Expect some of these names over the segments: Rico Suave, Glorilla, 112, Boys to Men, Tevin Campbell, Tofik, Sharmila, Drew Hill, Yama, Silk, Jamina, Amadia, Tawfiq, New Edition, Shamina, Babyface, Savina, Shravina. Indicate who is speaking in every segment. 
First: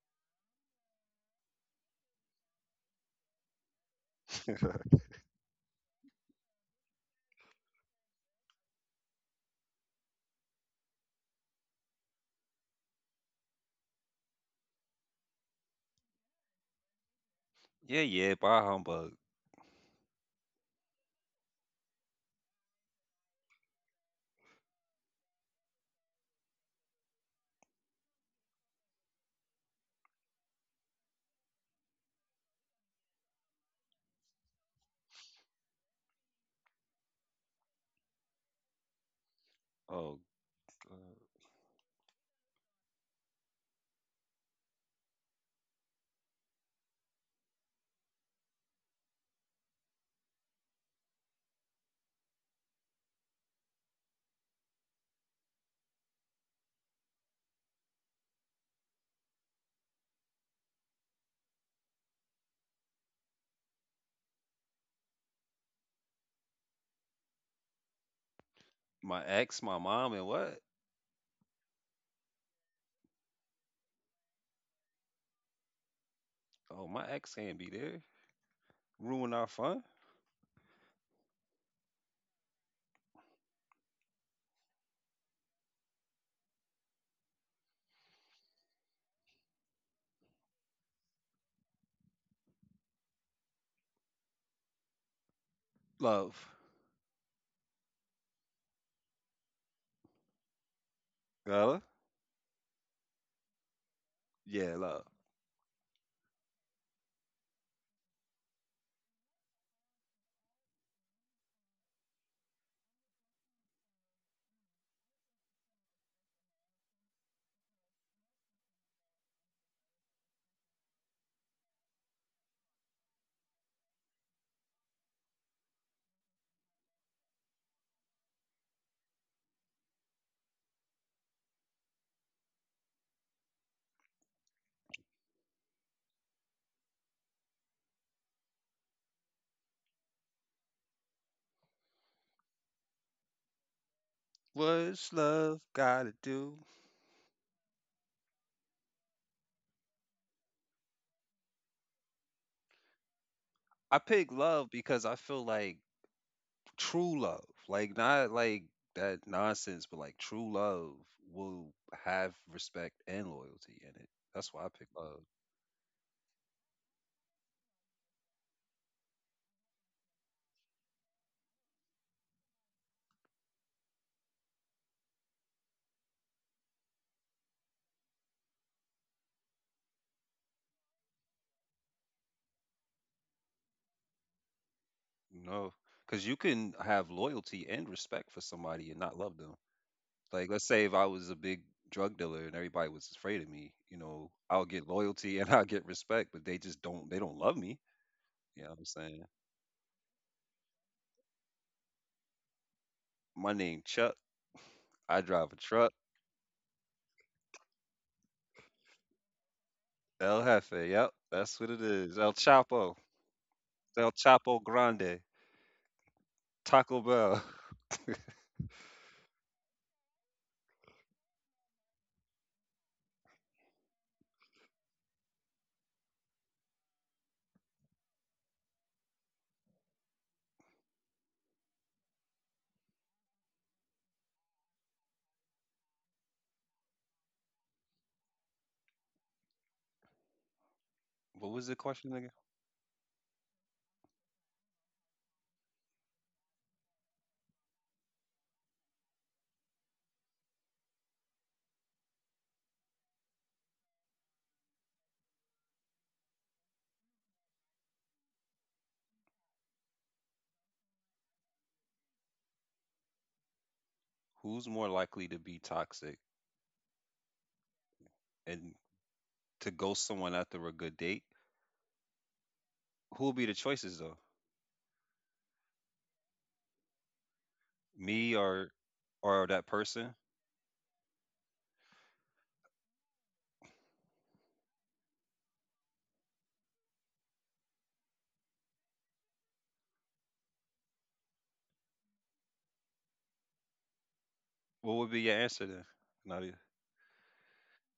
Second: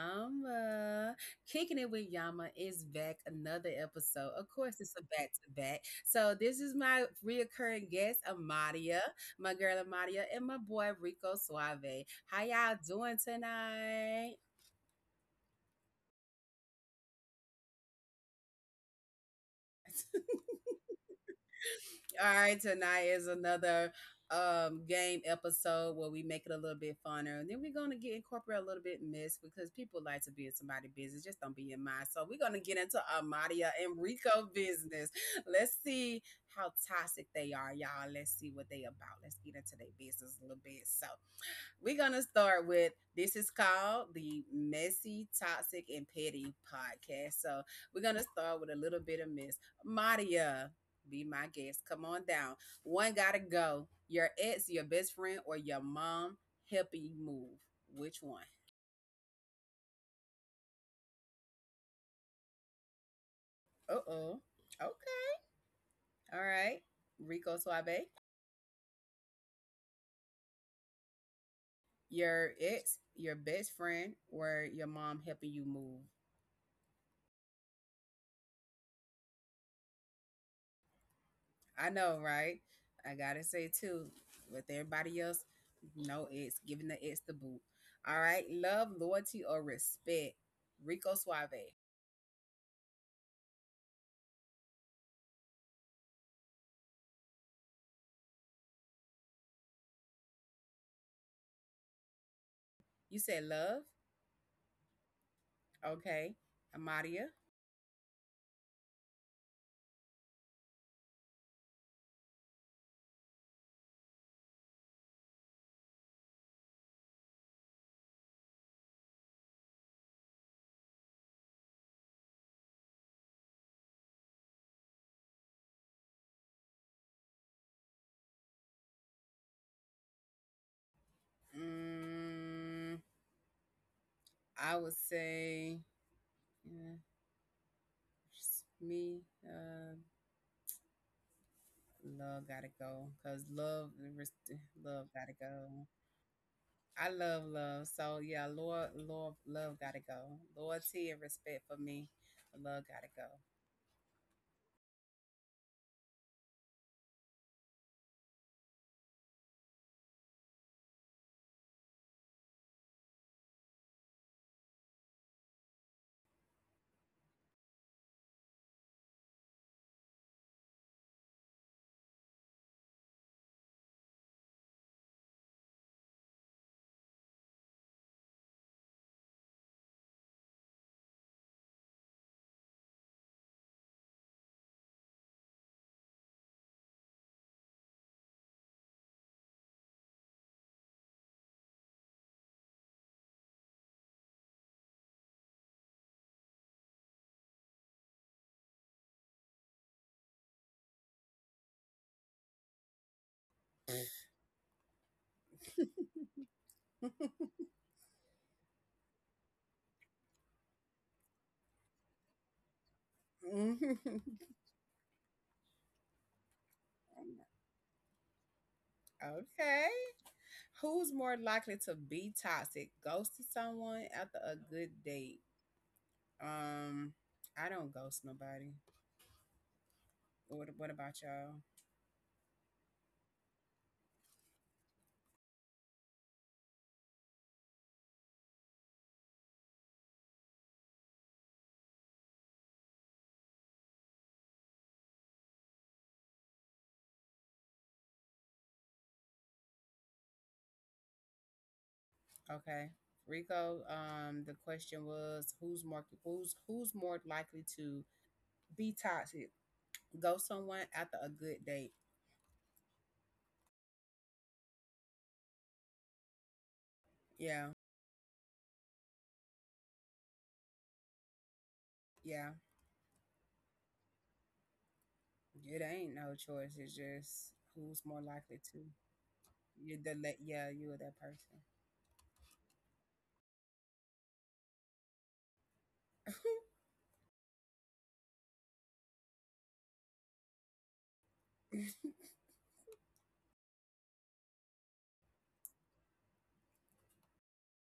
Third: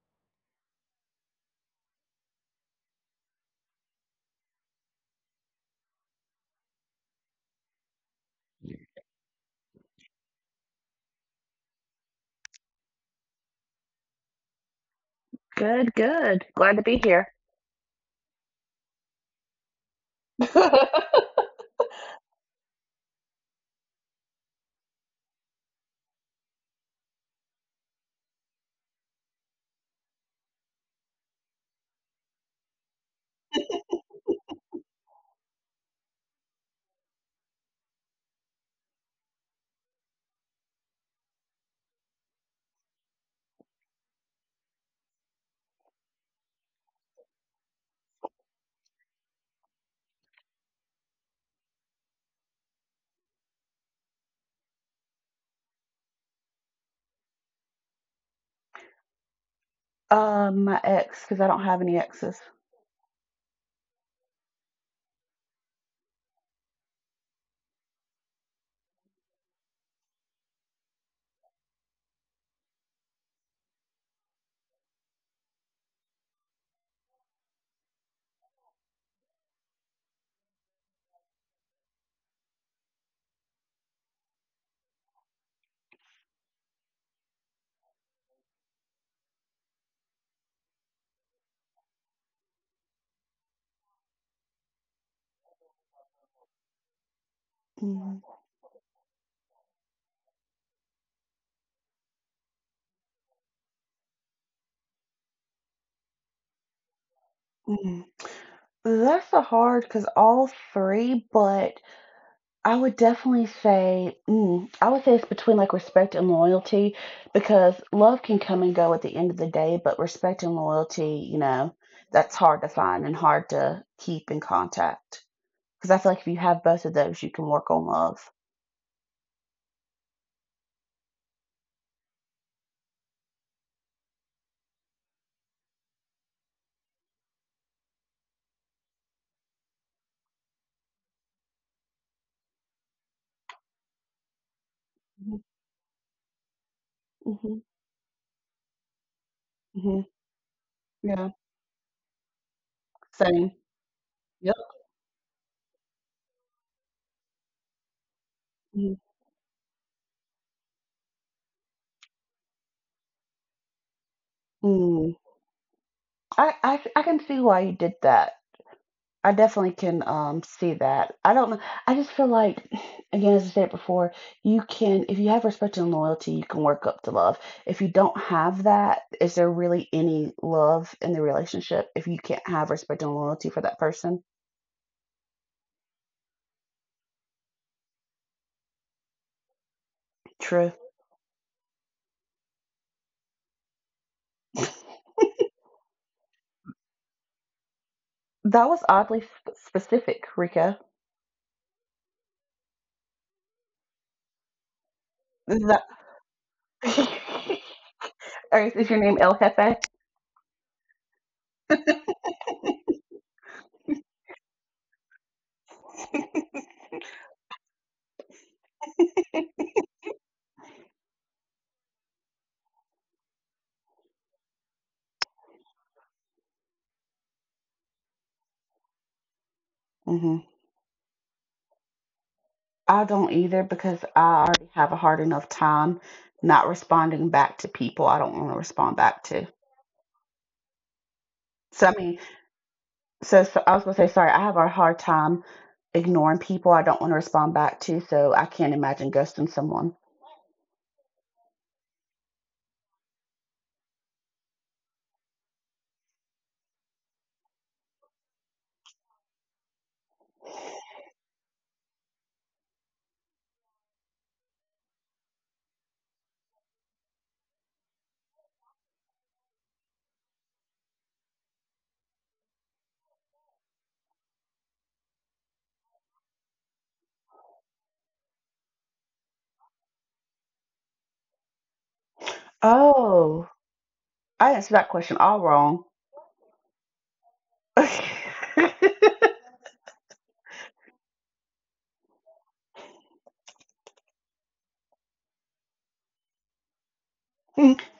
Speaker 1: Yama. Kicking it with Yama is back another episode. Of course, it's a back to back. So this is my reoccurring guest, Amadia, my girl Amadia, and my boy Rico Suave. How y'all doing tonight?
Speaker 2: Good, good. Glad to be here.
Speaker 3: Yeah, yeah, bah humbug.
Speaker 1: All right, tonight is another game episode where we make it a little bit funner. And then we're gonna get incorporate a little bit miss because people like to be in somebody's business, just don't be in mine. So we're gonna get into Amadia and Rico business. Let's see how toxic they are, y'all. Let's see what they about. Let's get into their
Speaker 3: Oh,
Speaker 1: business a little bit. So
Speaker 3: uh,
Speaker 1: we're going to start with this is called the Messy, Toxic, and Petty podcast. So we're going to start with a little bit of Miss Maria. Be my guest. Come on down. One got to go. Your ex, your best friend, or your mom helping you move. Which one?
Speaker 2: My ex, because I don't have any exes.
Speaker 1: Uh oh. Okay. All right. Rico Suave.
Speaker 3: my ex, my mom, and what?
Speaker 1: Your ex, your best friend, or your mom helping you move.
Speaker 3: Oh, my ex can't be there. Ruin our fun.
Speaker 1: I know, right? I gotta say too, with everybody else, no it's giving the it's the boot. All right, love, loyalty, or respect. Rico Suave.
Speaker 3: Love.
Speaker 2: Mm,
Speaker 3: Love?
Speaker 1: You said love,
Speaker 3: Yeah, love.
Speaker 1: okay? Amadia.
Speaker 2: mm. That's a hard, because all three, but I would definitely say, I would say it's between like respect and loyalty, because love can come and go at the end of the day, but respect and loyalty, you know, that's hard to find and hard to keep in contact. Because I feel like if you have both of those, you can work on love.
Speaker 1: Mm, I would say yeah, just me. Love gotta go because res-
Speaker 3: What's
Speaker 1: love gotta
Speaker 3: love
Speaker 1: go.
Speaker 3: gotta do?
Speaker 1: I love
Speaker 2: Mm-hmm.
Speaker 1: love, so yeah, Lord, Lord, love
Speaker 2: Hmm.
Speaker 1: gotta go. Loyalty
Speaker 2: Yeah.
Speaker 1: and respect for me. Love gotta go.
Speaker 2: Same.
Speaker 3: I pick
Speaker 2: Yep.
Speaker 3: love because I feel like true love, like not like that nonsense, but like true love will have respect and loyalty in it. That's why I pick
Speaker 2: Mm-hmm.
Speaker 3: love.
Speaker 2: I can see why you did that. I definitely can see that. I don't know. I just feel like, again, as I said before, you can if you have respect and loyalty, you can work up to love. If you don't have that, is there really any love in the relationship if you can't have respect and loyalty for that person?
Speaker 3: No, because you can have loyalty and respect for somebody and not love them. Like, let's
Speaker 2: True.
Speaker 3: say if I was a big drug dealer and everybody was afraid of me, you know, I'll get loyalty and I'll get respect, but they just don't, they don't love me.
Speaker 2: That
Speaker 3: You know what
Speaker 2: was
Speaker 3: I'm
Speaker 2: oddly
Speaker 3: saying?
Speaker 2: specific, Rika.
Speaker 3: My name Chuck. I drive
Speaker 2: Is
Speaker 3: a
Speaker 2: that?
Speaker 3: truck.
Speaker 2: Or is your name El Jefe?
Speaker 3: El Jefe. Yep, that's what it is. El Chapo. El Chapo Grande. Taco Bell.
Speaker 1: Okay. Who's more likely to be toxic? Ghosting someone after a good date? Um, I don't ghost nobody.
Speaker 2: Hmm.
Speaker 1: What about y'all?
Speaker 2: I don't either because I already have a hard enough time not responding back to people I don't want to respond back to.
Speaker 3: What was the
Speaker 2: So I
Speaker 3: question
Speaker 2: mean,
Speaker 3: again?
Speaker 2: so I was gonna say sorry. I have a hard time ignoring people I don't want to respond back to. So I can't imagine ghosting someone.
Speaker 1: Okay, Rico. The question was who's more likely to be toxic? Ghost someone after a good date?
Speaker 3: Who's more likely to be toxic
Speaker 1: Yeah,
Speaker 3: and to ghost someone after a good date?
Speaker 1: yeah.
Speaker 3: Who would be the choices though?
Speaker 1: It ain't no choice. It's just who's more
Speaker 3: Me
Speaker 1: likely
Speaker 3: or
Speaker 1: to.
Speaker 3: or that person?
Speaker 1: Yeah, you're that
Speaker 2: Oh, I answered that question all wrong.
Speaker 1: person.
Speaker 3: What would be your answer then? Nadia?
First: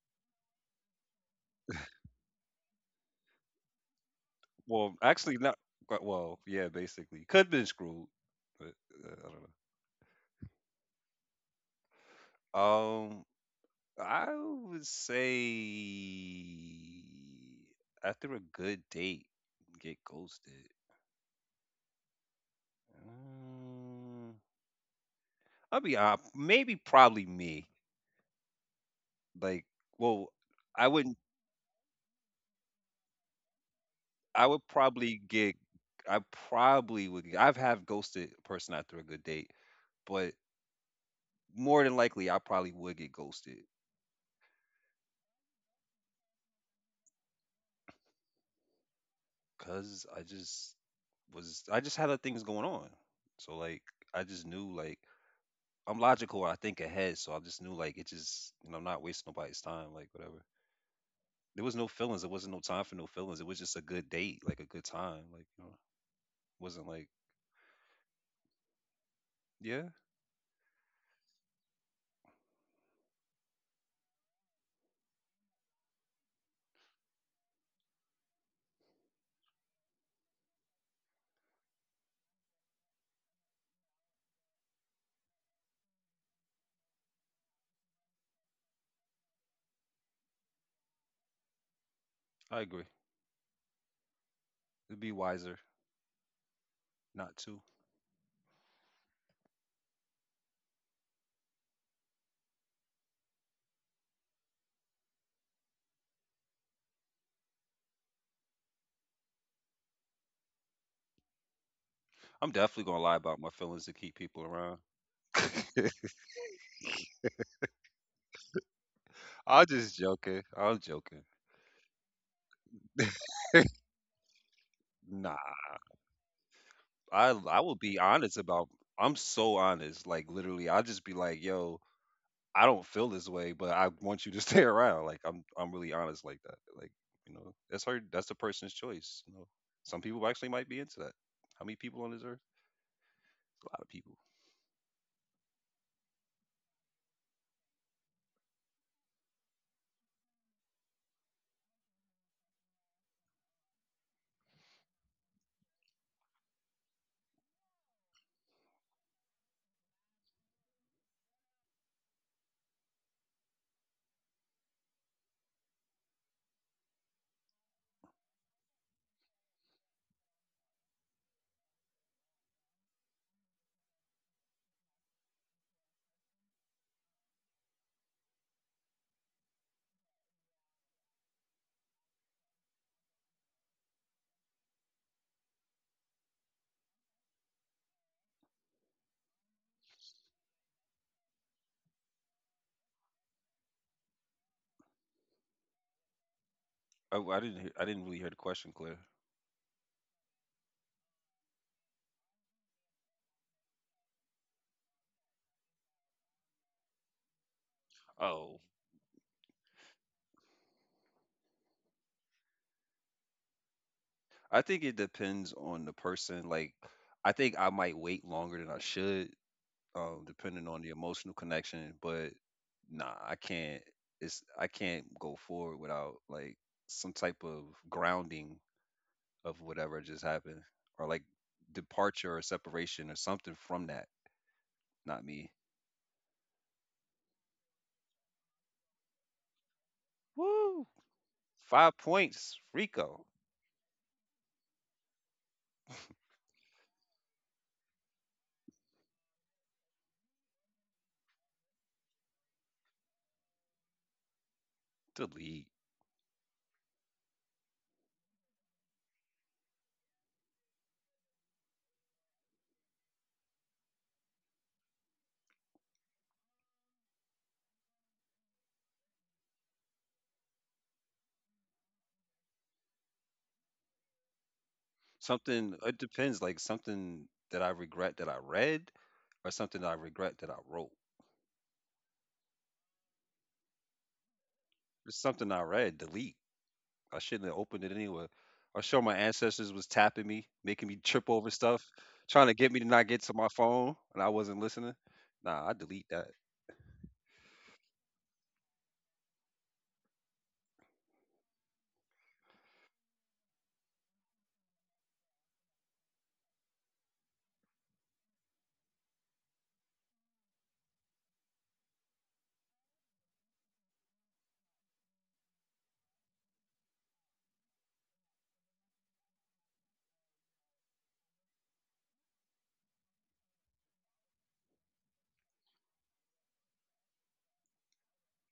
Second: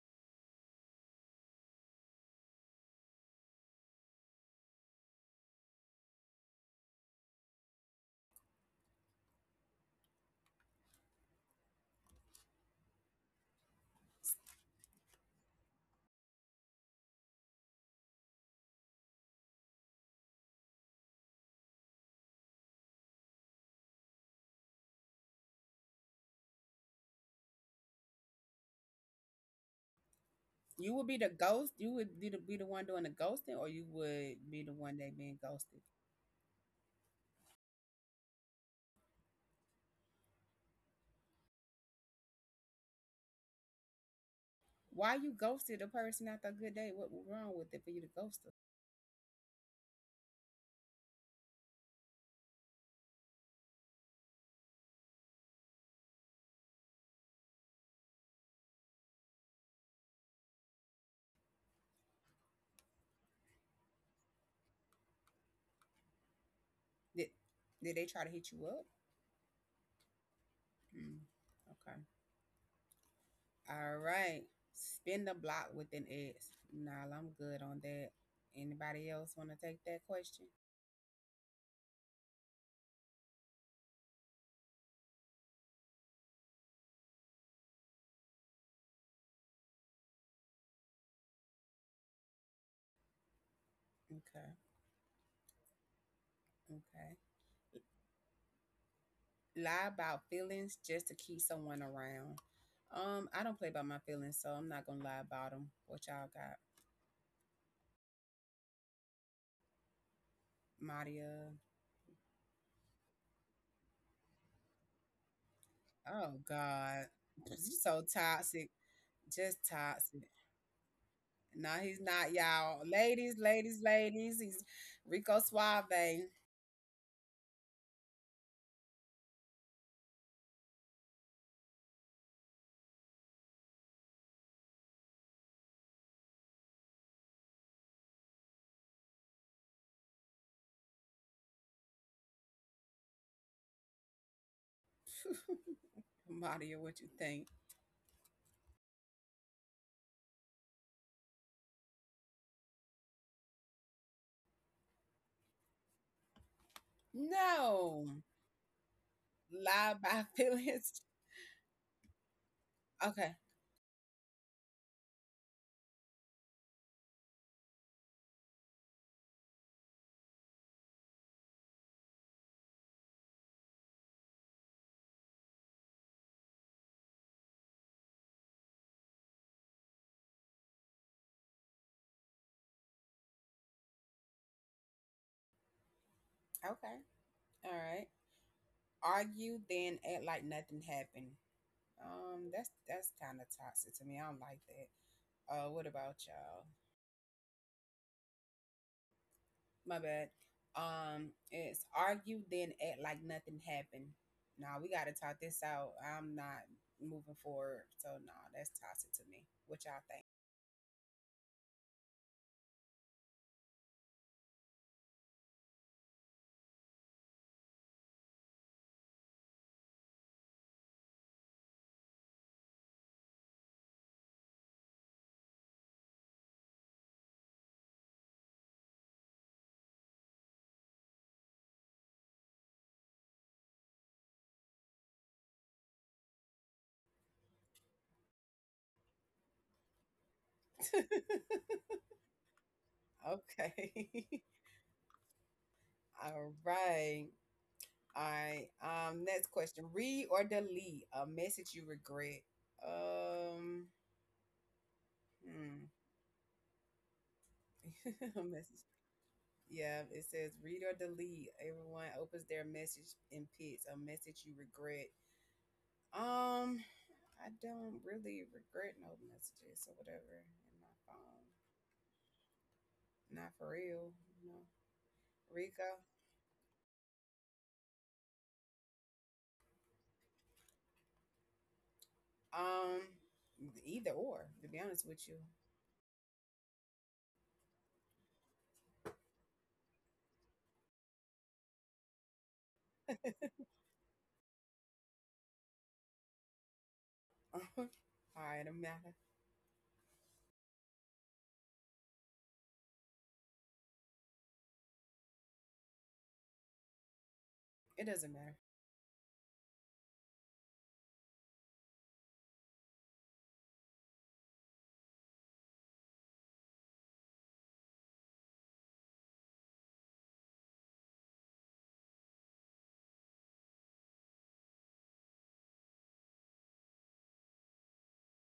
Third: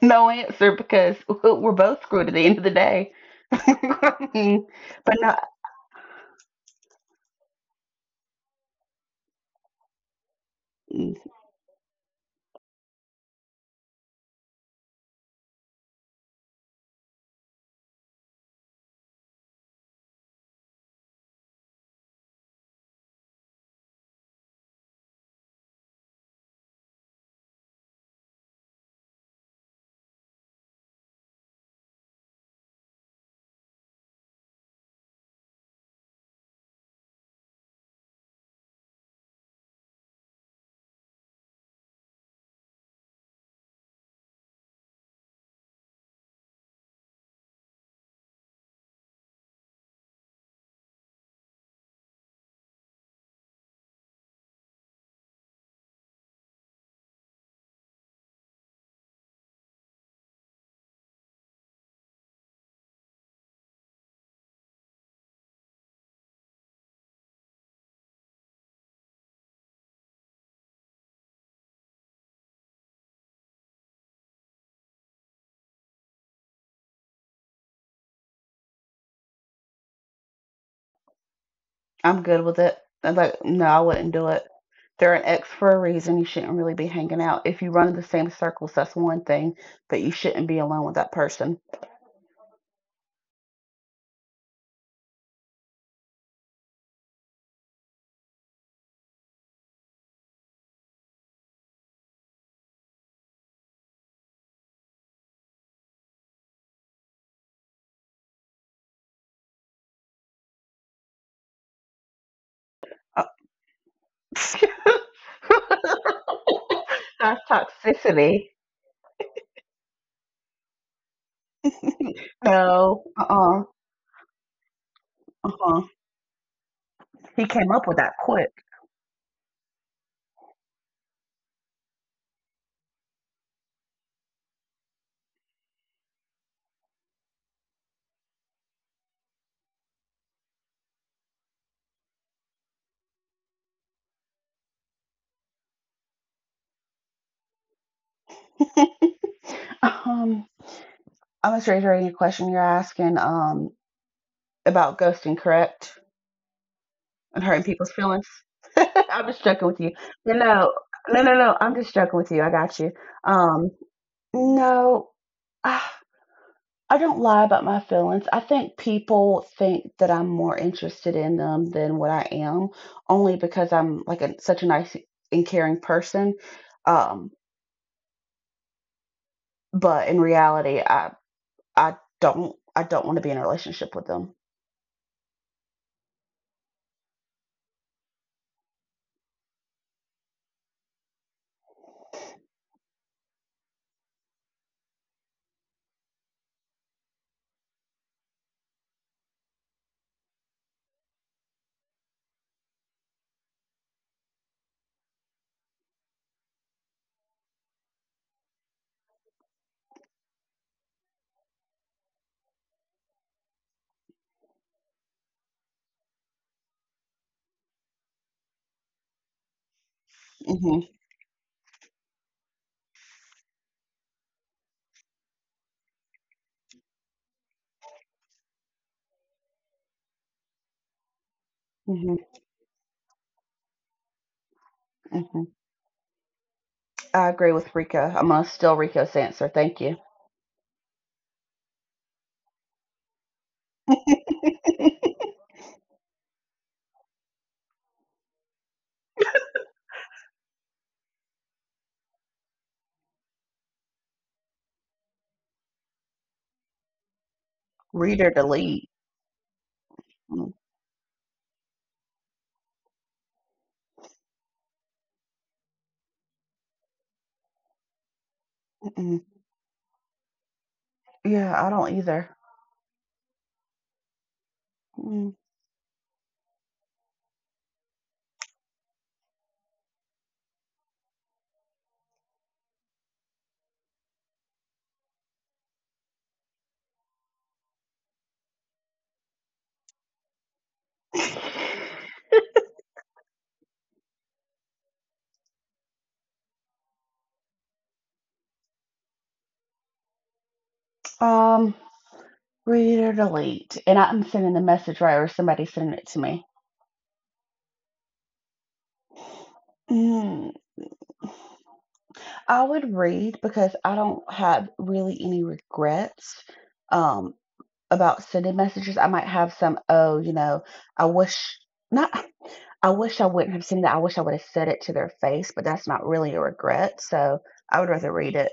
Speaker 2: No answer because we're both screwed at the end of the day.
Speaker 3: Well,
Speaker 2: But
Speaker 3: actually, not. Well, yeah, basically, could have been screwed, but uh,
Speaker 2: no,
Speaker 3: I don't know. I would say after a good date, get ghosted. Um, I'll be honest. Maybe probably me. Like, well, I
Speaker 1: You would
Speaker 3: wouldn't.
Speaker 1: be the ghost. You would be the, one doing the ghosting, or you
Speaker 3: I
Speaker 1: would be
Speaker 3: would
Speaker 1: the one that
Speaker 3: probably
Speaker 1: being
Speaker 3: get.
Speaker 1: ghosted.
Speaker 3: I probably would. I've have ghosted a person after a good date, but more than likely, I probably would get ghosted.
Speaker 1: Why you ghosted a person after a good day? What was wrong with it for you to ghost them?
Speaker 3: Cause I just had other things going on. So like I just knew like I'm logical. I think ahead. So I just knew like it just you know I'm not wasting nobody's time. Like whatever. There was no feelings. There wasn't no time for no feelings. It was just a good date, like a good time. Like you know, wasn't like
Speaker 1: Did did they try to hit you up?
Speaker 3: yeah.
Speaker 1: Hmm. Okay. All right. Spin the block with an X. Nah, I'm good on that. Anybody else want to take that question?
Speaker 2: I'm good with it. I'm like, no, I wouldn't do it. They're an ex for a reason. You shouldn't really be hanging out. If you run in the same circles, that's one thing, but you shouldn't be alone with that person.
Speaker 3: I agree.
Speaker 1: Okay.
Speaker 3: It'd be wiser
Speaker 1: Okay.
Speaker 3: not to.
Speaker 1: Lie about feelings just to keep someone around. I don't play by my feelings, so I'm not gonna lie about them. What y'all got, Maria?
Speaker 3: I'm definitely gonna lie
Speaker 2: Uh,
Speaker 3: about my feelings to keep people around.
Speaker 1: Oh God,
Speaker 2: that's
Speaker 1: he's so
Speaker 2: toxicity.
Speaker 1: toxic. Just
Speaker 3: I'm just
Speaker 1: toxic.
Speaker 3: joking. I'm joking.
Speaker 1: No, he's not, y'all.
Speaker 2: No,
Speaker 1: Ladies, ladies, ladies. He's Rico
Speaker 3: Nah,
Speaker 2: uh,
Speaker 1: Suave.
Speaker 3: I
Speaker 2: He
Speaker 3: I
Speaker 2: came
Speaker 3: will
Speaker 2: up with
Speaker 3: be
Speaker 2: that
Speaker 3: honest
Speaker 2: quick.
Speaker 3: about. I'm so honest. Like literally, I'll just be like, yo, I don't feel this way, but I want you to stay around. Like I'm really honest like that. Like, you know, that's the person's choice. You know, some people actually might be into that. How many people on this earth? A lot of people.
Speaker 1: Maria, what you think?
Speaker 2: um, I was reiterating a question you're asking, about ghosting, correct? And hurting people's
Speaker 1: No,
Speaker 2: feelings. I'm just joking with you.
Speaker 1: lie about
Speaker 2: No, no,
Speaker 1: feelings.
Speaker 2: no. I'm just joking with you. I got you.
Speaker 1: Okay,
Speaker 2: Um, no, ah, I don't lie about my feelings. I think people think that I'm more interested in them than what I am, only because I'm like a, such a nice and caring person. Um, but in reality, I don't want to be in a relationship with them.
Speaker 1: okay, all right. Argue, then act like nothing happened. That's kind of toxic to me. I don't like that. What about y'all?
Speaker 3: I didn't really hear the question clear.
Speaker 1: My bad. It's argue then act like nothing happened. Nah, we gotta talk this out. I'm not moving forward. So no, nah,
Speaker 3: Oh,
Speaker 1: that's toxic to me. What y'all
Speaker 3: I think it depends on the person. Like, I think I might wait longer than I should, depending
Speaker 2: Hmm.
Speaker 3: on the emotional connection. But nah, I can't. It's I can't go forward without like some type of grounding of whatever just happened, or like
Speaker 2: Hmm.
Speaker 3: departure or separation or something from that. Not
Speaker 2: Hmm.
Speaker 3: me.
Speaker 2: I agree with Rico. I'm gonna steal Rico's answer. Thank you.
Speaker 3: Woo! Five points, Rico.
Speaker 1: think? Okay. All right. All right. Next question. Read or delete a message you regret. Um,
Speaker 3: Delete
Speaker 1: hmm.
Speaker 2: Read or
Speaker 1: A message.
Speaker 2: delete.
Speaker 1: Yeah, it says read or delete. Everyone opens their message and picks a message you regret. Um, I don't really regret no
Speaker 2: Mm-mm.
Speaker 1: messages or whatever in my phone.
Speaker 2: Yeah, I don't either.
Speaker 1: Not for real, you know.
Speaker 2: Mm.
Speaker 3: something. It
Speaker 1: Rico.
Speaker 3: depends. Like something that I regret that I read, or something that I regret that I wrote.
Speaker 1: Um, either or, to be honest
Speaker 3: It's
Speaker 1: with you.
Speaker 3: something I read. Delete. I shouldn't have opened it anyway. I'm sure my ancestors was tapping me, making me trip over stuff, trying to get me to not get to my phone, and I wasn't listening. Nah, I delete that.
Speaker 1: All right, it doesn't matter.
Speaker 2: Um, read or delete. And I'm sending the message right, or somebody sending it to me.
Speaker 1: It doesn't matter.
Speaker 2: Mm, I would read because I don't have really any regrets um, about sending messages. I might have some, oh, you know, I wish not. I wish I wouldn't have seen that. I wish I would have said it to their face, but that's not really a regret. So I would rather read it,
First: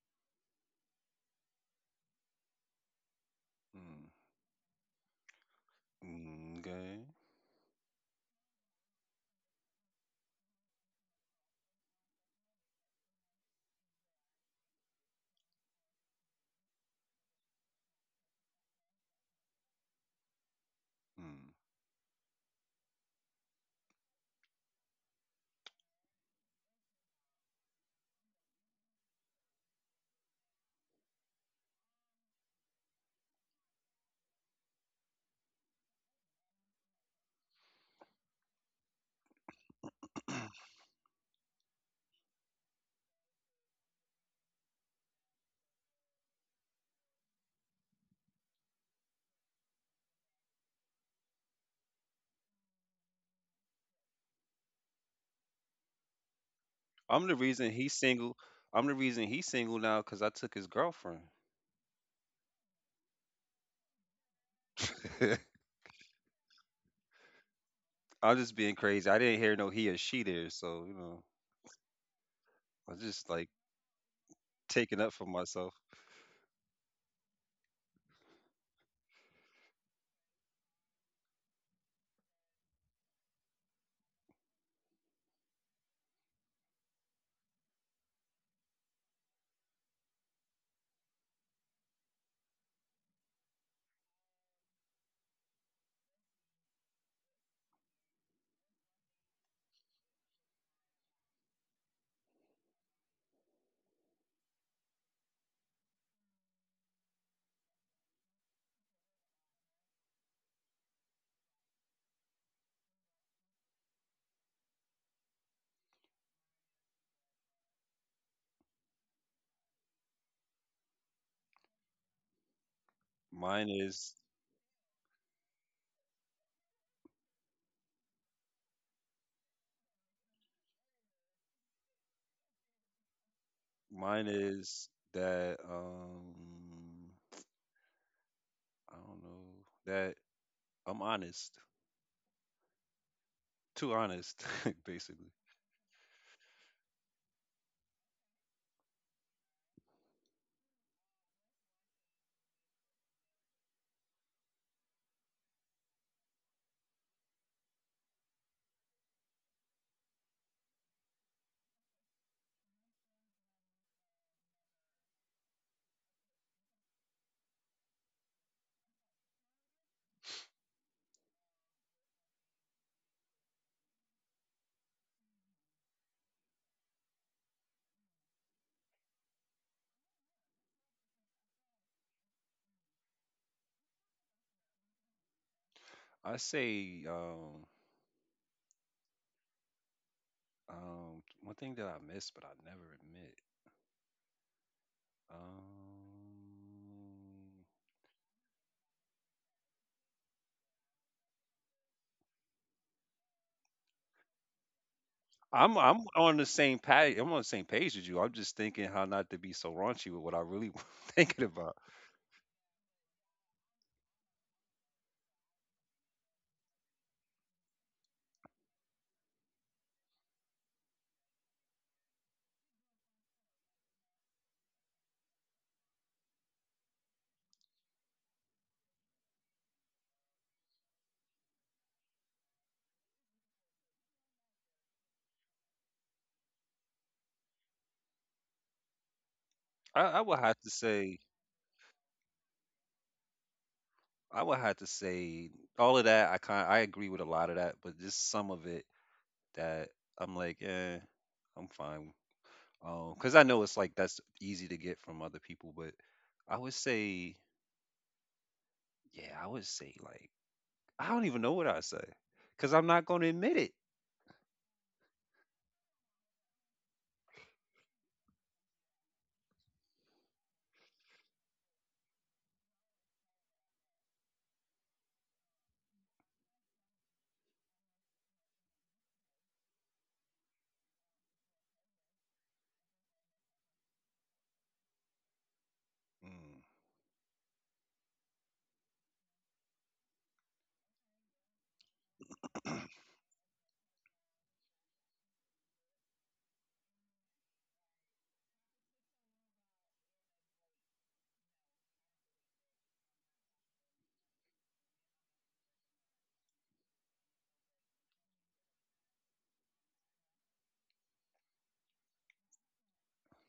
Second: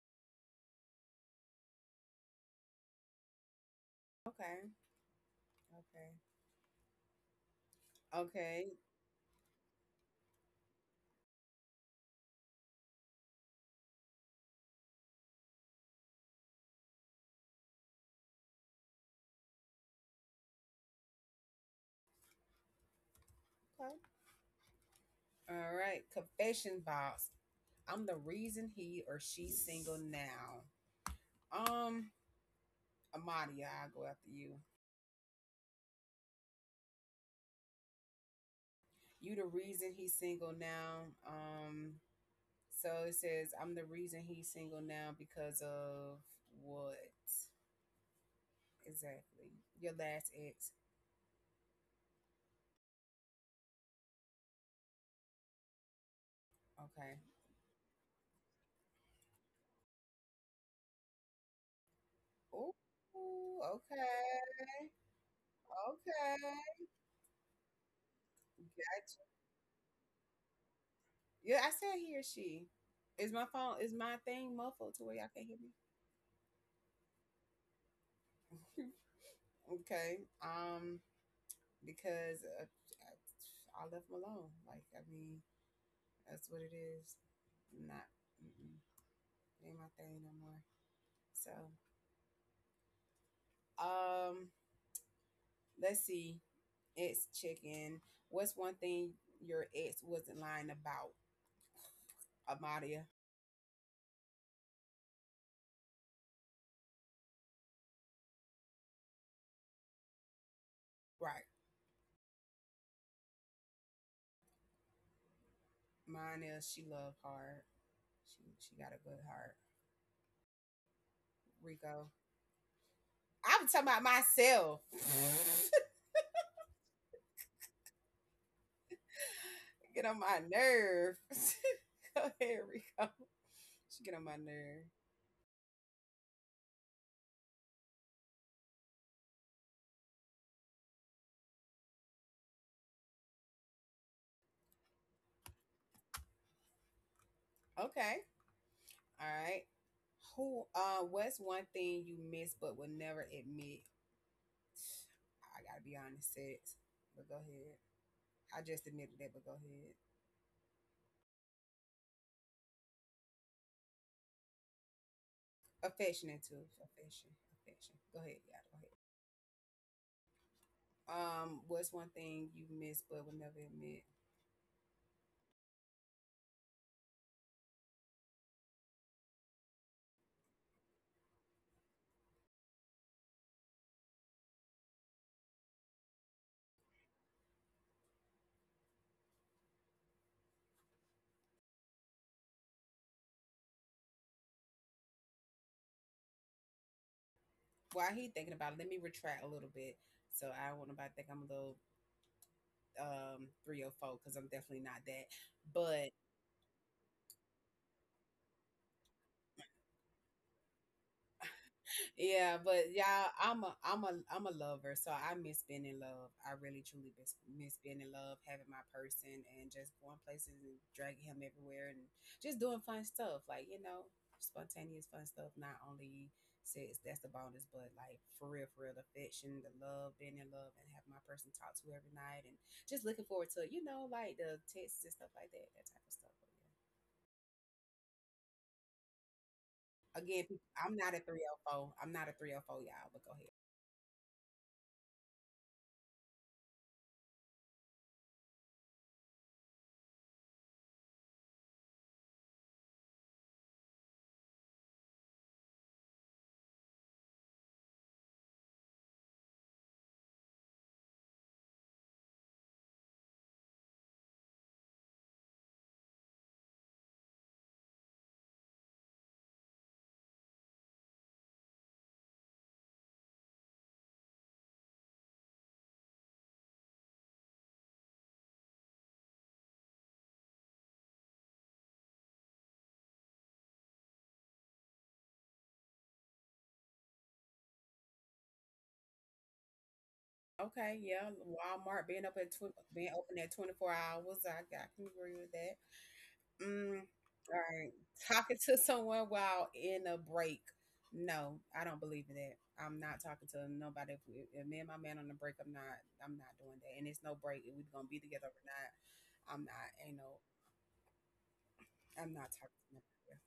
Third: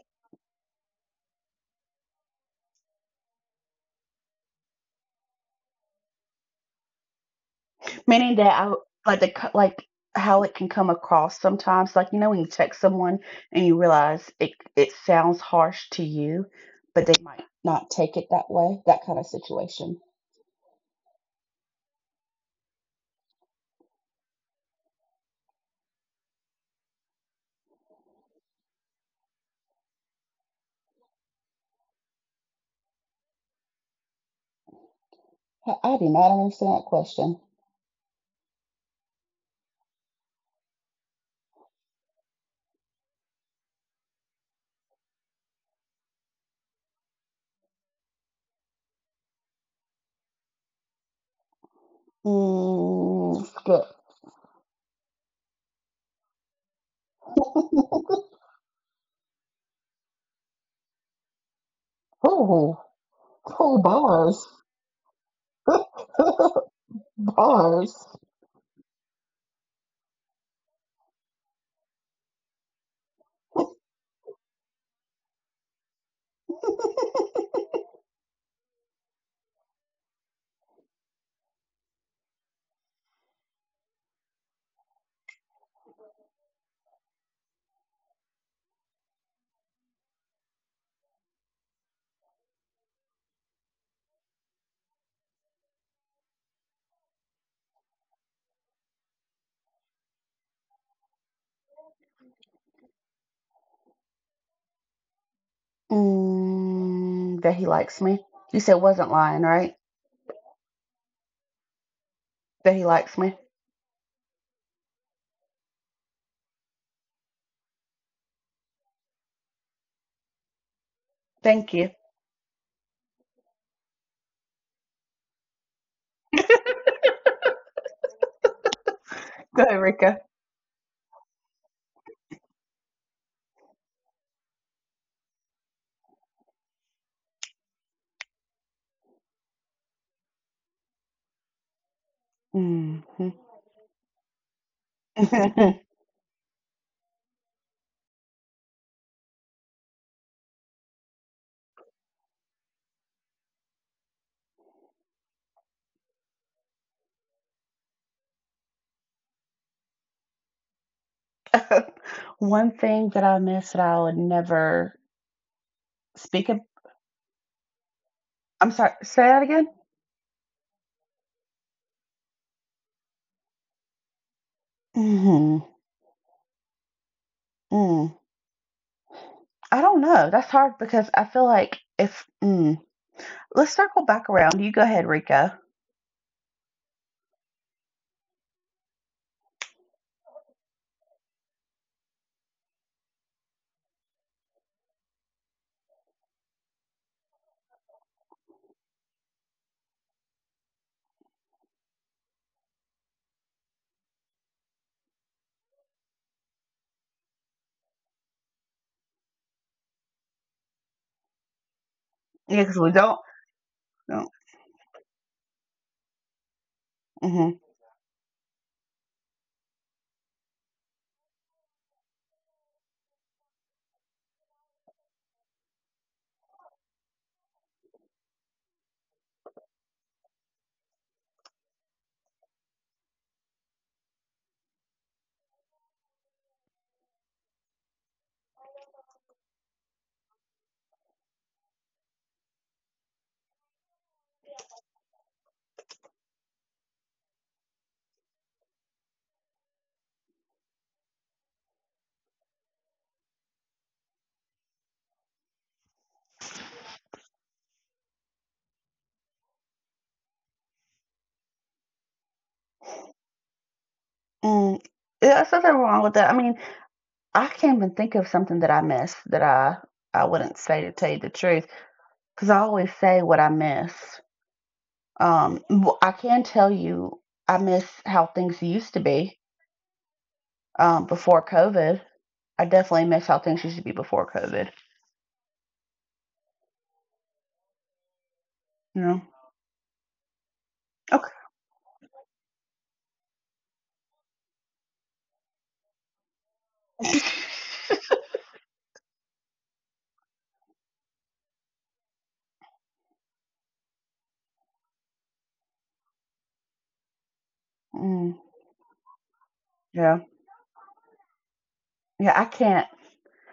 Speaker 3: Mm.
Speaker 1: Okay, okay,
Speaker 3: Okay.
Speaker 2: meaning that
Speaker 1: okay,
Speaker 2: I like like how it can come across sometimes. Like you know when you text someone and you realize it sounds harsh to you, but they might not take it that way. That kind of situation.
Speaker 3: Mm.
Speaker 1: okay. All right, confession box. I'm the reason he or she's single now. Um, Amadi, I'll go after you.
Speaker 2: I do not understand that question.
Speaker 1: You the reason he's single now. So it says I'm the reason he's single now because of what exactly? Your last ex.
Speaker 2: Mm, good.
Speaker 1: Okay.
Speaker 3: I'm the reason he's single. I'm the reason he's single now because I took his girlfriend.
Speaker 1: Oh,
Speaker 2: Oh, oh, bars.
Speaker 1: okay. Okay.
Speaker 2: Bars.
Speaker 3: I'm just being crazy.
Speaker 1: Gotcha.
Speaker 3: I didn't hear no he or she there, so you know,
Speaker 1: Yeah, I said he or she.
Speaker 3: I just like
Speaker 1: Is my thing muffled to
Speaker 3: taking
Speaker 1: where
Speaker 3: up
Speaker 1: y'all
Speaker 3: for
Speaker 1: can't hear me?
Speaker 3: myself.
Speaker 1: Okay. Um, I left him alone. I mean, that's what it is. I'm not. Mm-mm, it ain't my thing no more. So, um, let's see. Ex chicken. What's one thing your ex wasn't lying about? Amadia.
Speaker 2: Mm, that he likes me. You said wasn't lying, right?
Speaker 1: Right.
Speaker 2: That he likes me.
Speaker 1: Mine is she loved hard. She got a good heart.
Speaker 2: Thank you.
Speaker 1: Rico. I'm
Speaker 3: Mine
Speaker 1: talking about
Speaker 3: is
Speaker 1: myself.
Speaker 2: Go ahead,
Speaker 1: Get
Speaker 2: Rika.
Speaker 1: on my nerve. Go ahead, Rico. She get on
Speaker 3: mine
Speaker 1: my nerve.
Speaker 3: is that I don't know that I'm honest,
Speaker 2: Hmm.
Speaker 3: too honest, basically.
Speaker 1: Okay. All right. Who what's one thing you miss but will never admit? I gotta be honest, sex. But go ahead. I just admitted that, but go ahead.
Speaker 2: One thing that I miss that I would never
Speaker 1: Affection and
Speaker 2: speak of.
Speaker 1: too. Affection. Affection. Go ahead, yeah,
Speaker 2: I'm
Speaker 1: go
Speaker 2: sorry,
Speaker 1: ahead.
Speaker 2: say that again?
Speaker 1: What's one thing you miss but will never admit?
Speaker 2: Hmm. Mm. I don't know. That's hard because I feel like if. Mm. Let's circle back around. You go ahead, Rico.
Speaker 3: I say one thing that I miss but I never admit. Um
Speaker 1: While he thinking about it, let me retract a little bit. So I don't want nobody to think I'm a little 304 because I'm definitely not that.
Speaker 3: I'm
Speaker 1: But.
Speaker 3: on the same page. I'm on the same page as you. I'm just thinking how not to be so raunchy with what I really thinking about.
Speaker 1: Yeah,
Speaker 2: Yeah, because
Speaker 1: but
Speaker 2: we don't.
Speaker 1: yeah,
Speaker 2: No.
Speaker 1: I'm a lover, so I miss being in love. I really truly
Speaker 2: Mm-hmm.
Speaker 1: miss being in love, having my person, and just going places and dragging him everywhere, and just doing fun stuff, like you know, spontaneous fun stuff. Not only sex, that's the bonus, but like for real, the affection, the love, being in love, and having my person talk to every night, and just looking forward to you know, like the texts and stuff like that, that type of stuff. But yeah.
Speaker 3: I, I would have to
Speaker 1: I'm not
Speaker 3: say
Speaker 1: a 304. I'm not a 304, y'all, but go ahead.
Speaker 3: I would have to say all of that. I agree with a lot of that, but just some of it that I'm like, I'm fine. Because I know it's like that's easy to get from other people, but I would say, yeah, I would say like I don't even know what I say because I'm not going to admit it.
Speaker 2: Mm. Yeah, there's nothing wrong with that. I mean, I can't even think of something that I missed that I wouldn't say to tell you the truth because I always say what I miss. I can tell you I miss how things used to be, before COVID. I definitely miss how things used to be before COVID.
Speaker 3: Mm.
Speaker 2: You know?
Speaker 1: Okay,
Speaker 2: Okay.
Speaker 1: yeah, Walmart being up at twen being open at 24 hours, I can agree with that. Mm, alright, talking to someone while in a break. No, I don't believe in that. I'm not talking to nobody. If me and my man on the break, I'm not. I'm not doing that. And it's no break. If we're gonna be
Speaker 2: Mm,
Speaker 1: together or not, I'm not.
Speaker 2: yeah.
Speaker 1: Ain't no.
Speaker 2: Yeah.
Speaker 1: I'm
Speaker 2: I
Speaker 1: not talking
Speaker 2: can't.
Speaker 1: to nobody.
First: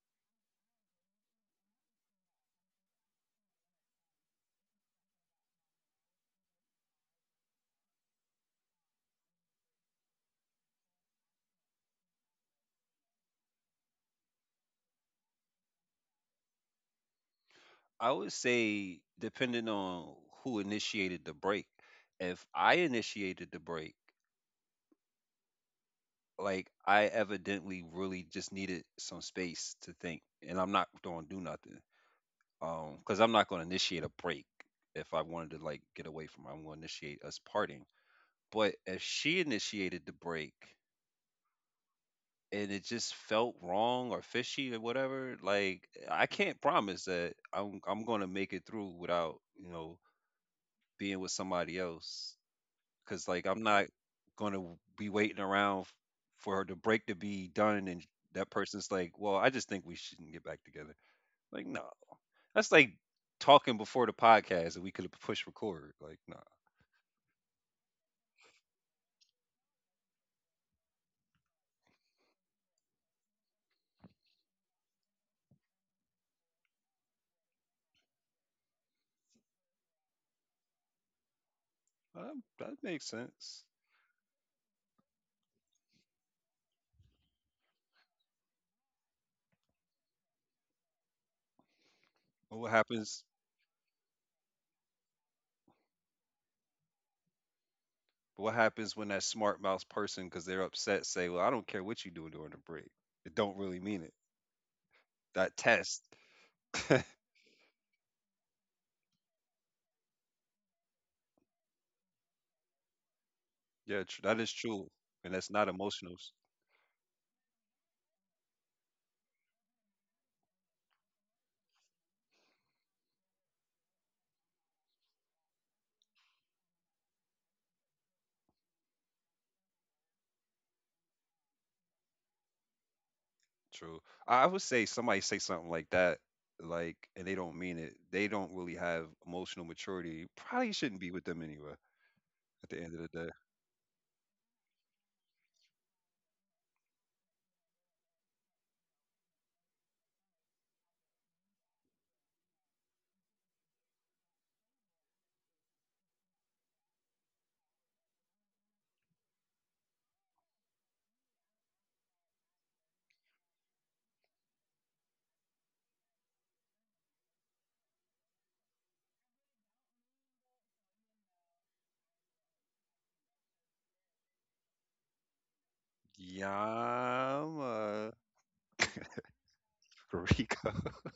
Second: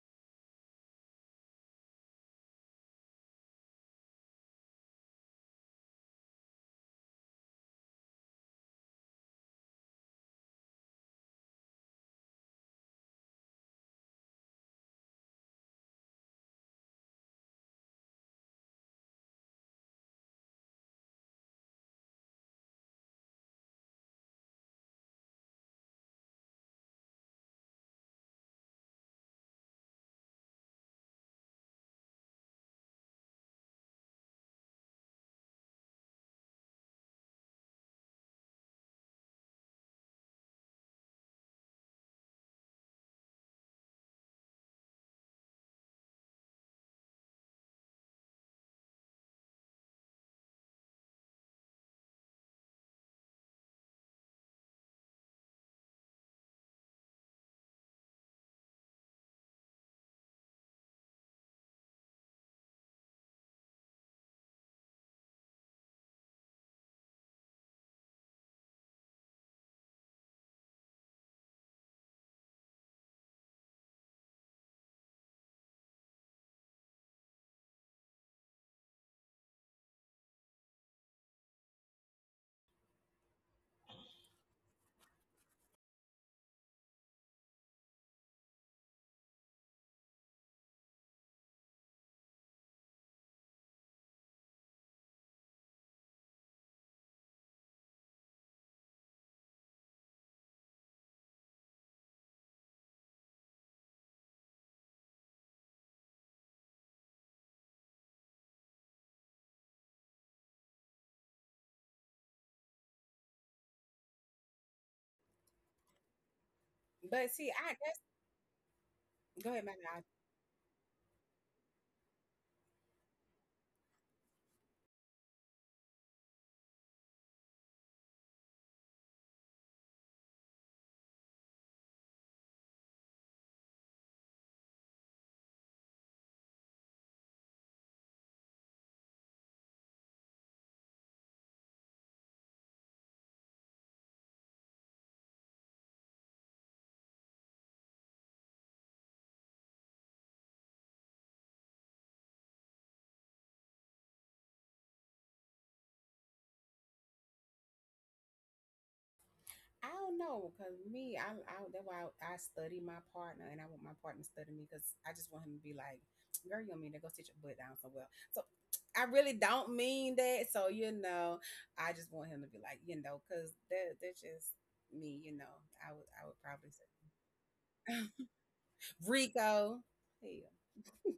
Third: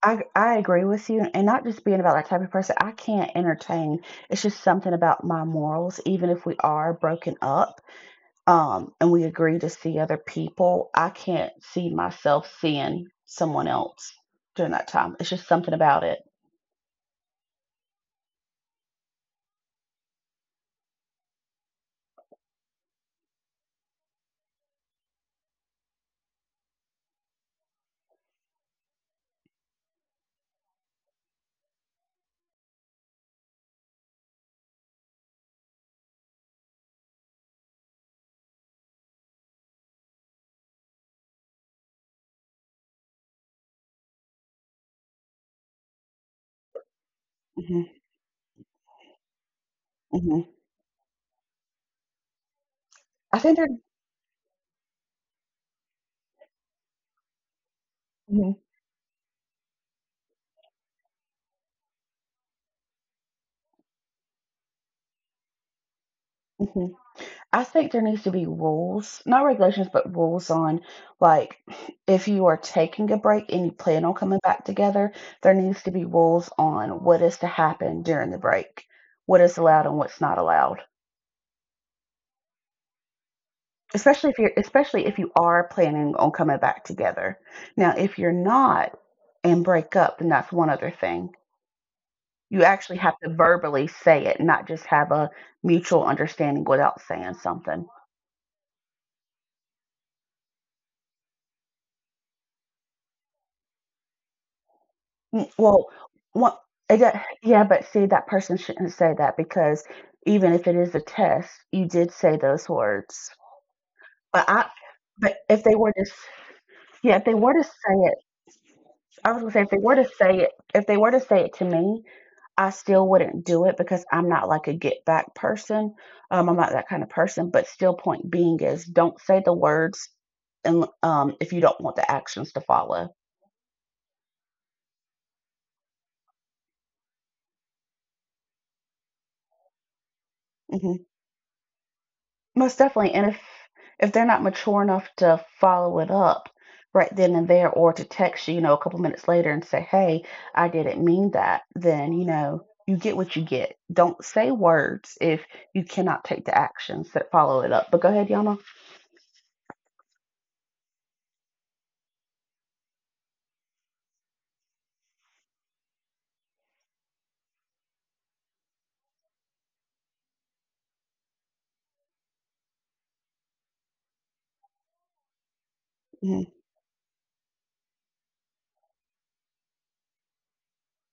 Speaker 2: I agree with you, and not just being about that type of person. I can't entertain. It's just something about my morals, even if we are broken up. Um, and we agree to see other people, I can't see myself seeing someone else during that time. It's just something about it.
Speaker 3: I would say depending on who initiated the break. If I initiated the break, like I evidently really just needed some space to think, and I'm not going to do nothing, because I'm not going to initiate a break if I wanted to like get away from her, I'm going to initiate us parting. But if she initiated the break and it just felt wrong or fishy or whatever, like I can't promise that I'm
Speaker 2: Mhm,
Speaker 3: I'm going to make it through without
Speaker 2: mhm.
Speaker 3: being with somebody else because
Speaker 2: I
Speaker 3: like
Speaker 2: think
Speaker 3: I'm
Speaker 2: there
Speaker 3: not going to be waiting around for the break to be done, and that
Speaker 2: Mhm,
Speaker 3: person's like, "Well, I just think we shouldn't get back together." Like, no, that's like talking before the podcast, that we could have pushed record. Like, nah,
Speaker 2: mhm. I think there needs to be rules, not regulations, but rules on, like, if you are taking a break and you plan on coming back together, there needs to be rules on what is to happen during the break, what is allowed and what's not allowed.
Speaker 3: that, that makes sense.
Speaker 2: Especially if you are planning on coming back together. Now if you're not and break up, then that's one other thing.
Speaker 3: But
Speaker 2: You
Speaker 3: what
Speaker 2: actually have
Speaker 3: happens?
Speaker 2: to verbally say it, not just have a mutual understanding without saying something.
Speaker 3: But what happens when that smart mouse person, because they're upset, say, "Well, I don't care what you do during the break. It don't really mean it."
Speaker 2: Mm,
Speaker 3: That
Speaker 2: well
Speaker 3: test,
Speaker 2: what it do- yeah, but see, that person shouldn't say that because even if it is a test, you did say those words.
Speaker 3: yeah, that is
Speaker 2: But I
Speaker 3: true, and
Speaker 2: but
Speaker 3: that's not
Speaker 2: If they were
Speaker 3: emotional.
Speaker 2: yeah,
Speaker 1: But
Speaker 2: if they
Speaker 1: see,
Speaker 2: were
Speaker 1: I
Speaker 2: to
Speaker 1: that's
Speaker 2: say it, I was
Speaker 1: Go
Speaker 2: gonna
Speaker 1: ahead,
Speaker 2: say
Speaker 1: man.
Speaker 2: if they were to say it if they were to say it to me, I still wouldn't do it because I'm not like a get back person. I'm not that kind of person. But still, point being is don't say the words, and if you don't want the actions to follow,
Speaker 3: True. I would say somebody say something like that, like, and they don't mean it. They don't really have emotional maturity. Probably shouldn't
Speaker 2: hmm,
Speaker 3: be with them anyway. At the
Speaker 2: most
Speaker 3: end of the
Speaker 2: definitely.
Speaker 3: day,
Speaker 2: And if they're not mature enough to follow it up right then and there, or to text you, you know, a couple minutes later and say, "Hey, I didn't mean that," then you know you get what you get. Don't say words if you cannot take the actions that follow it up. But go ahead, Yana.
Speaker 1: I don't know, cause me, I that's why I study my partner, and I want my partner to study me, cause I just want him to be like, "Girl, you don't mean to go sit your butt down somewhere." So I really don't mean that. So you know, I just want him to be like, you know, cause that's just me. You know, I would
Speaker 2: Mhm.
Speaker 1: probably say
Speaker 3: Yama.
Speaker 1: Rico. Hell,
Speaker 3: Rico.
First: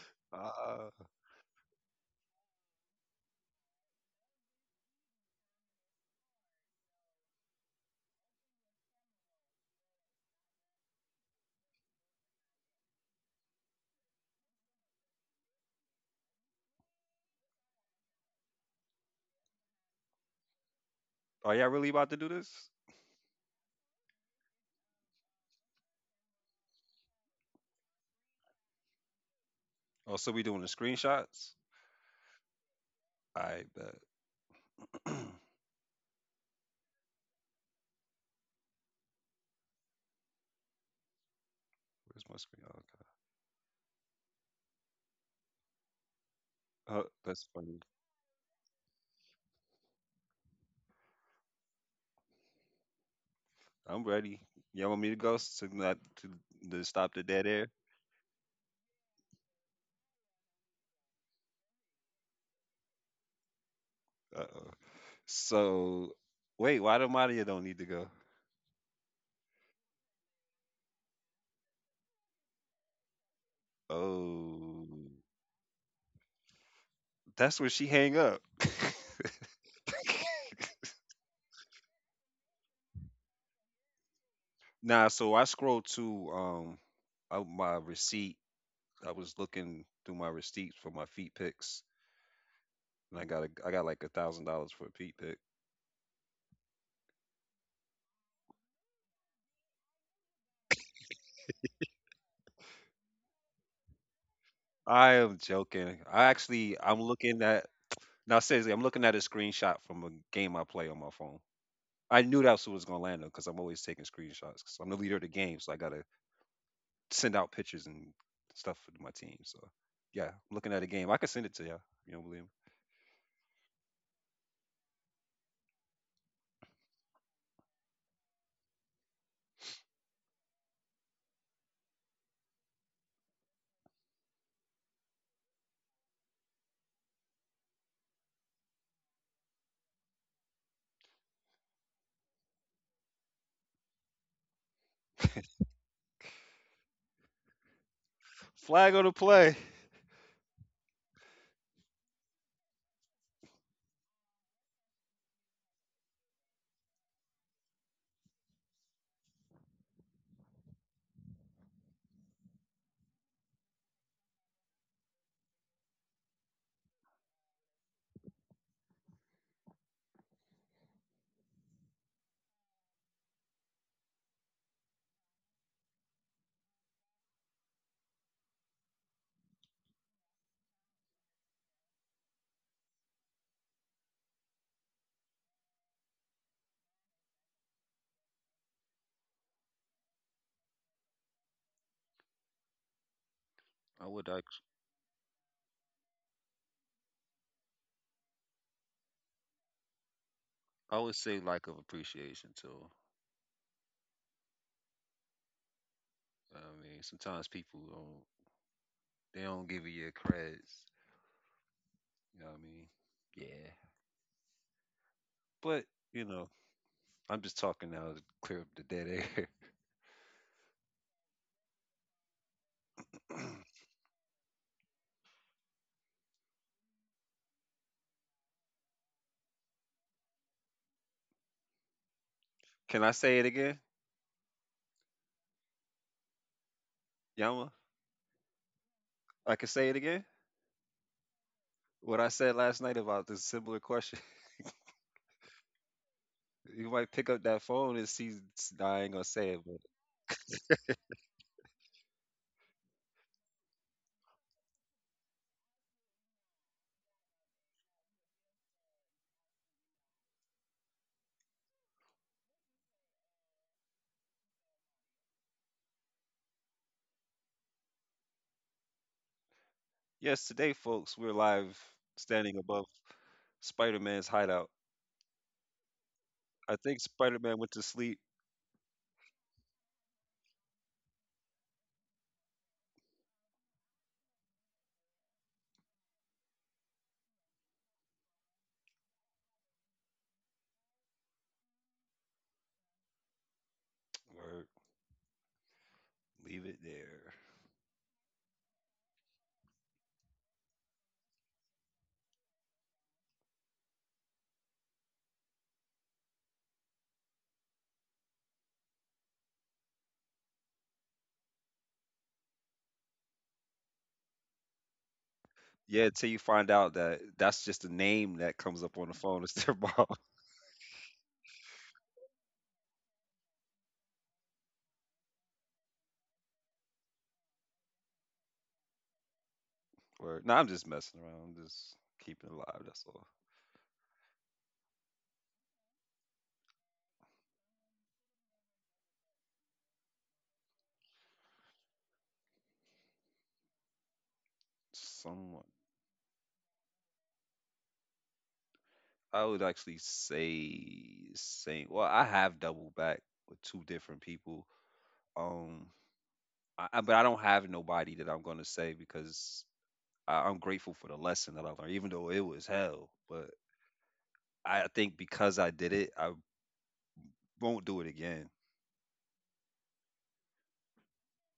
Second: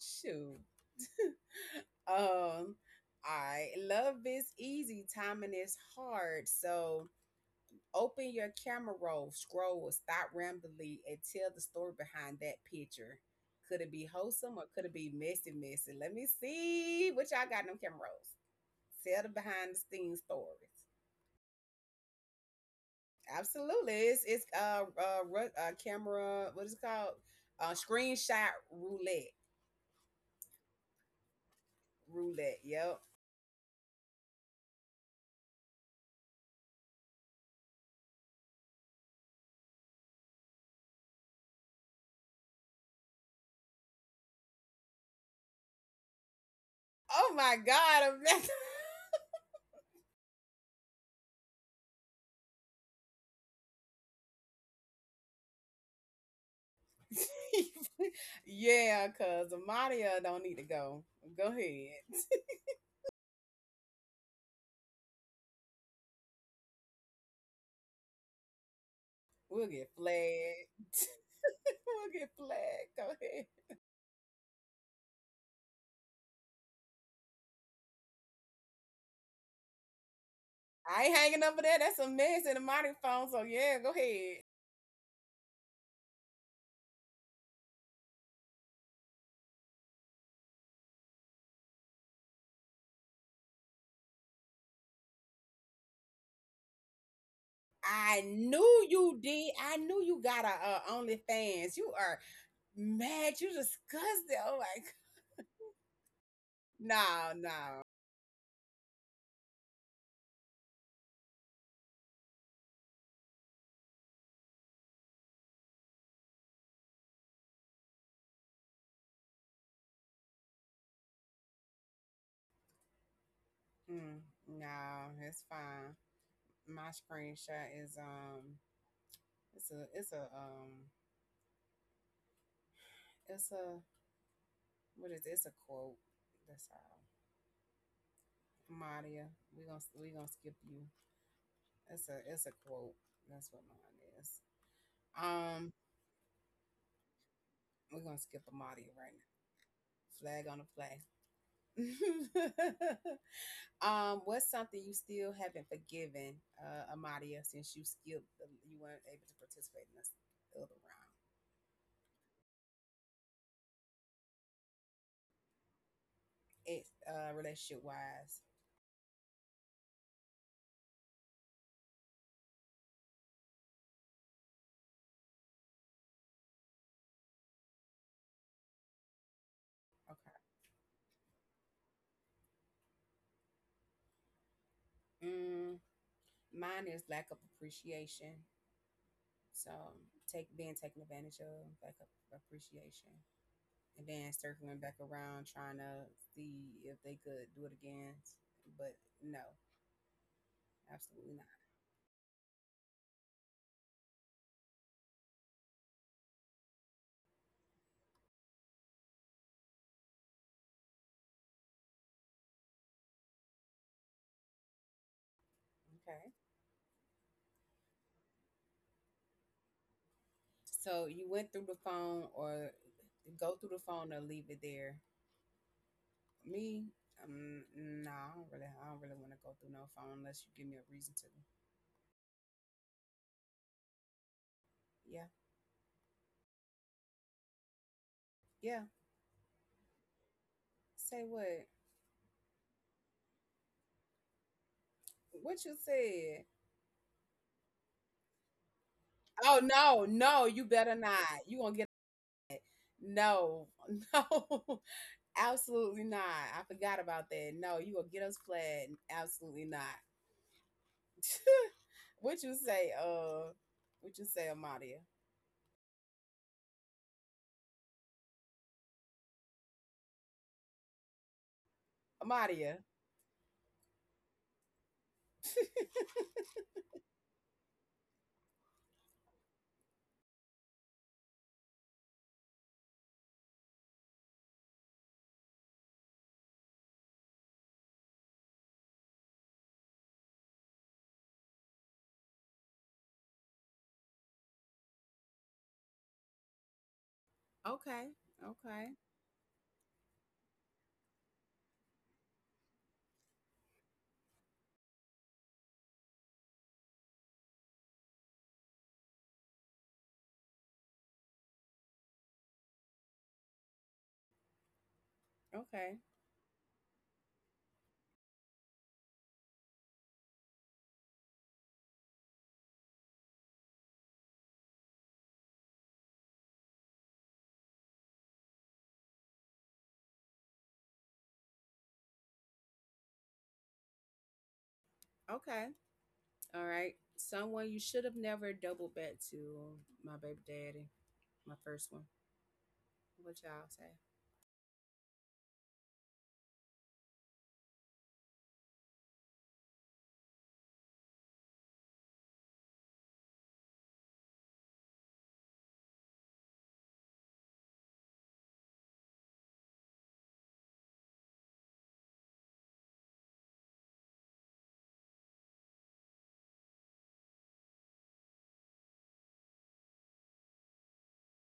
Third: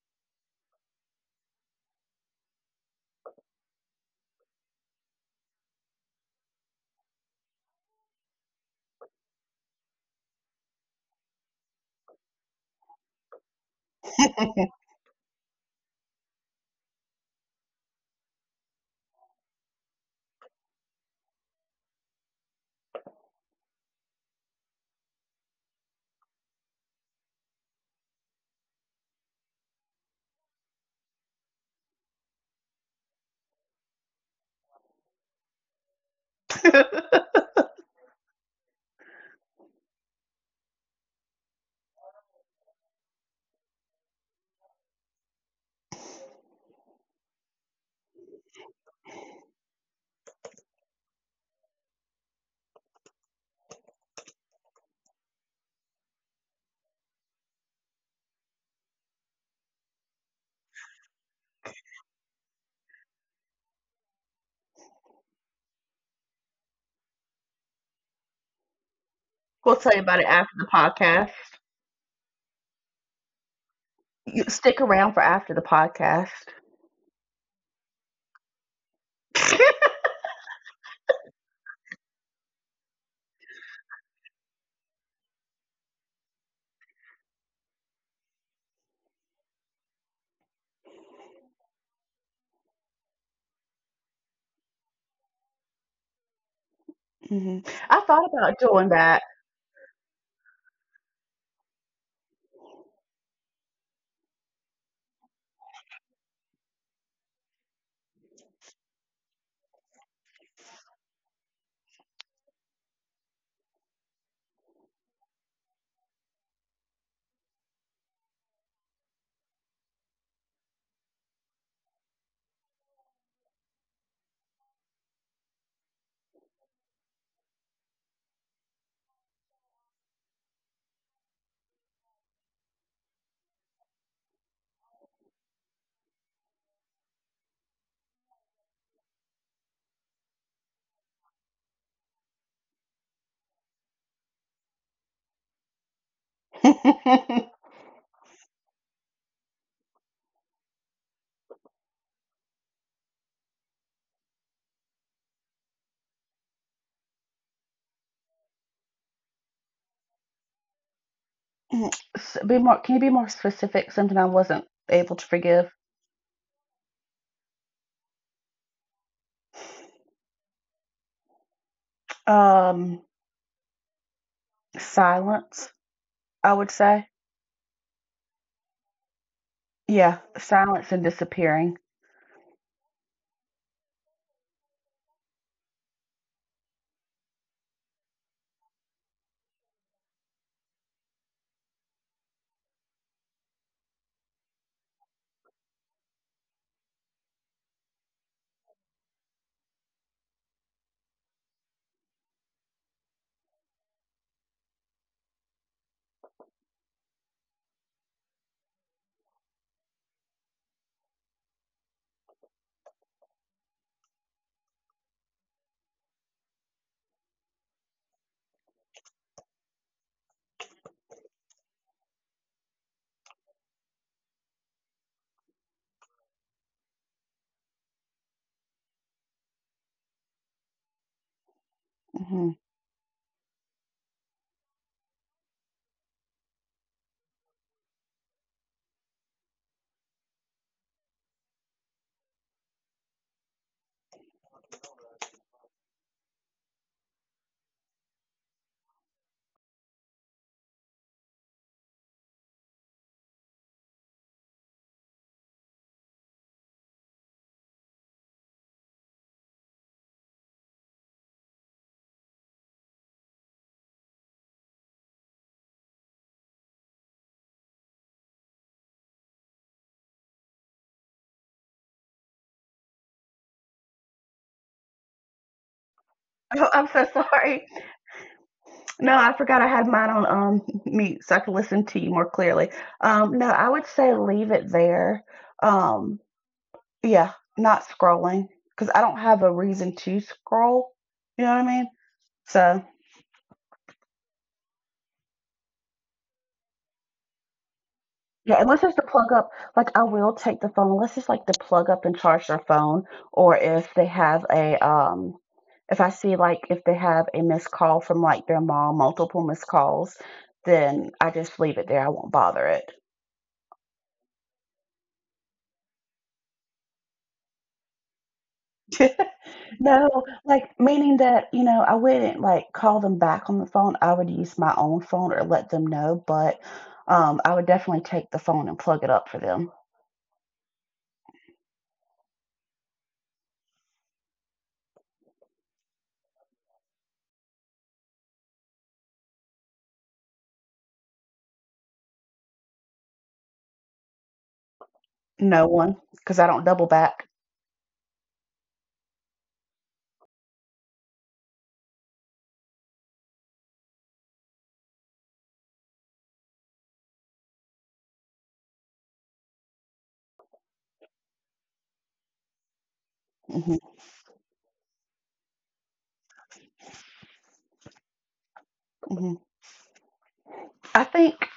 Speaker 1: shoot.
Speaker 3: uh,
Speaker 1: Um, all right. Love is easy. Timing is hard. So open your camera roll, scroll, or stop randomly and tell the story behind that picture. Could it be wholesome or could it be messy, messy? Let me see what y'all got in them camera rolls. Tell the behind the scenes stories.
Speaker 3: are y'all really about to do this?
Speaker 1: Absolutely, it's camera. What is it called? Screenshot roulette.
Speaker 3: Oh, so we doing the screenshots?
Speaker 1: Roulette. Yep.
Speaker 3: I bet. Where's my screen? Oh, okay. Oh,
Speaker 1: Oh
Speaker 3: that's
Speaker 1: my
Speaker 3: funny.
Speaker 1: God, Amanda.
Speaker 3: I'm ready. Y'all want me to go s- to not to, to stop the dead air?
Speaker 1: Yeah, cause Amadia don't need to go. Go ahead.
Speaker 3: Uh oh. So wait, why do Maria don't need to go?
Speaker 1: We'll
Speaker 2: We'll
Speaker 1: get
Speaker 2: tell you about it after the
Speaker 1: flagged.
Speaker 2: podcast.
Speaker 1: We'll get flagged. Go ahead.
Speaker 2: You stick
Speaker 3: Oh,
Speaker 2: around for after the podcast.
Speaker 3: that's when she hang up.
Speaker 1: I ain't hanging over there. That's a mess in the modern phone. So yeah, go ahead.
Speaker 3: Nah, so I scrolled to my receipt. I was looking through my receipts for my feet pics, and I got like $1,000 for a feet pic.
Speaker 2: Mhm. I
Speaker 1: I
Speaker 2: thought about
Speaker 1: knew
Speaker 2: doing
Speaker 1: you
Speaker 2: that.
Speaker 1: did. I knew you got a OnlyFans. You are mad. You disgusting.
Speaker 3: I am joking. I actually, I'm
Speaker 1: No,
Speaker 3: looking at
Speaker 1: no,
Speaker 3: now. Seriously, I'm looking at a screenshot from a game I play on my phone. I knew that's what was gonna land on because I'm always taking screenshots because I'm the leader of the game, so I gotta send out pictures and stuff for my team. So yeah, I'm looking at a game. I could send it to y'all. You don't believe me?
Speaker 1: mm, no. It's fine. My screenshot is. It's a. It's a um. It's a. What is it? It's a quote. That's all. Maria, we gonna skip you. It's a quote. That's what mine is. Um. We're gonna skip the audio
Speaker 3: Flag on the
Speaker 1: right now.
Speaker 3: play.
Speaker 1: Flag on the flag. Um, what's something you still haven't forgiven, Amadia, since you skipped, you weren't able to participate in this other round?
Speaker 2: Be more. Can you be more specific? Something I wasn't able to forgive.
Speaker 1: It's relationship wise.
Speaker 2: Um, silence. I would say. Yeah,
Speaker 1: Okay.
Speaker 2: silence and disappearing.
Speaker 1: Mm, mine is lack of appreciation. So take being taken advantage of, lack of appreciation, and
Speaker 3: I would
Speaker 1: then
Speaker 3: like
Speaker 1: circling back around trying to see if they could do it again, but no,
Speaker 3: I would
Speaker 1: absolutely
Speaker 3: say
Speaker 1: not.
Speaker 3: lack of appreciation too. I mean, sometimes people don't they don't give you your credits. You know what I mean? Yeah. But you
Speaker 1: Okay.
Speaker 3: know, I'm just talking now to clear up the dead air.
Speaker 1: So you went through the phone or go through the phone or leave it there. Me, no, I don't really want to go through no phone unless you give me a reason to.
Speaker 2: Mhm.
Speaker 3: Can I say it again,
Speaker 1: Yeah,
Speaker 3: Yama?
Speaker 1: yeah.
Speaker 3: I can say it again.
Speaker 1: Say what?
Speaker 3: What I said last night about this similar question.
Speaker 1: What you said?
Speaker 3: You might pick up that phone and see. I ain't gonna say
Speaker 1: Oh
Speaker 3: it, but...
Speaker 1: no, no, you better not. You gonna get no, no, absolutely not. I forgot about that. No, you gonna get us flat? Absolutely not. What you say? What you say, Amadia?
Speaker 3: Yes, today, folks, we're live standing
Speaker 1: Amadia.
Speaker 3: above Spider Man's hideout.
Speaker 2: Oh,
Speaker 3: I
Speaker 2: I'm so
Speaker 3: think Spider Man
Speaker 2: sorry.
Speaker 3: went to sleep,
Speaker 2: No, I forgot I had mine on mute so I could listen to you more clearly. No, I would say leave it there. Um, Yeah, not scrolling because I don't have a reason to scroll. You know what I mean? So
Speaker 3: or leave it there.
Speaker 1: Okay,
Speaker 2: yeah, unless
Speaker 1: okay.
Speaker 2: it's to plug up, like I will take the phone unless it's like to plug up and charge their phone, or if they have a if I see like if they have a missed call from like their mom, multiple missed calls, then I just leave it there. I won't bother it.
Speaker 1: Okay.
Speaker 3: Yeah, until you find out that that's just a name that comes up on the phone. It's their mom.
Speaker 2: No, like meaning that, you know, I wouldn't like call them back on the phone. I would use my own phone or let them know, but I would definitely take the phone and plug it up for them.
Speaker 3: Or, no, I'm just messing around. I'm just keeping it alive. That's all.
Speaker 1: Okay. All right. Someone you should have never double bet to my baby daddy, my first one. What y'all say?
Speaker 3: Someone.
Speaker 2: No one, because I don't double back.
Speaker 3: I would actually say, same. Well, I have doubled back with two different people. Um, but I don't have nobody that I'm going to say because I'm grateful for the lesson that I learned, even though it was hell. But
Speaker 2: Hmm.
Speaker 3: I think because I did it, I won't do it again.
Speaker 2: Hmm. I think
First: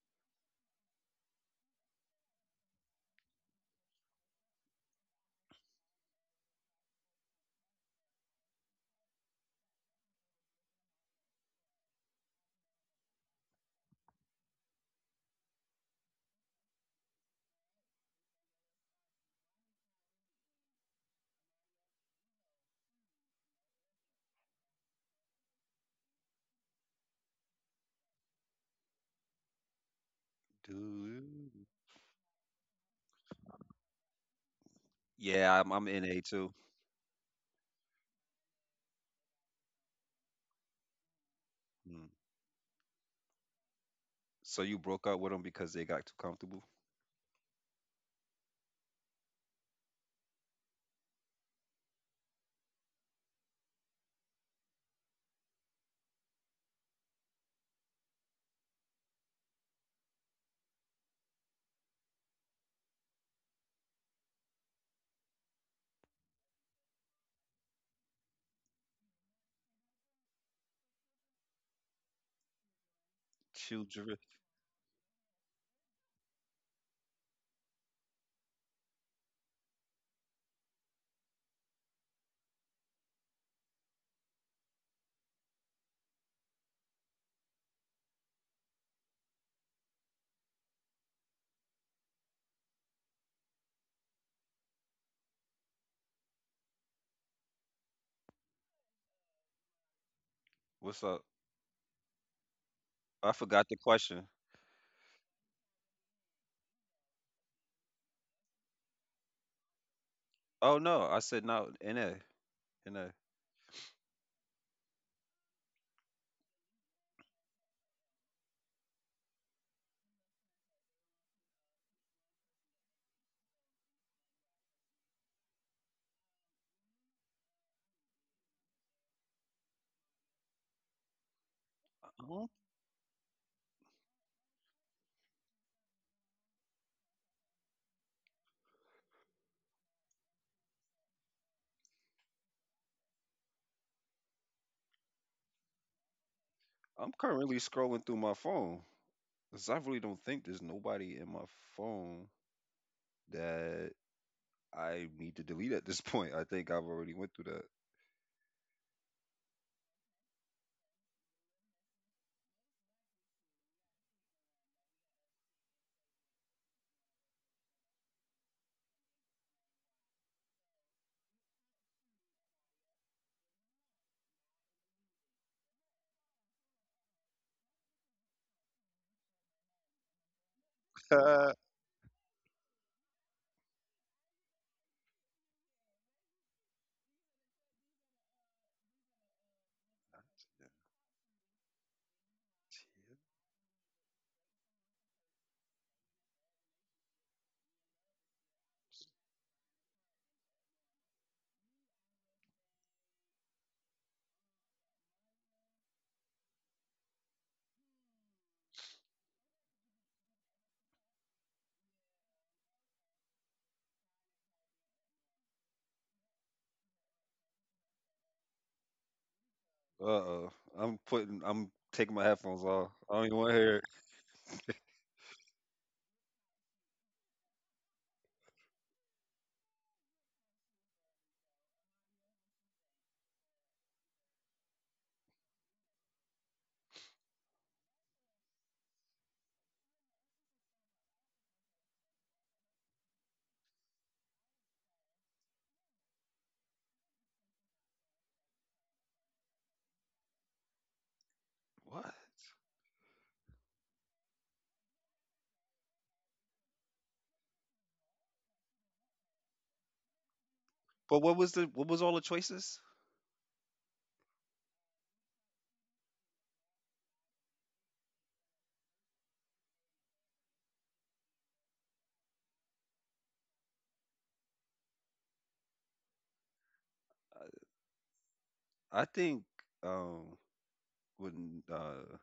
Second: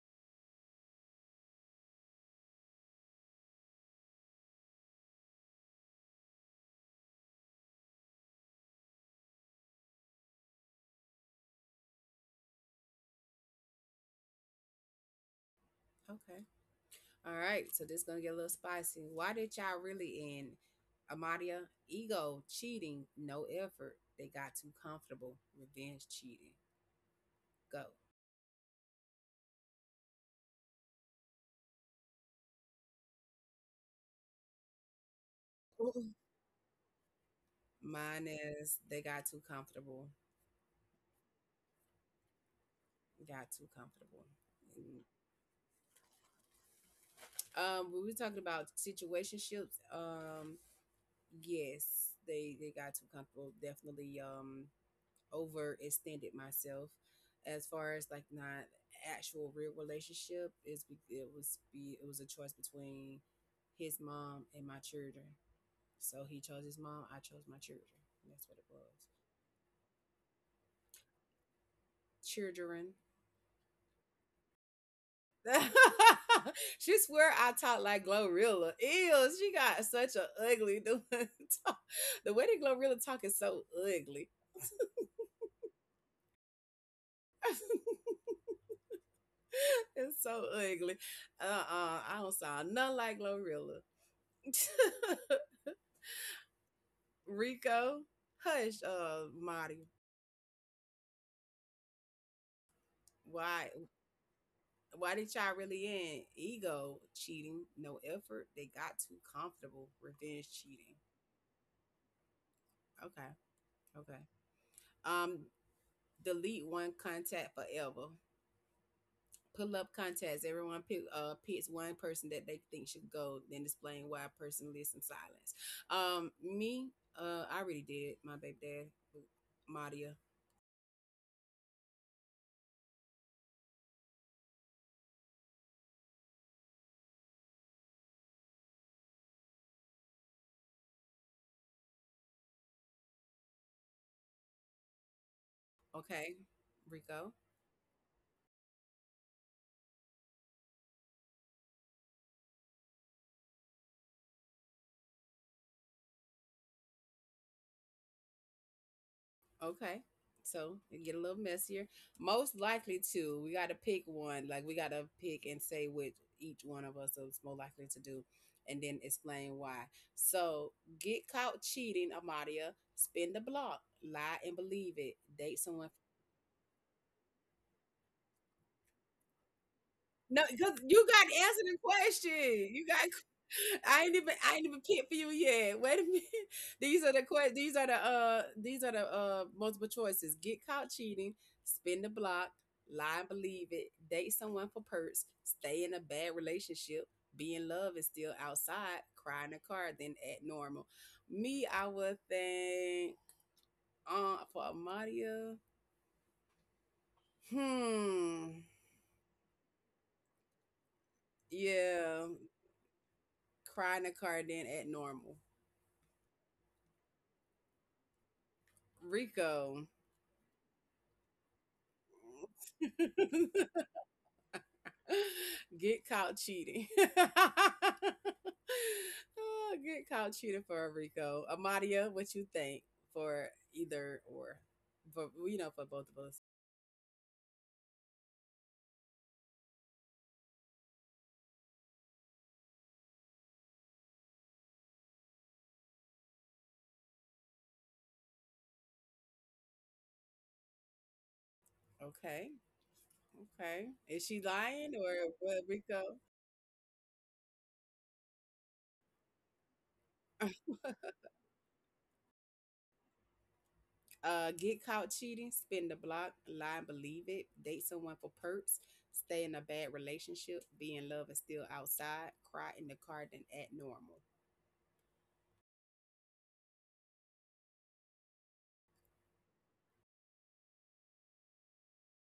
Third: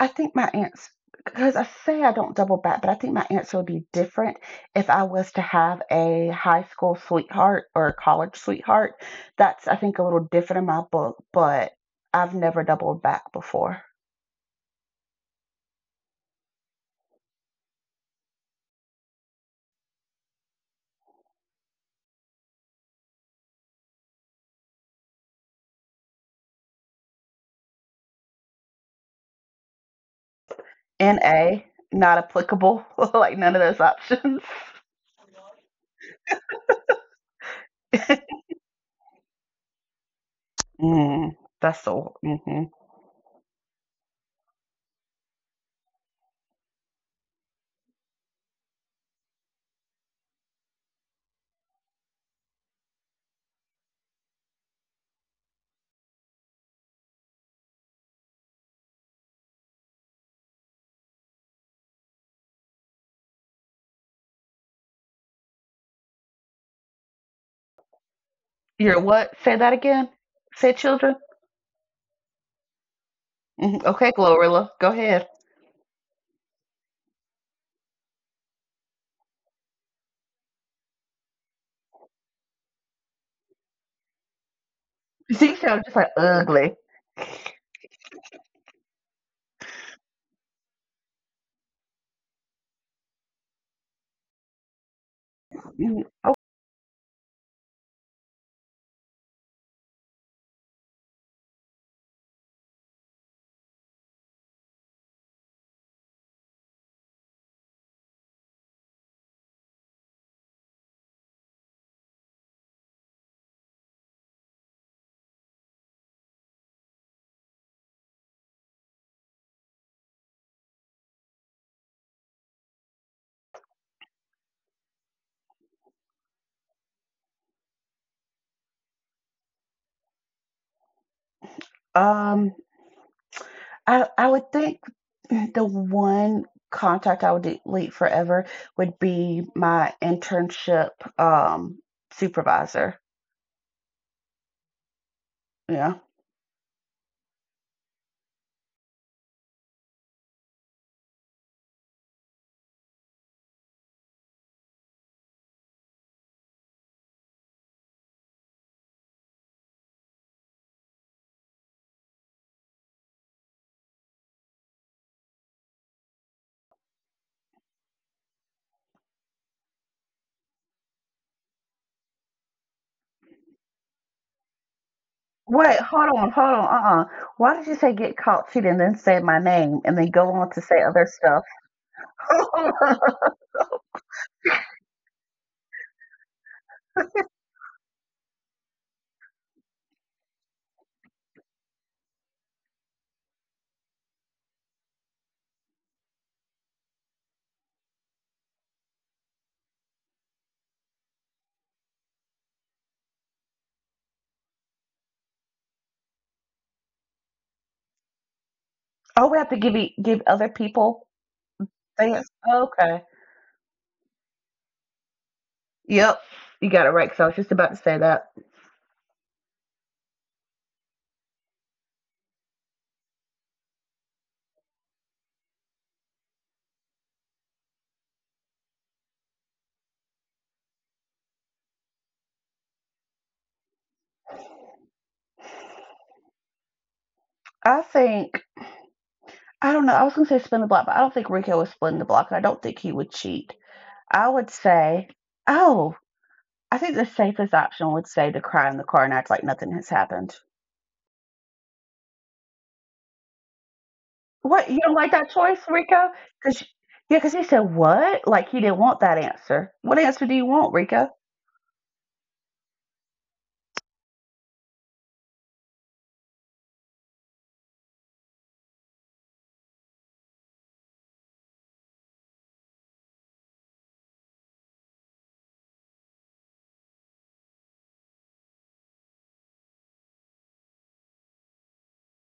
Speaker 2: I think my answer, because I say I don't double back, but I think my answer would be different if I was to have a high school sweetheart or a college sweetheart. That's, I think, a little different in my book, but I've never doubled back before.
Speaker 1: Okay. All right. So this gonna get a little spicy. Why did y'all really end? Amadia, ego, cheating, no effort. They got too comfortable. Revenge cheating. Go.
Speaker 2: NA,
Speaker 3: Dude.
Speaker 2: not applicable, like none of those options.
Speaker 3: Yeah, I'm
Speaker 1: Ooh.
Speaker 3: NA too.
Speaker 1: Mine is they got too comfortable.
Speaker 2: Mm, that's
Speaker 3: Mm.
Speaker 2: so. Hmm.
Speaker 1: Got too comfortable.
Speaker 3: So you
Speaker 1: Mm.
Speaker 3: broke up with them because they got too comfortable?
Speaker 1: We were talking about situationships. Yes, they got too comfortable definitely. Overextended myself as far as like not actual real relationship. Is it was be It was a choice between his mom and my children. So he chose his mom, I chose my children. And that's what it was.
Speaker 2: You're what? Say that again. Say children.
Speaker 1: Children.
Speaker 2: Hmm. Okay,
Speaker 3: Children.
Speaker 2: Glorilla, go ahead.
Speaker 1: She swear I talk like Glorilla. Ew, she got such a ugly the way that Glorilla talk is so ugly.
Speaker 2: She sounds just like ugly.
Speaker 1: It's so ugly. Uh-uh. I don't sound nothing like Glorilla.
Speaker 2: Mhm.
Speaker 1: Rico, hush, Marty.
Speaker 3: What's up? I forgot
Speaker 1: Why
Speaker 3: the question.
Speaker 1: why did y'all really end? Ego cheating, no effort. They got too comfortable. Revenge
Speaker 3: Oh
Speaker 1: cheating.
Speaker 3: no, I said no. NA, NA. Am
Speaker 1: Okay, okay. Um, Delete one contact forever. Pull up contest. Everyone picks one person that they think should go, then displaying why a person lives in silence. Me, I already did my baby dad, Madia.
Speaker 3: I'm
Speaker 2: Um, I would think the one contact I would delete forever would be my internship um supervisor. Yeah.
Speaker 1: Okay,
Speaker 3: I'm
Speaker 1: Rico.
Speaker 3: currently scrolling through my phone because I really don't think there's nobody in my phone that I need to delete at this point. I think I've already went through
Speaker 1: Okay, so it get a little messier. Most likely to, we got to pick one. Like we got to pick and say which each one of us is more likely to do, and then explain why. So get caught cheating, Amadia. Spin the block. Lie and believe it. Date
Speaker 2: Wait,
Speaker 1: someone.
Speaker 2: hold on, hold on. Why did you say get caught cheating, and then say my name, and then go
Speaker 1: No,
Speaker 2: on to
Speaker 1: because
Speaker 2: say other
Speaker 1: you got to
Speaker 2: stuff?
Speaker 3: that.
Speaker 1: answer the question. You got. I ain't even. I ain't even picked for you yet. Wait a minute. These are the que- These are the. These are the. Multiple choices. Get caught cheating. Spin the block. Lie and believe it. Date someone for perks. Stay in a bad relationship. Be in love and still outside. Cry in a car. Then act normal. Me, I would think. For Amadia. Hmm.
Speaker 2: Oh, we have to give other people. That's
Speaker 1: Yeah.
Speaker 2: okay.
Speaker 1: Cry in a car. Then act normal.
Speaker 2: Yep, you got it right. Because I was just about to say that.
Speaker 1: Rico,
Speaker 3: Uh-oh. I'm taking my headphones off. I don't even want to hear it.
Speaker 1: get caught cheating. Oh, get caught cheating for a Rico. Amadia, what you think for either or? But you know, for both of us.
Speaker 2: I think I don't know. I was gonna say spin the block, but I don't think Rico would spin the block, and I don't think he would cheat. I would say, oh, I think the safest option would say to cry in the car and act like nothing has happened.
Speaker 3: What?
Speaker 1: Okay, okay. Is she
Speaker 2: What, you don't
Speaker 1: lying
Speaker 2: like that
Speaker 1: or
Speaker 2: choice,
Speaker 1: what,
Speaker 2: Rico?
Speaker 1: Rico?
Speaker 2: Because yeah, because he said what? Like he didn't want that answer. What answer do you want, Rico?
Speaker 3: But what was all the choices?
Speaker 1: Get caught cheating, spin the block, lie and believe it, date someone for perks, stay in a bad relationship, be in love and still outside, cry in the car, then act normal.
Speaker 3: I think um when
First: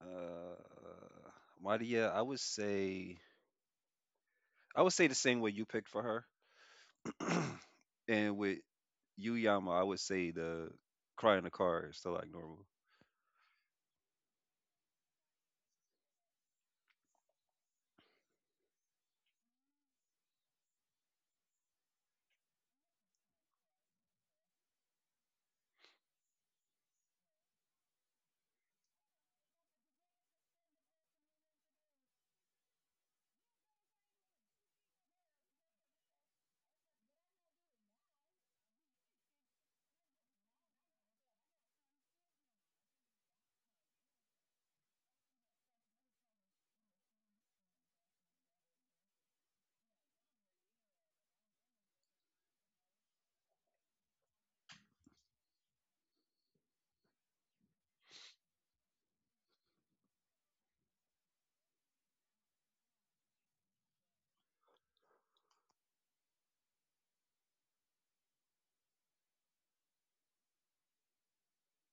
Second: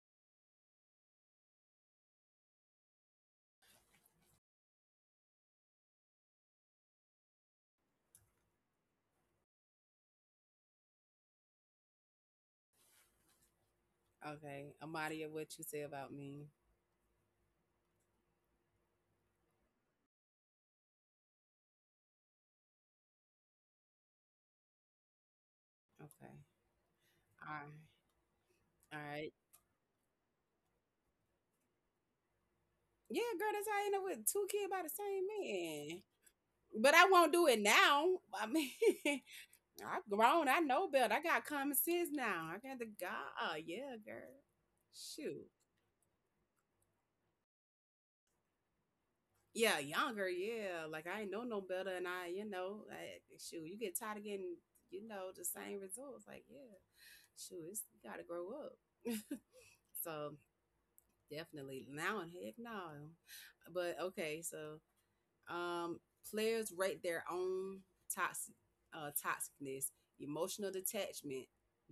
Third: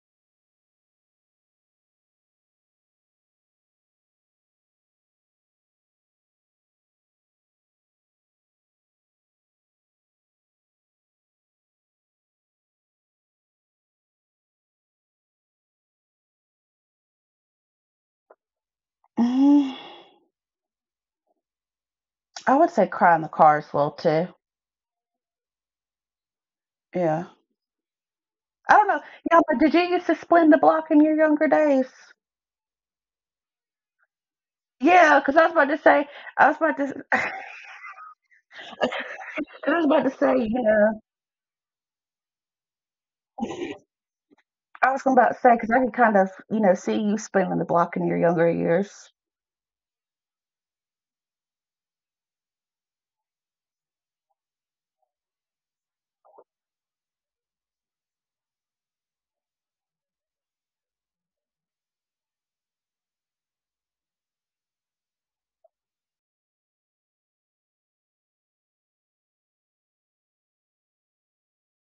Speaker 3: uh Maria, I would say the same way you picked for her. And with Yuyama, I would say the cry in the car is still like normal.
Speaker 1: Okay, Amadia, what you say about me?
Speaker 2: Mm, I would say cry in the car as well too.
Speaker 1: Okay,
Speaker 2: Yeah,
Speaker 1: all right,
Speaker 2: I don't
Speaker 1: all
Speaker 2: know.
Speaker 1: right.
Speaker 2: Yeah, but did you used to split the block in your younger days?
Speaker 1: Yeah, girl, that's how I end up with two kids by the
Speaker 2: Yeah,
Speaker 1: same
Speaker 2: because I was about to
Speaker 1: man.
Speaker 2: say, I was about to,
Speaker 1: But I
Speaker 2: 'cause
Speaker 1: won't do it now. I mean,
Speaker 2: I was about
Speaker 1: I've
Speaker 2: to say,
Speaker 1: grown.
Speaker 2: you
Speaker 1: I know
Speaker 2: know,
Speaker 1: better. I got common sense now. I got the God. Yeah, girl.
Speaker 2: I was about to
Speaker 1: Shoot.
Speaker 2: say because I can kind of, you know, see you spinning the block in your younger years.
Speaker 1: Yeah, younger. Yeah, like I ain't know no better, and I, you know, like, shoot, you get tired of getting, you know, the same results. Like, yeah, shoot, it's, you gotta grow up. So definitely. Now and heck no. But okay, so um players rate their own toxic toxicness, emotional detachment,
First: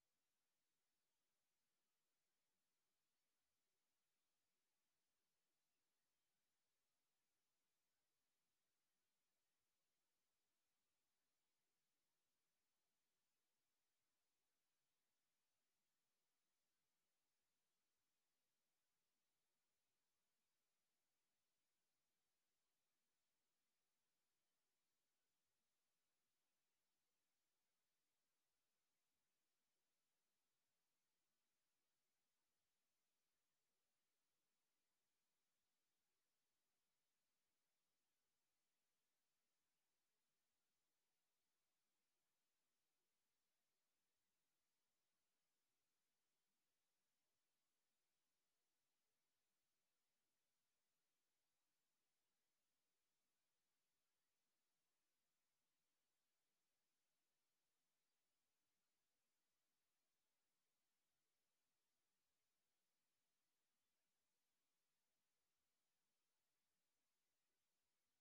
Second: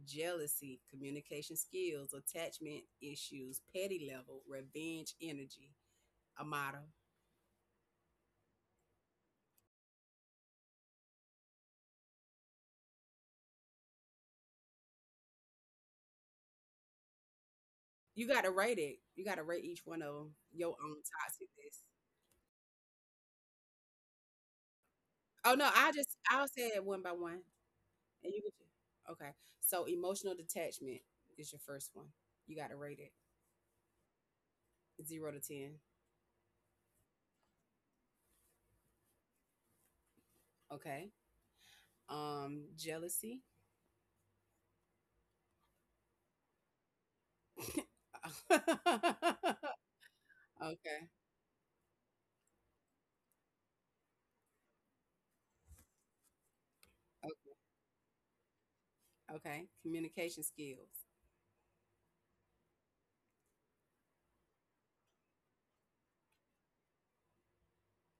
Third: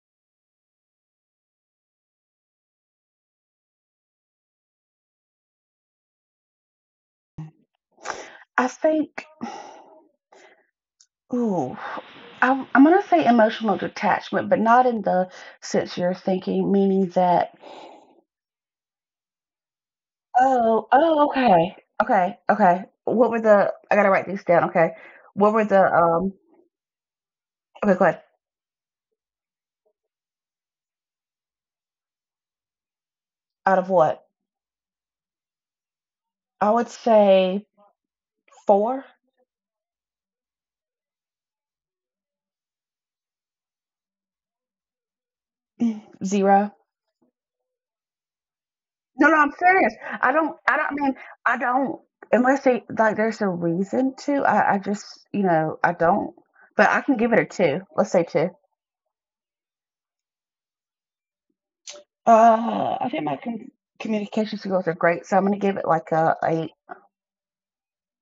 Speaker 1: jealousy, communication skills, attachment issues, petty level, revenge energy, a model.
Speaker 2: I think, ooh, I'm going to say emotional detachment, but not in the sense you're thinking, meaning that,
Speaker 1: You gotta rate it. You gotta rate each one of them your
Speaker 2: oh,
Speaker 1: own
Speaker 2: oh, okay,
Speaker 1: toxicness.
Speaker 2: okay, okay. What were the? I gotta write these down. Okay,
Speaker 1: Oh
Speaker 2: what were
Speaker 1: no,
Speaker 2: the?
Speaker 1: I just I'll say it one by one,
Speaker 2: Okay, go ahead.
Speaker 1: and you can. Ju-. Okay, so emotional detachment is your first one. You gotta rate it
Speaker 2: Out of what?
Speaker 1: zero to ten.
Speaker 2: I would say four,
Speaker 1: Okay. Jealousy.
Speaker 2: zero. No, no, I'm serious. I don't, I
Speaker 1: Okay.
Speaker 2: mean, I don't, unless they, like, there's a reason to, I just, you know, I don't, but I can give
Speaker 1: O
Speaker 2: it a two. Let's say two.
Speaker 1: Okay. Communication skills,
Speaker 2: I think my communication skills are great, so I'm going to give it like a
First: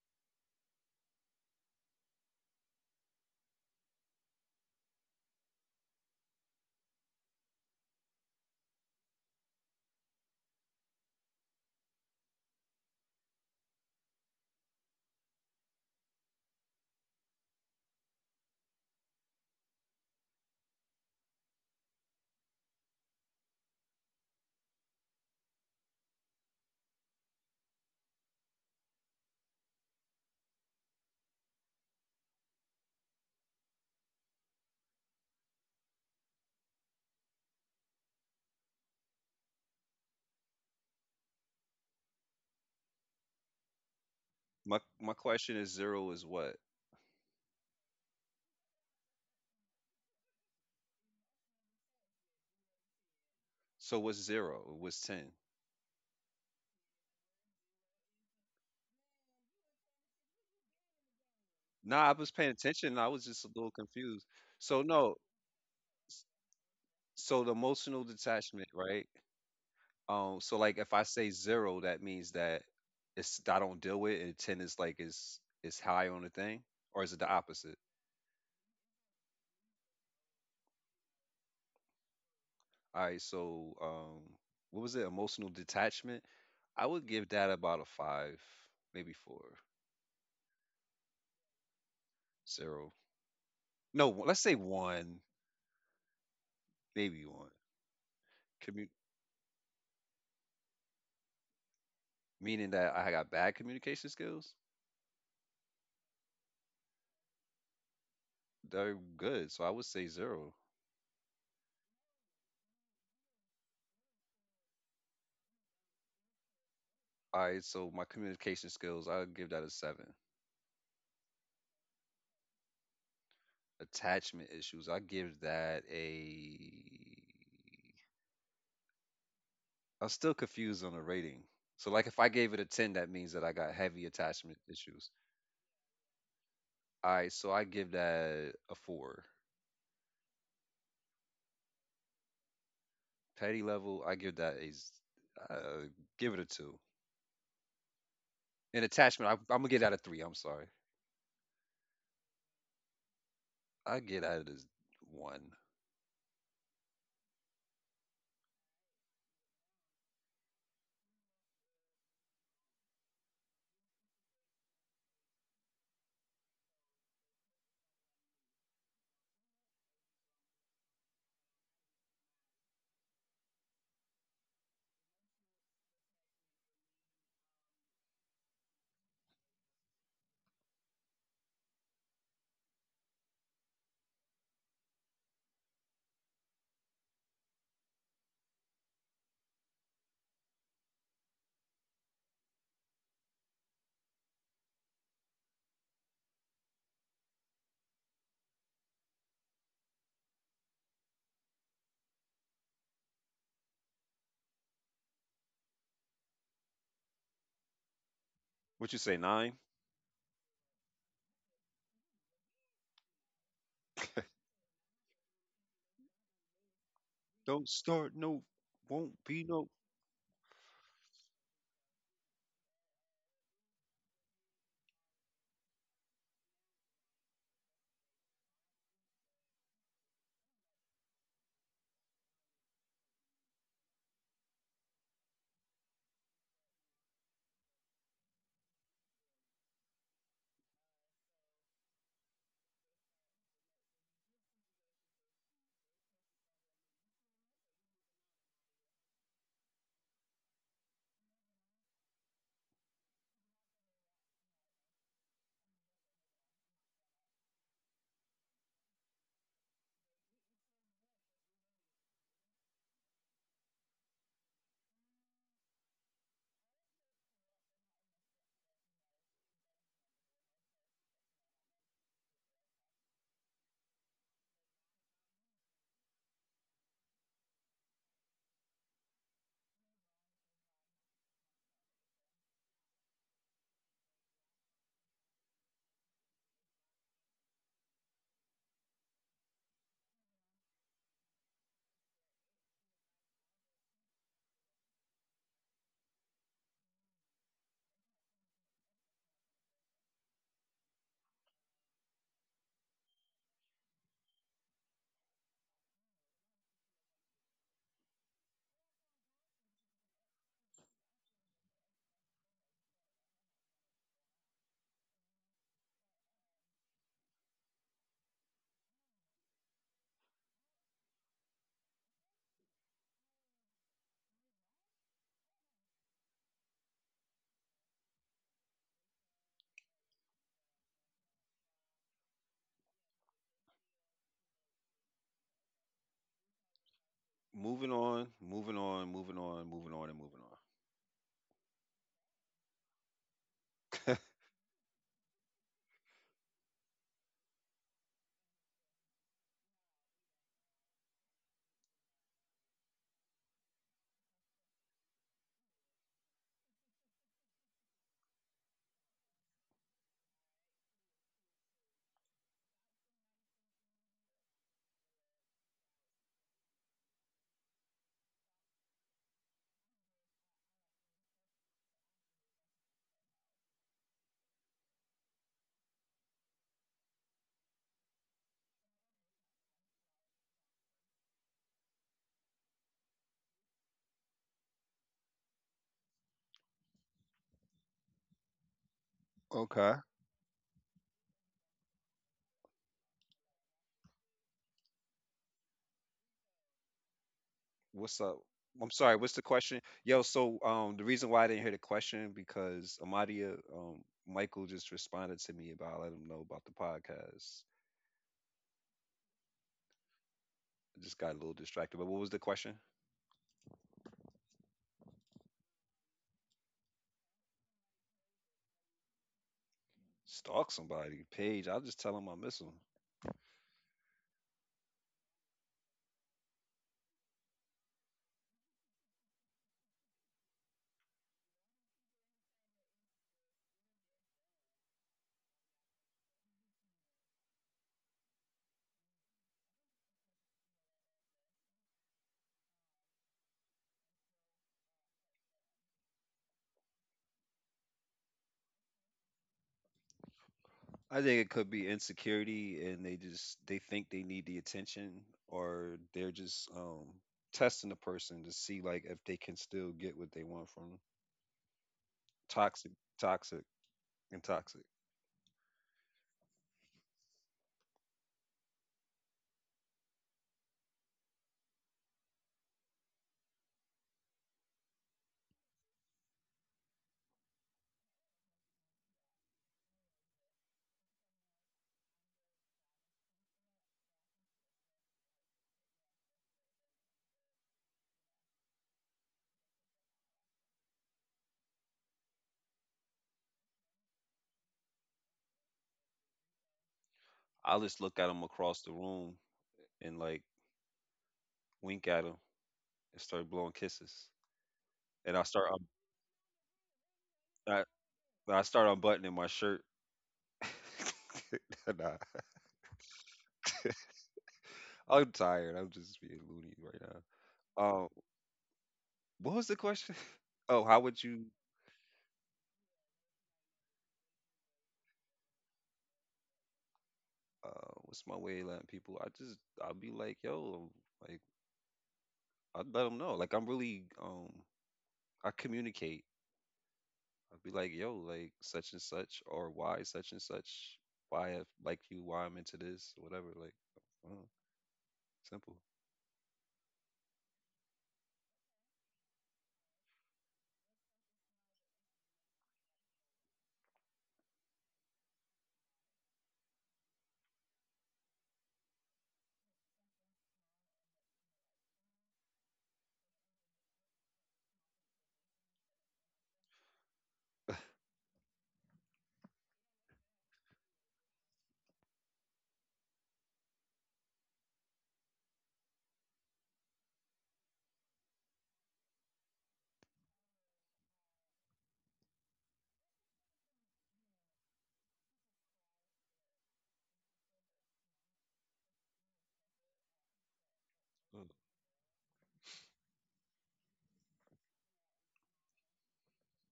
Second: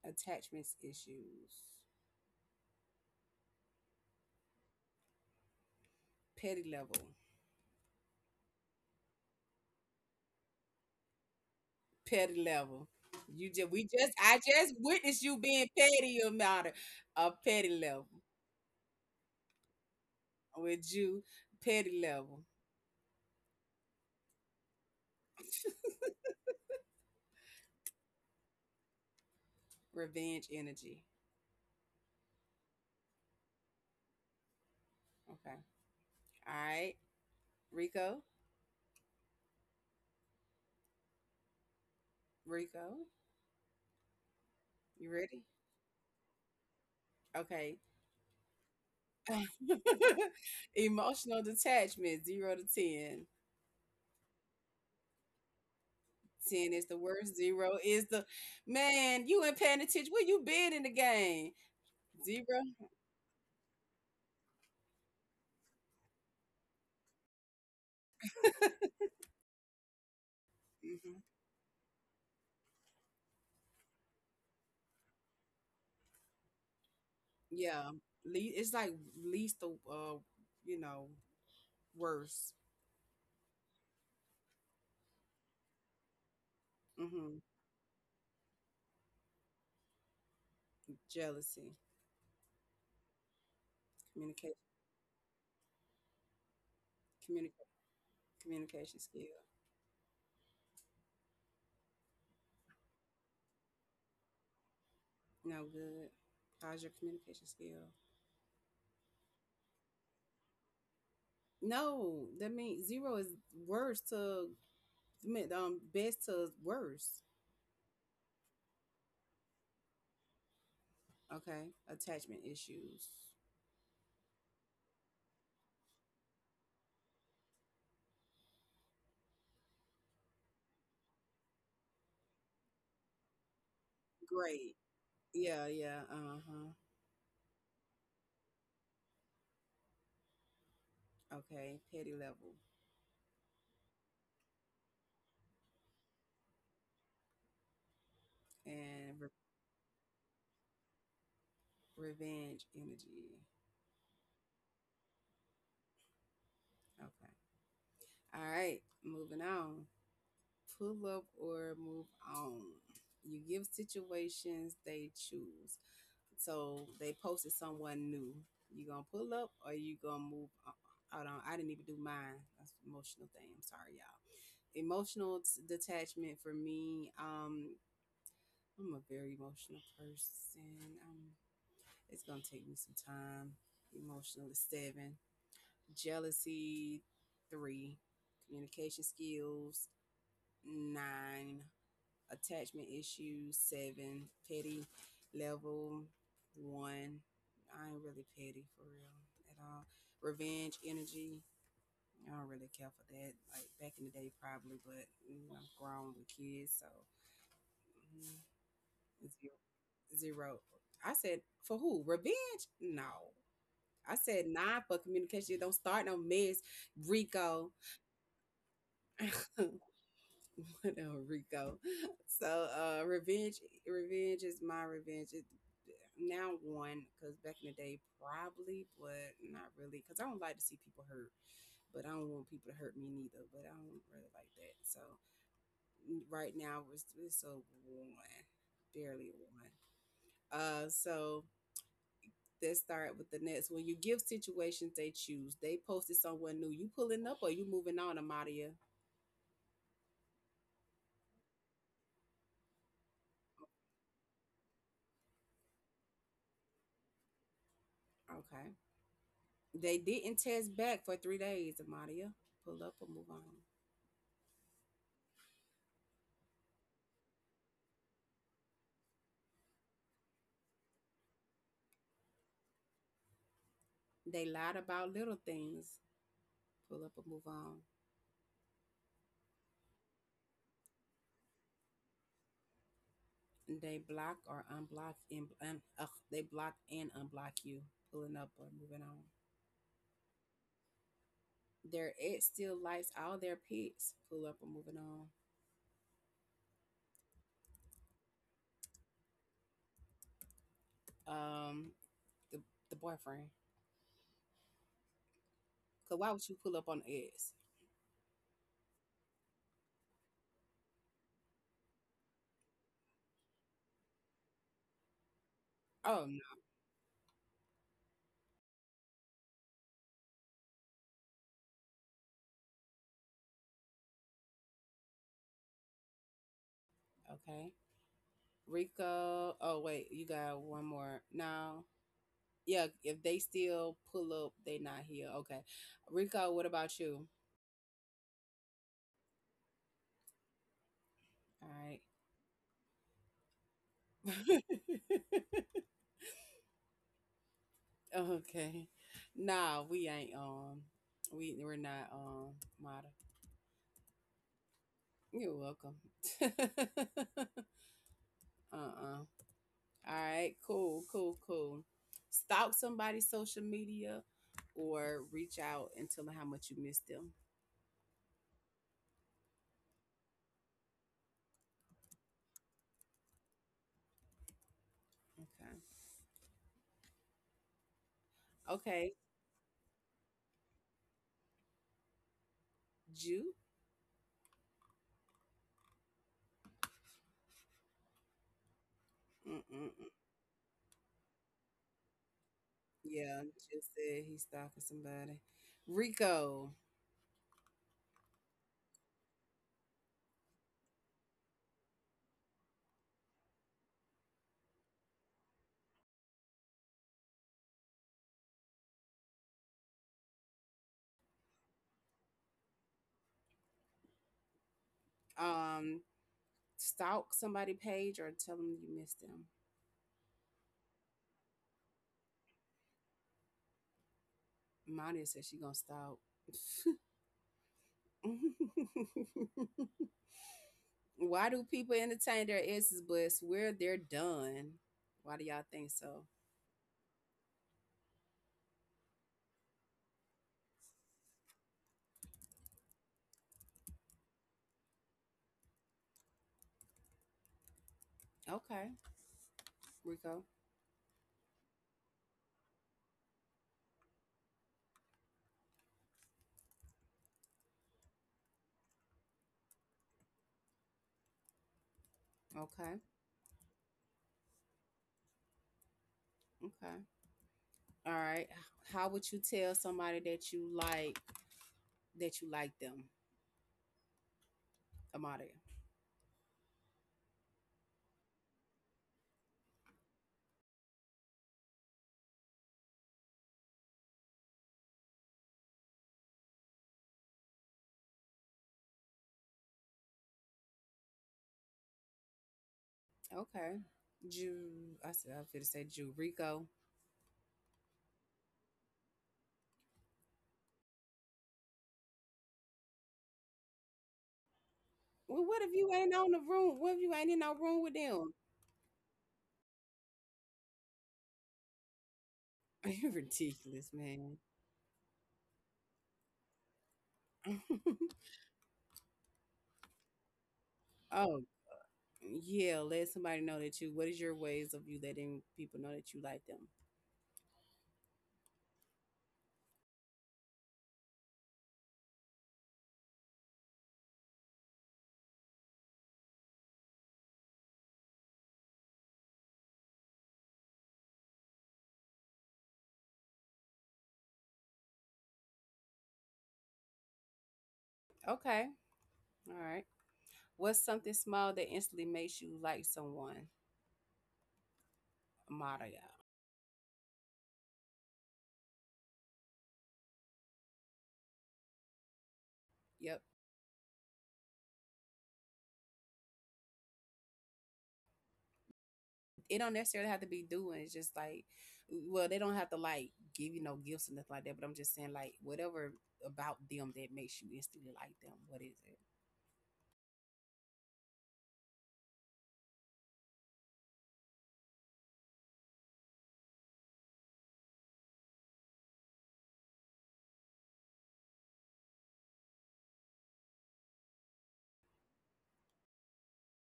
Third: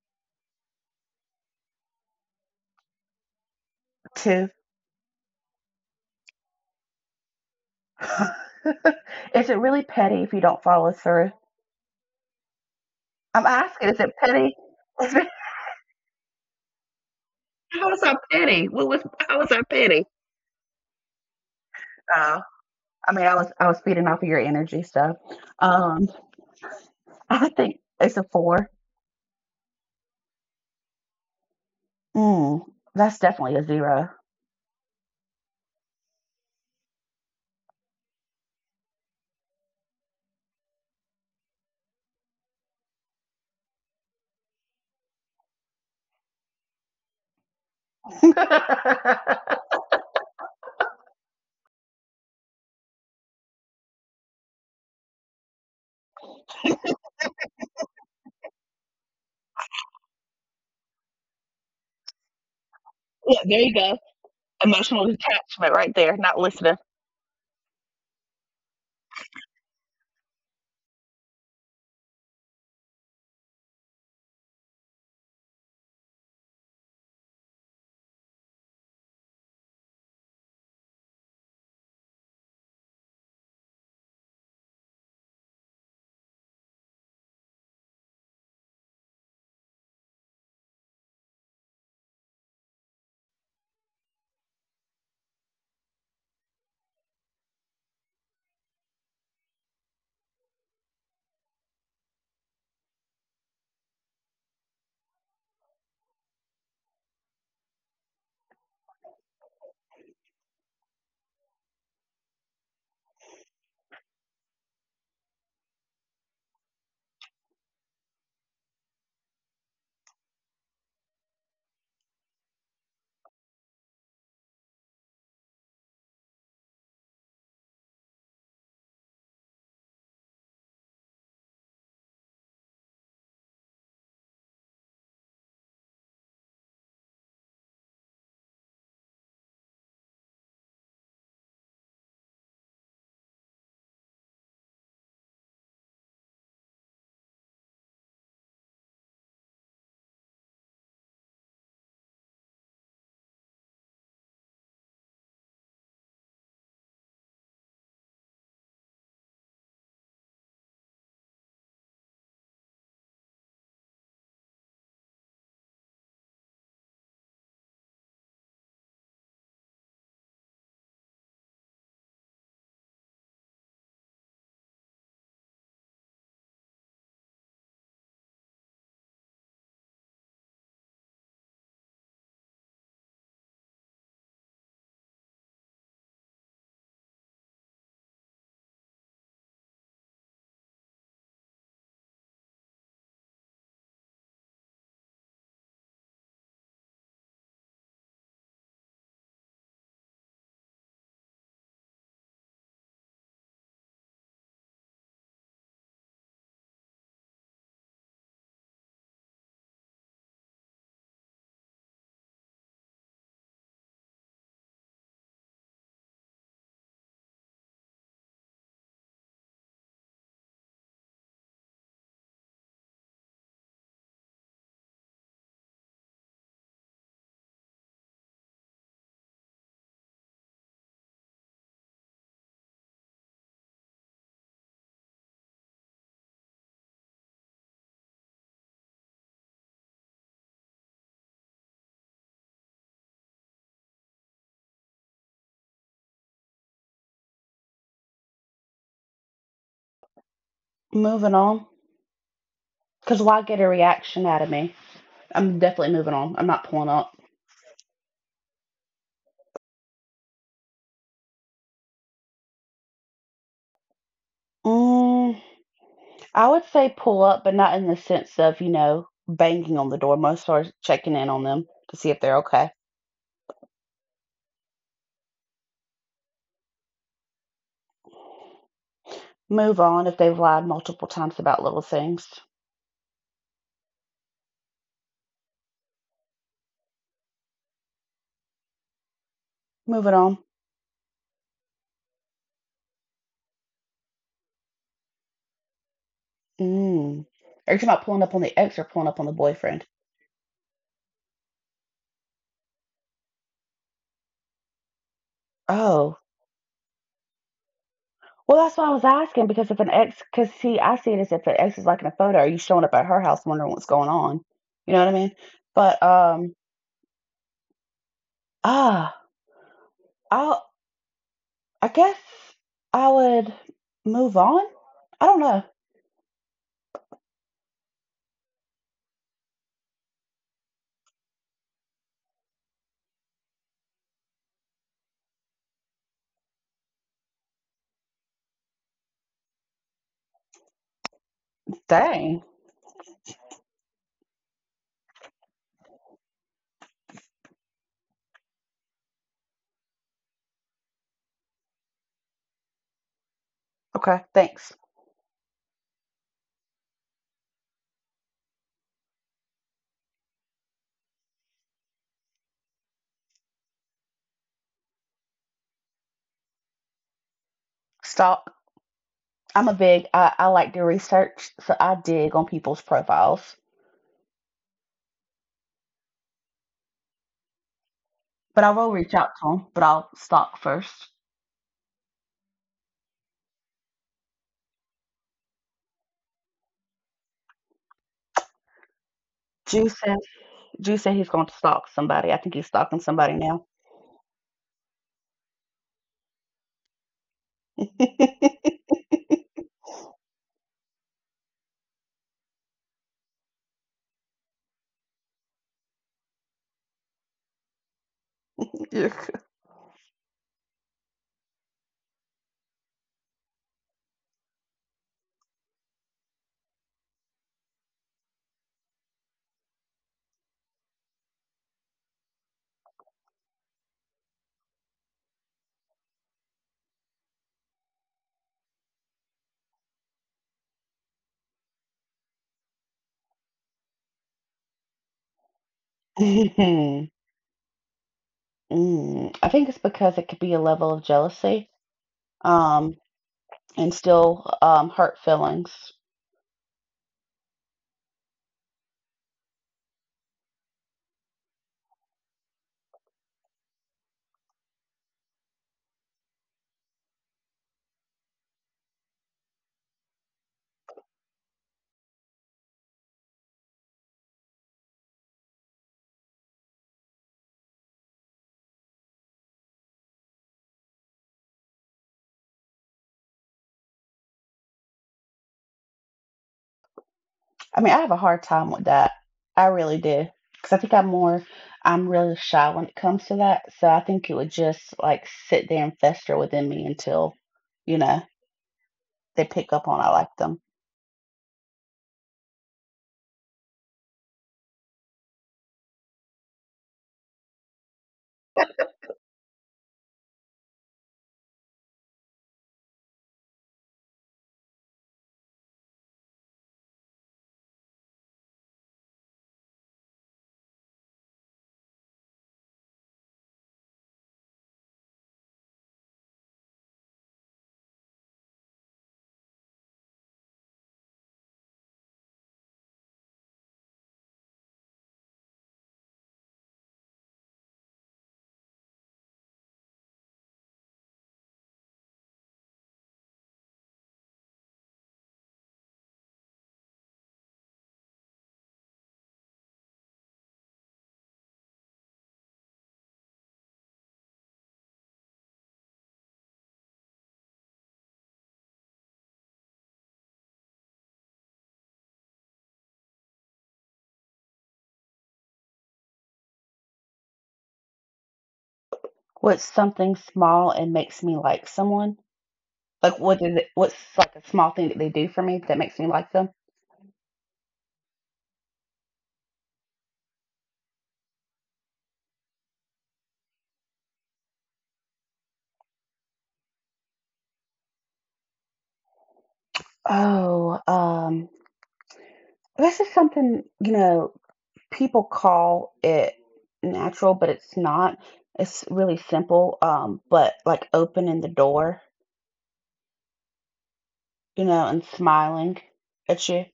Speaker 1: attachments issues,
Speaker 2: two.
Speaker 1: petty level,
Speaker 2: Is it really petty if you don't follow through?
Speaker 1: petty level.
Speaker 2: I'm
Speaker 1: You just, we
Speaker 2: asking, is it
Speaker 1: just, I
Speaker 2: petty?
Speaker 1: just
Speaker 2: Is
Speaker 1: witnessed
Speaker 2: it,
Speaker 1: you being petty about it. A petty
Speaker 2: how is
Speaker 1: level
Speaker 2: that petty? What was, how was that petty?
Speaker 1: with you, petty
Speaker 2: Oh.
Speaker 1: level,
Speaker 2: I mean, I was feeding off of your energy stuff. Um, I think it's a four.
Speaker 1: revenge energy.
Speaker 2: Mm, that's definitely a zero.
Speaker 1: Okay. All right. Rico, Rico,
Speaker 3: My
Speaker 1: you
Speaker 3: my
Speaker 1: ready?
Speaker 3: question is zero is what?
Speaker 1: Okay.
Speaker 2: Yeah,
Speaker 1: Emotional detachment, zero to 10.
Speaker 3: So what's zero? What's 10?
Speaker 1: Ten is the worst. Zero is the man. You ain't paying attention. Where you been in the game?
Speaker 3: Nah, I was paying
Speaker 1: 0.
Speaker 3: attention. I was just a
Speaker 2: there
Speaker 3: little
Speaker 2: you go.
Speaker 3: confused. So
Speaker 2: Emotional
Speaker 3: no.
Speaker 2: detachment right there. Not listening.
Speaker 3: So the emotional detachment, right? So like if I
Speaker 1: Mm-hmm.
Speaker 3: say zero, that means that it's I don't deal with it and 10 is like is high on the thing, or is it the opposite?
Speaker 1: Yeah, it's like least the you know, worst.
Speaker 3: All right, so what was it? Emotional detachment? I would give
Speaker 1: Mm-hmm.
Speaker 3: that about a five, maybe four,
Speaker 1: Jealousy,
Speaker 3: zero. No, let's
Speaker 1: communication,
Speaker 3: say one, maybe one.
Speaker 1: communica-
Speaker 3: Commu-
Speaker 1: communication skill.
Speaker 3: Meaning that I got bad communication skills.
Speaker 1: No good. How's your communication skill?
Speaker 3: They're good, so I would say zero.
Speaker 1: No, that means zero is worst to best to worst.
Speaker 3: All right, so my communication skills, I'll give that a seven.
Speaker 1: Okay, attachment issues.
Speaker 3: Attachment issues. I give that a. I'm still confused on the rating. So like if I gave it a 10, that means that I got heavy attachment
Speaker 1: Great.
Speaker 3: issues.
Speaker 1: Yeah. Uh huh.
Speaker 3: All right, so I give that a four.
Speaker 1: Okay, petty level
Speaker 3: Petty level, I give that a, s- uh, give it a two. And
Speaker 1: and
Speaker 3: attachment, I'm gonna get out of three. I'm sorry,
Speaker 1: revenge energy.
Speaker 3: I get out of this one.
Speaker 1: Okay. All right, moving on. Pull up or move on. You give situations they choose. So they posted someone new. You gonna pull up or you gonna move on? Hold on, I didn't even do mine. That's an emotional thing. I'm sorry, y'all. Emotional detachment for me. I'm a very emotional person. It's gonna take me some time. Emotional to 7. Jealousy, 3. Communication skills, 9. Attachment issues, 7. Petty level, one. I ain't really petty for real at all. Revenge energy, I don't really care for that. Like back in the day, probably, but mm, I'm grown with kids, so mm,
Speaker 3: What you say,
Speaker 1: zero.
Speaker 3: nine?
Speaker 1: Zero. I said, for who? Revenge? No. I said nine for communication. Don't start no mess,
Speaker 3: Don't
Speaker 1: Rico.
Speaker 3: start no, won't be no.
Speaker 1: Whatever, Rico. So, revenge is my revenge. It, now one, because back in the day, probably, but not really, because I don't like to see people hurt, but I don't want people to hurt me neither. But I don't really like that. So, right now, it's a one, barely a one. So let's start with the next. When you give situations, they choose. They posted somewhere new. You pulling up or you moving on, Amadia?
Speaker 2: Moving on, because why get a reaction out of me? I'm definitely moving on. I'm not pulling up.
Speaker 1: Okay. They didn't test back for 3 days, Amadia. Pull up or move on.
Speaker 2: Mm, I would say pull up, but not in the sense of banging on the door. Most are checking in on them to see if they're okay.
Speaker 1: They lied about little things. Pull up or move on.
Speaker 2: Move on if they've lied multiple times about little things.
Speaker 1: They block or unblock and they block and unblock you. Pulling up or moving on.
Speaker 2: Moving on.
Speaker 1: Their ex still likes all their pets. Pull up or moving on.
Speaker 2: Mm. Are you talking about pulling up on the ex or pulling up on the boyfriend?
Speaker 1: Um, the the boyfriend. Cause
Speaker 2: Oh,
Speaker 1: why would you pull up on the ex?
Speaker 2: well, that's why I was asking, because if an ex, because see, I see it as if an ex is like in a photo, are you showing up at her house wondering what's going on? You know what I mean? But
Speaker 1: Oh no.
Speaker 2: ah, I'll, I guess I would move on. I don't know.
Speaker 1: Okay. Rico. Oh wait, you got one more. No. Yeah, if they still pull up, they not here. Okay. Rico, what about you?
Speaker 3: Moving on, moving on, moving on, moving on, and moving
Speaker 1: All right.
Speaker 2: Dang.
Speaker 3: on.
Speaker 1: Okay. Nah, we ain't we're not model.
Speaker 2: Okay. Thanks.
Speaker 1: You're welcome. uh-uh. All right, cool, cool, cool. Stalk somebody's social media or reach out and tell them how much you miss them.
Speaker 2: Stalk. I'm a big. I like to research, so I dig on people's profiles.
Speaker 1: Okay.
Speaker 2: But I will
Speaker 1: Okay,
Speaker 2: reach out to them. But I'll stalk first.
Speaker 1: Jew.
Speaker 3: Okay.
Speaker 2: Juice
Speaker 1: Mm-mm.
Speaker 2: Drew said he's going to stalk somebody. I think he's stalking somebody
Speaker 1: Yeah,
Speaker 2: now.
Speaker 1: just said he's stalking somebody. Rico,
Speaker 3: What's up? I'm sorry. What's the question? Yo, so the reason why I didn't hear the question because Amadia, Michael just responded to me about letting him know about the podcast.
Speaker 2: Yeah.
Speaker 3: I just got a little distracted. But what was the question?
Speaker 1: um, stalk somebody page or tell them you miss them.
Speaker 3: Stalk somebody, Paige. I'll just tell them I miss them.
Speaker 1: Monia said she gonna stalk. Why do people entertain their exes, but swear they're done? Why do y'all think so?
Speaker 2: Mm. I think it's because it could be a level of jealousy, um, and still hurt feelings.
Speaker 1: Okay, Rico.
Speaker 3: I think it could be insecurity, and they think they need the attention, or they're just testing the person to see like if they can still get what they want from them. Toxic,
Speaker 1: Okay,
Speaker 3: toxic, and toxic.
Speaker 1: okay. All right. How would you tell somebody that you like them, Amade?
Speaker 2: I mean, I have a hard time with that. I really do. Because I think I'm really shy when it comes to that. So I think it would just like sit there and fester within me until, you know, they pick up on I like them.
Speaker 1: Okay, Ju. I said I was gonna say Ju Rico.
Speaker 3: I'll just look at them across the room and like wink at him, and start blowing kisses. And
Speaker 1: Well, what if you ain't on the room? What if you ain't in no room
Speaker 3: I,
Speaker 1: with them?
Speaker 3: I start unbuttoning my shirt. Nah,
Speaker 1: Ridiculous, man.
Speaker 3: I'm tired. I'm just being loony right now. Um, what was the question? Oh, how would
Speaker 1: Oh,
Speaker 3: you?
Speaker 1: yeah. Let somebody know that you. What is your ways of you letting people know that you like them?
Speaker 3: Uh, what's my way of letting people? I'll be like, yo, like I'd let them know. Like I'm really I communicate. I'd be like, yo, like such and such, or why such and such, why I like you, why I'm into this, whatever. Like, uh, simple.
Speaker 1: Okay. All right. What's something small that instantly makes you like someone? Amada, y'all.
Speaker 2: What's something small and makes me like someone? Like
Speaker 1: Yep.
Speaker 2: what is it, what's like a small thing that they do for me that makes me like them?
Speaker 1: It don't necessarily have to be doing. It's just like, well, they don't have to like give you no gifts or nothing like that. But I'm just saying, like, whatever about them that makes you instantly like them. What is it?
Speaker 2: Oh, this is something, you know, people call it natural, but it's not. It's really simple, but like opening the
Speaker 3: Mm.
Speaker 2: door, you know, and smiling at you,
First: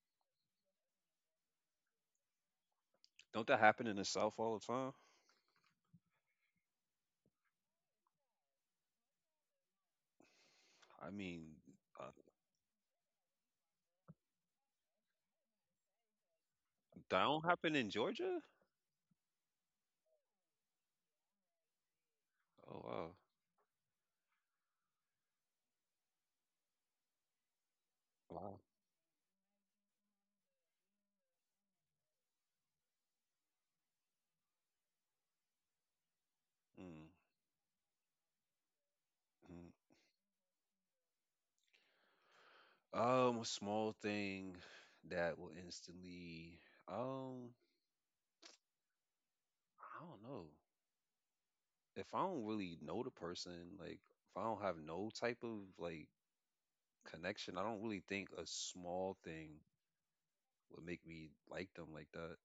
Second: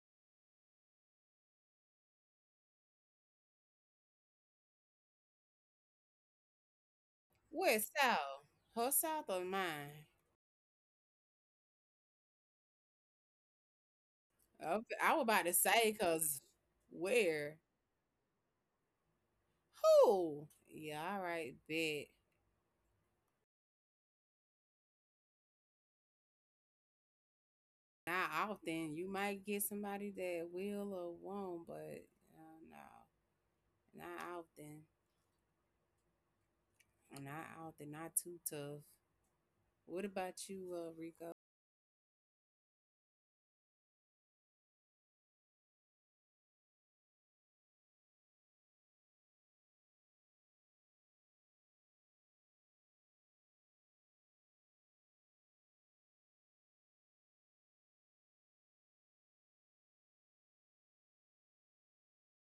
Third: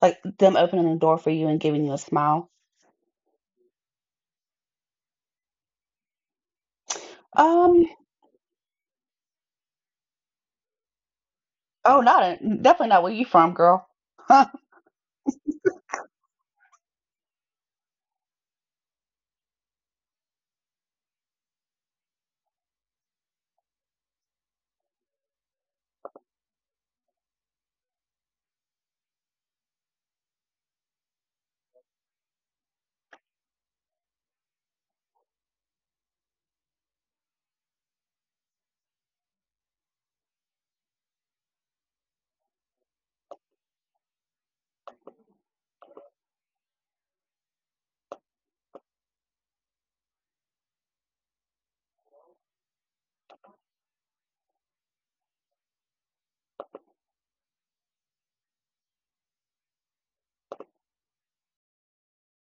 Speaker 2: like them opening the door for you and giving you a smile.
Speaker 3: Don't that happen in the South all the time?
Speaker 2: Um,
Speaker 1: What's South? Her South or mine?
Speaker 3: I mean,
Speaker 2: oh,
Speaker 3: uh,
Speaker 2: not a, definitely not where you from, girl.
Speaker 1: Okay, I was about to say, cause
Speaker 3: that don't
Speaker 1: where,
Speaker 3: happen in Georgia?
Speaker 1: who? Yeah, all right, bet.
Speaker 3: Oh, wow.
Speaker 1: Not
Speaker 3: Wow.
Speaker 1: often. You might get somebody that will or won't, but no, not often.
Speaker 3: Mm,
Speaker 1: Not often. Not too tough.
Speaker 3: mm.
Speaker 1: What about you, Rico?
Speaker 3: A small thing that will instantly, um, I don't know. If I don't really know the person, like if I don't have no type of like connection, I don't really think a small thing would make me like them like that.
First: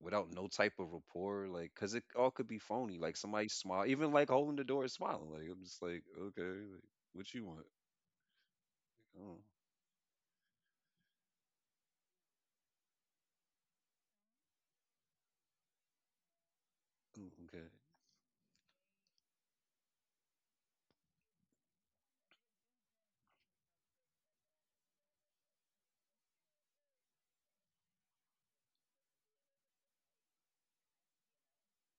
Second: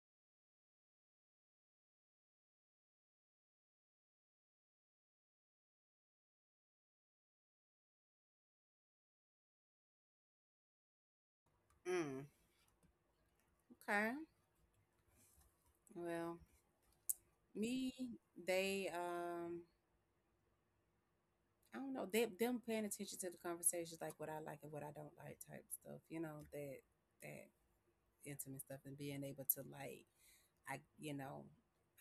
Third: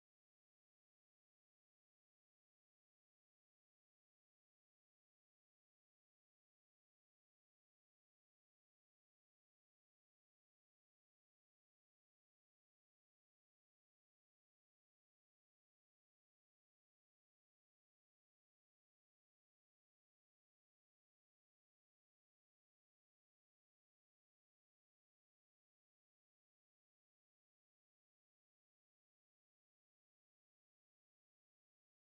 Speaker 3: Without no type of rapport, like, cause it all could be phony. Like somebody smile, even like holding the door and smiling. Like I'm just like, okay, like, what you want? Oh.
Speaker 1: Mm, okay. Well,
Speaker 3: Ooh, okay.
Speaker 1: me, they, um, I don't know. They, them paying attention to the conversations, like what I like and what I don't like, type stuff. You know that that intimate stuff and being able to like I, you know,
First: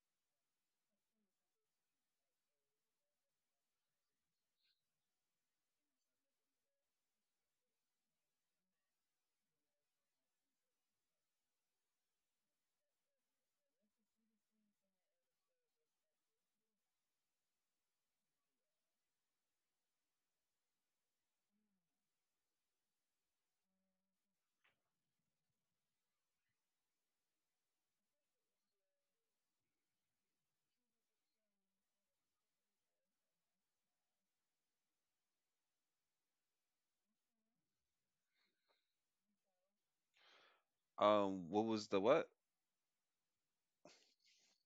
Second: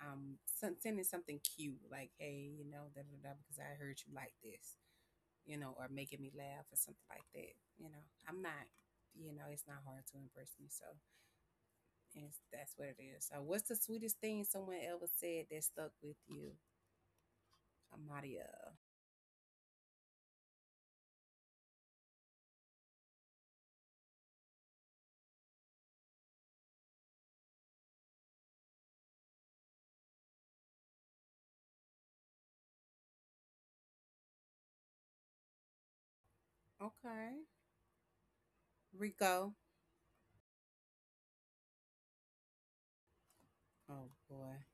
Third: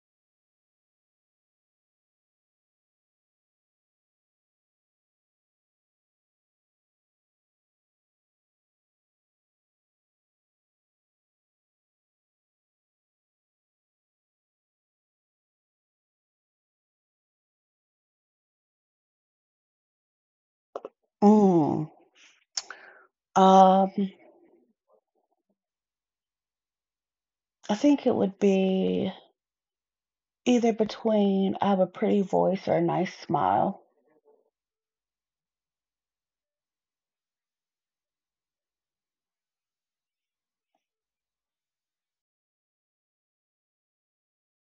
Speaker 1: sending something cute like, hey, you know, da da da, because I heard you like this, you know, or making me laugh or something like that. You know, I'm not, you know, it's not hard to impress me. So it's, that's what it is. So, what's the sweetest thing someone ever said that stuck with you, Amadia?
Speaker 2: mm, um, I think it would be either between I have a pretty voice or a nice smile.
Speaker 1: Okay, Rico.
Speaker 3: What was the what?
Speaker 1: Oh boy.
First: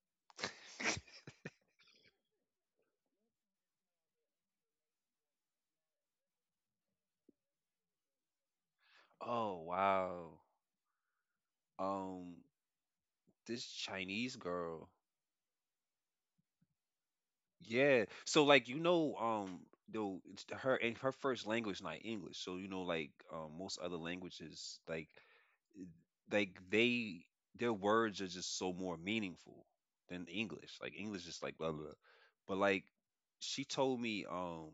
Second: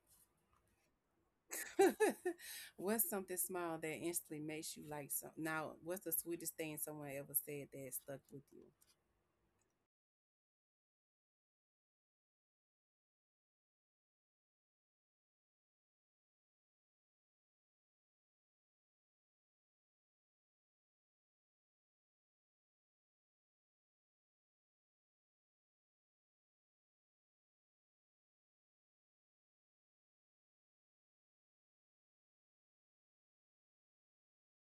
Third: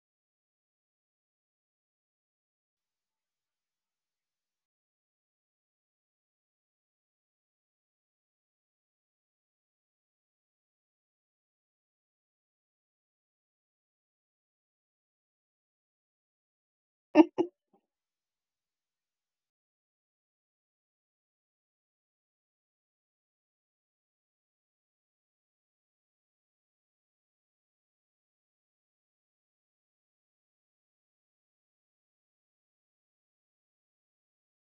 Speaker 1: What's something small that instantly makes you like some? Now, what's the sweetest thing someone ever said that stuck with you?
Speaker 3: Oh wow. Um, this Chinese girl. Yeah. So like you know, though it's her and her first language not English. So you know, like most other languages, like they their words are just so more meaningful than English. Like English is like blah blah, blah. But like she told me,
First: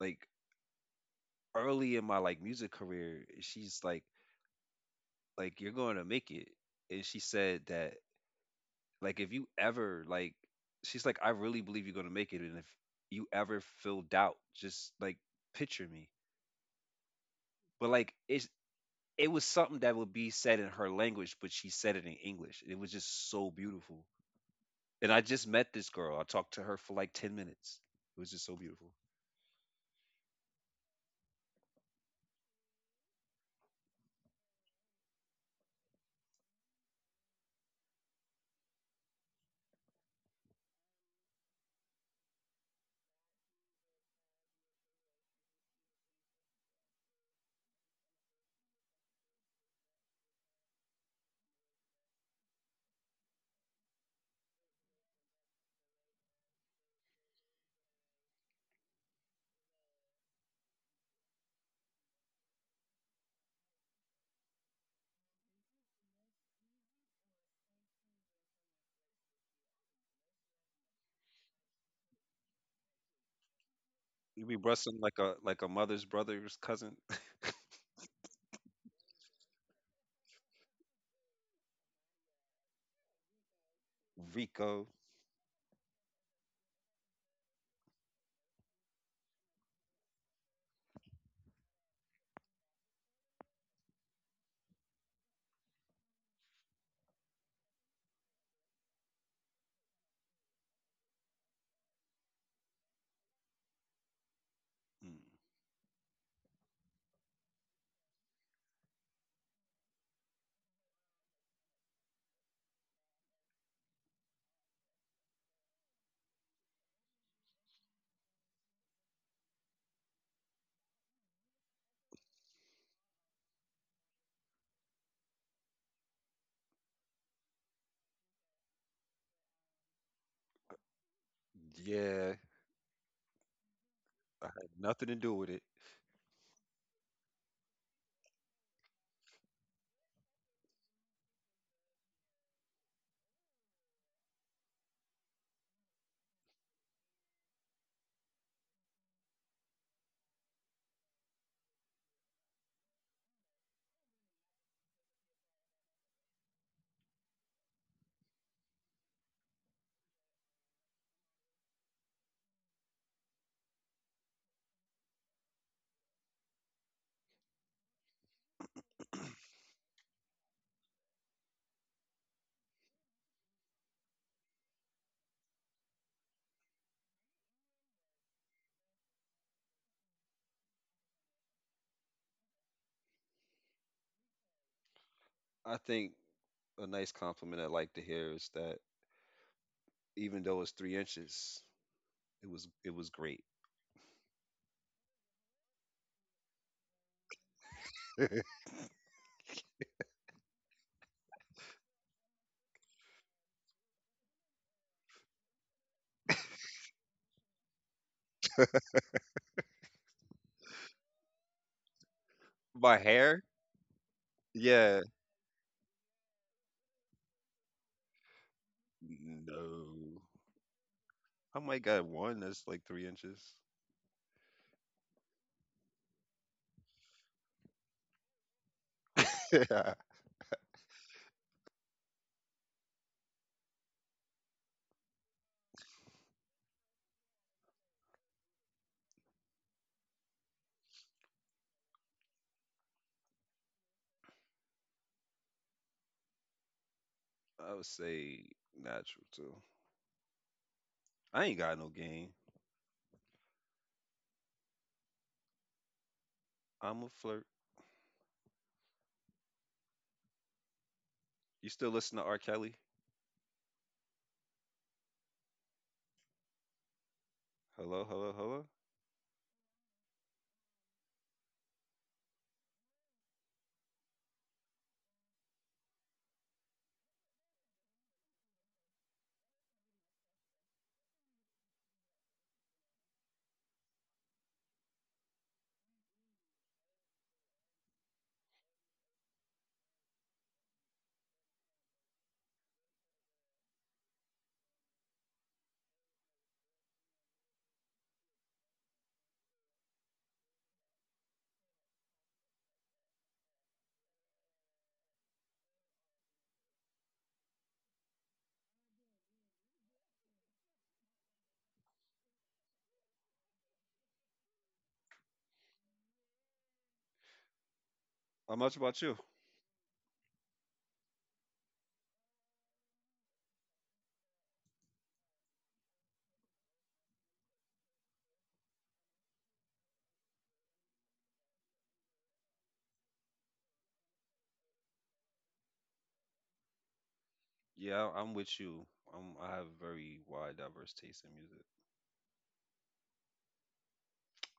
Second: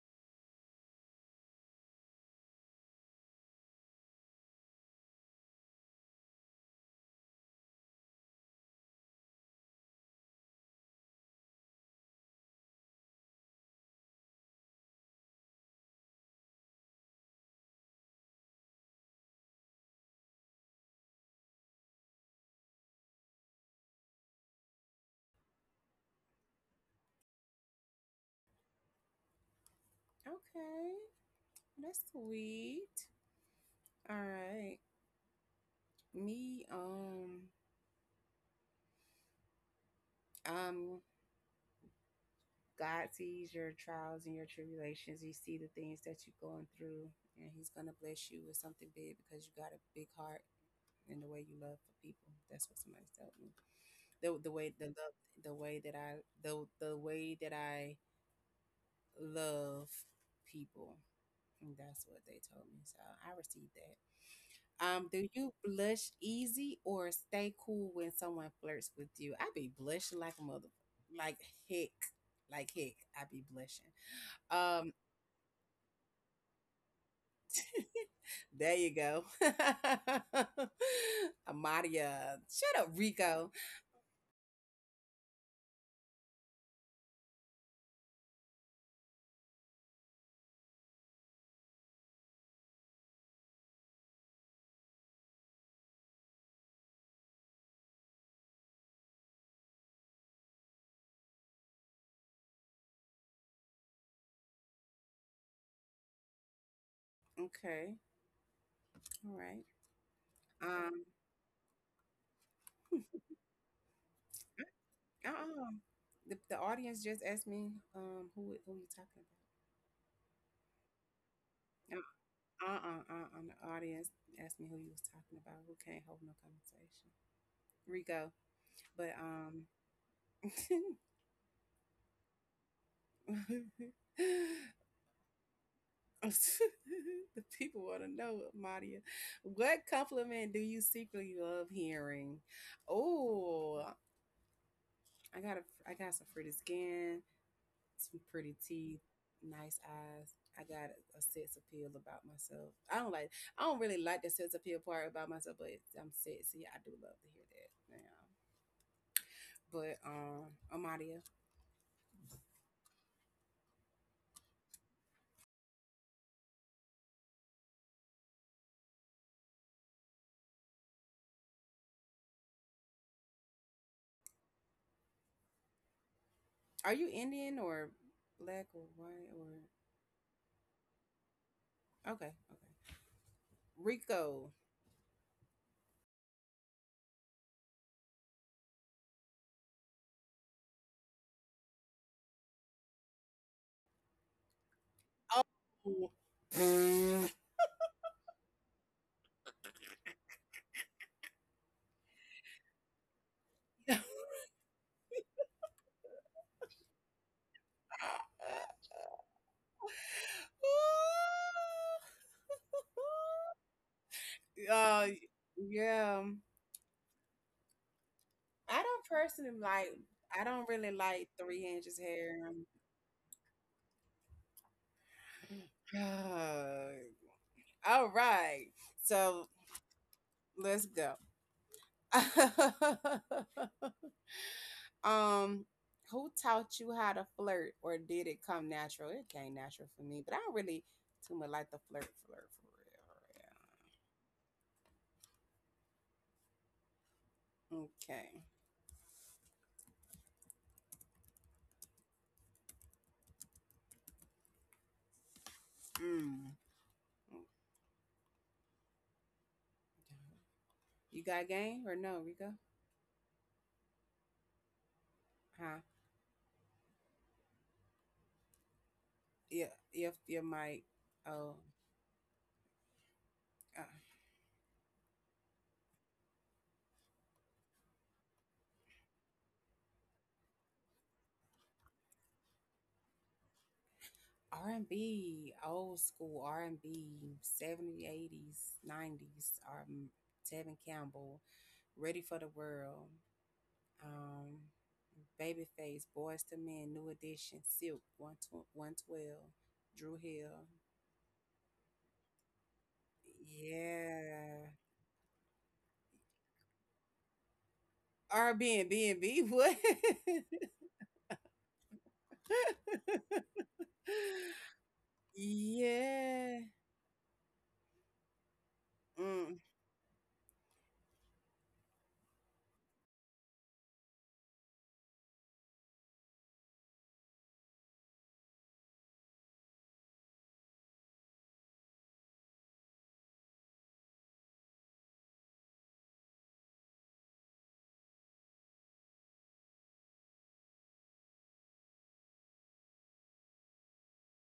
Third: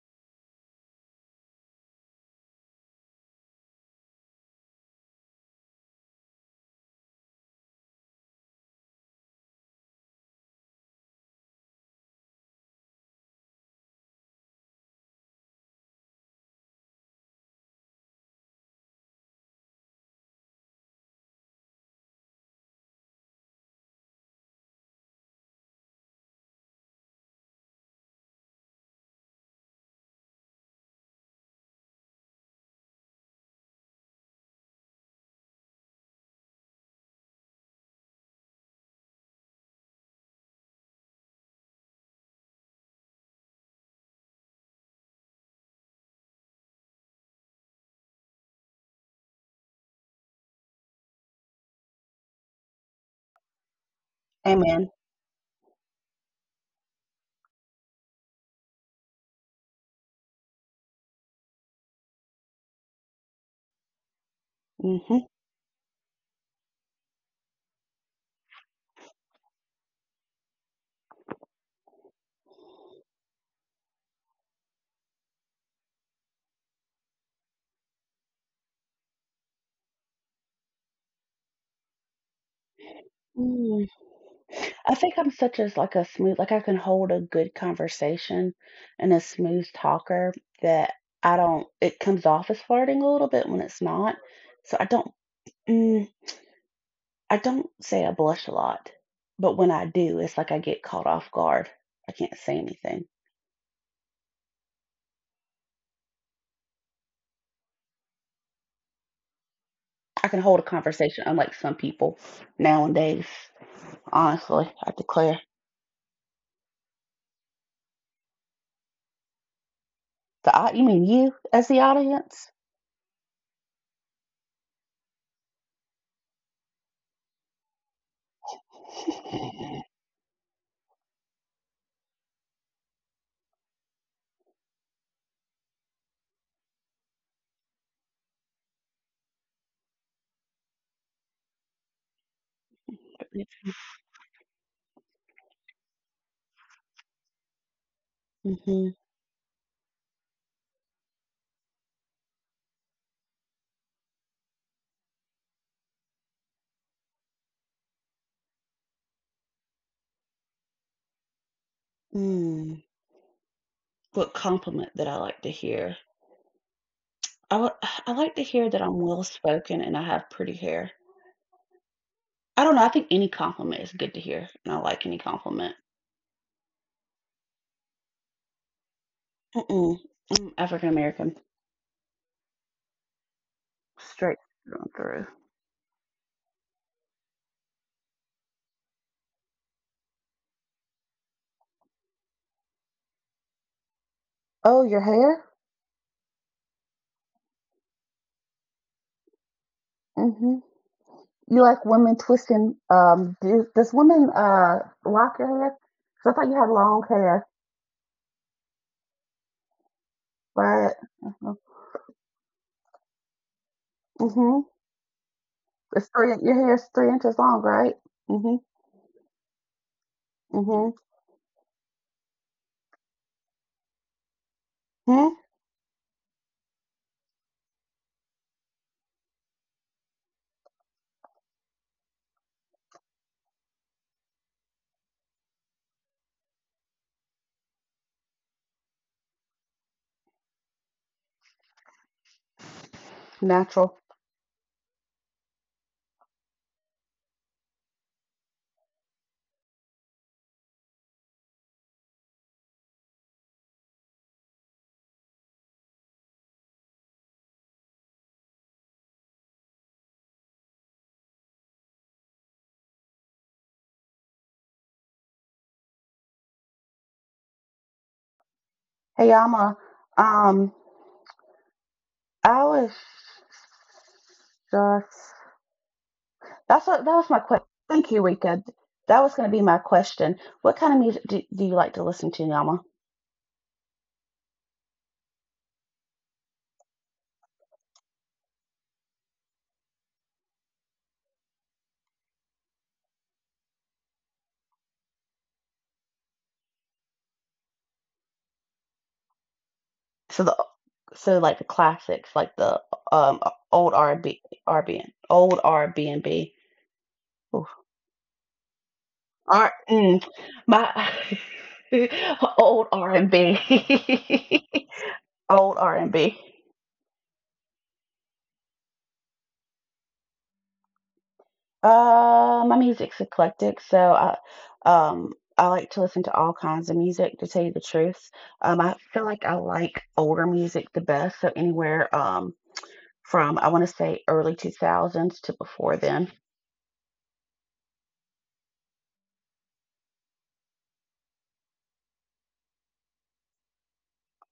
Speaker 3: like early in my like music career, she's like you're going to make it, and she said that, like if you ever like, she's like, I really believe you're gonna make it. And if you ever feel doubt, just like picture me. But like it was something that would be said in her language, but she said it in English. It was just so beautiful. And I just met this girl. I talked to her for like 10 minutes. It was just so beautiful.
Speaker 1: Okay. That's sweet. All right. Me, um, God sees your trials and your tribulations. He see the things that you're going through, and He's gonna bless you with something big because you got a big heart and the way you love for people. That's what somebody told me. The the way the
Speaker 2: Amen.
Speaker 1: love, the way that I the way that I love people. And that's what they told me. So I received that. Do
Speaker 2: Hmm.
Speaker 1: you blush easy or stay cool when someone flirts with you? I be blushing like a mother, like heck, like heck. I be blushing.
Speaker 3: You be brusting
Speaker 1: Um,
Speaker 3: like a mother's brother's cousin.
Speaker 1: there you go, Amadia. Shut up, Rico.
Speaker 2: Mm.
Speaker 3: Rico.
Speaker 2: I think I'm such as like a smooth, like I can hold a good conversation and a smooth talker that I don't, it comes off as flirting a little bit when it's not. So mm, I don't say I blush a lot, but when I do, it's like I get caught off guard. I can't say anything.
Speaker 3: Mm.
Speaker 1: Okay, all right.
Speaker 2: I can hold a
Speaker 1: Um,
Speaker 2: conversation unlike some people nowadays. Honestly, I declare.
Speaker 1: uh-uh. The audience just asked me who you talking about.
Speaker 2: You mean you as the audience?
Speaker 1: The audience asked me who you was talking about. We can't hold no conversation. Rico. But
Speaker 3: Yeah, I had nothing to do with it.
Speaker 1: the people want to know, Madia, what compliment do you secretly love hearing? Oh, I got a, I got some pretty skin, some pretty teeth, nice eyes. I got a sex appeal about myself. I don't like, I don't really like the sex appeal part about myself, but I'm sexy. I do love to hear that. Yeah. But Amadia,
Speaker 2: Hmm. What compliment that I like to hear? I would I like to hear that I'm well spoken and I have pretty hair. I don't know, I think any compliment is good to hear, and I like any compliment.
Speaker 1: are you Indian or black or white or
Speaker 2: Mm-mm. I'm African American,
Speaker 1: okay, okay?
Speaker 2: straight
Speaker 1: Rico.
Speaker 2: through and through.
Speaker 3: I think a nice compliment I like to hear is that even though it's 3 inches. It was great.
Speaker 2: Oh, your
Speaker 1: Oh.
Speaker 2: hair?
Speaker 1: Ooh.
Speaker 2: Mm-hmm. You like women twisting? Does women lock your hair? 'Cause I thought you had long hair, right? Mm-hmm.
Speaker 3: My hair,
Speaker 2: Mm-hmm.
Speaker 3: yeah,
Speaker 1: uh,
Speaker 2: It's
Speaker 1: yeah.
Speaker 2: three. Your hair's 3 inches long, right? Mm-hmm.
Speaker 1: I don't personally like.
Speaker 3: no,
Speaker 1: I don't
Speaker 2: Mm-hmm.
Speaker 1: really like
Speaker 3: I
Speaker 1: three
Speaker 3: might got
Speaker 1: inches
Speaker 3: one
Speaker 1: hair.
Speaker 3: that's like 3 inches.
Speaker 2: Hmm.
Speaker 1: all right. So
Speaker 3: I
Speaker 1: let's go. um, who taught you how to flirt, or did it come natural? It came natural for me, but I don't really too much like the flirt, flirt for real.
Speaker 2: Natural.
Speaker 3: would say
Speaker 1: Okay.
Speaker 3: natural too. I ain't got no game.
Speaker 1: Mm.
Speaker 3: I'm a flirt.
Speaker 1: You got
Speaker 3: You still
Speaker 1: game or
Speaker 3: listen to
Speaker 1: no,
Speaker 3: R.
Speaker 1: Rico?
Speaker 3: Kelly?
Speaker 1: Huh?
Speaker 3: Hello, hello, hello.
Speaker 2: Hey, I'm a,
Speaker 1: Yeah. If you
Speaker 2: um,
Speaker 1: might. Oh.
Speaker 2: I was
Speaker 1: Uh,
Speaker 2: just, that's what, that was my question. Thank you, Rika. That was going to be my question. What kind of music do you like to listen to, Yama?
Speaker 1: R and B, old school R and B, 70s, 80s, 90s. Tevin Campbell, Ready for the World. Um, Babyface, Boys to Men, New Edition, Silk, 112, 112 Drew
Speaker 2: So the
Speaker 1: Hill.
Speaker 2: so like the classics, like the um old R&B,
Speaker 1: Yeah.
Speaker 2: old R B and b and B. Oof.
Speaker 1: R B and B and B,
Speaker 2: R
Speaker 1: what?
Speaker 2: mm, my old R&B, old R&B.
Speaker 1: Yeah.
Speaker 3: How much about you?
Speaker 1: Mm,
Speaker 2: My music's eclectic, so I like to listen to all kinds of music, to tell you the truth. I feel like I like older music the best, so anywhere from I want to say early 2000s to before then.
Speaker 3: Yeah, I'm with you. I have very wide, diverse taste in music.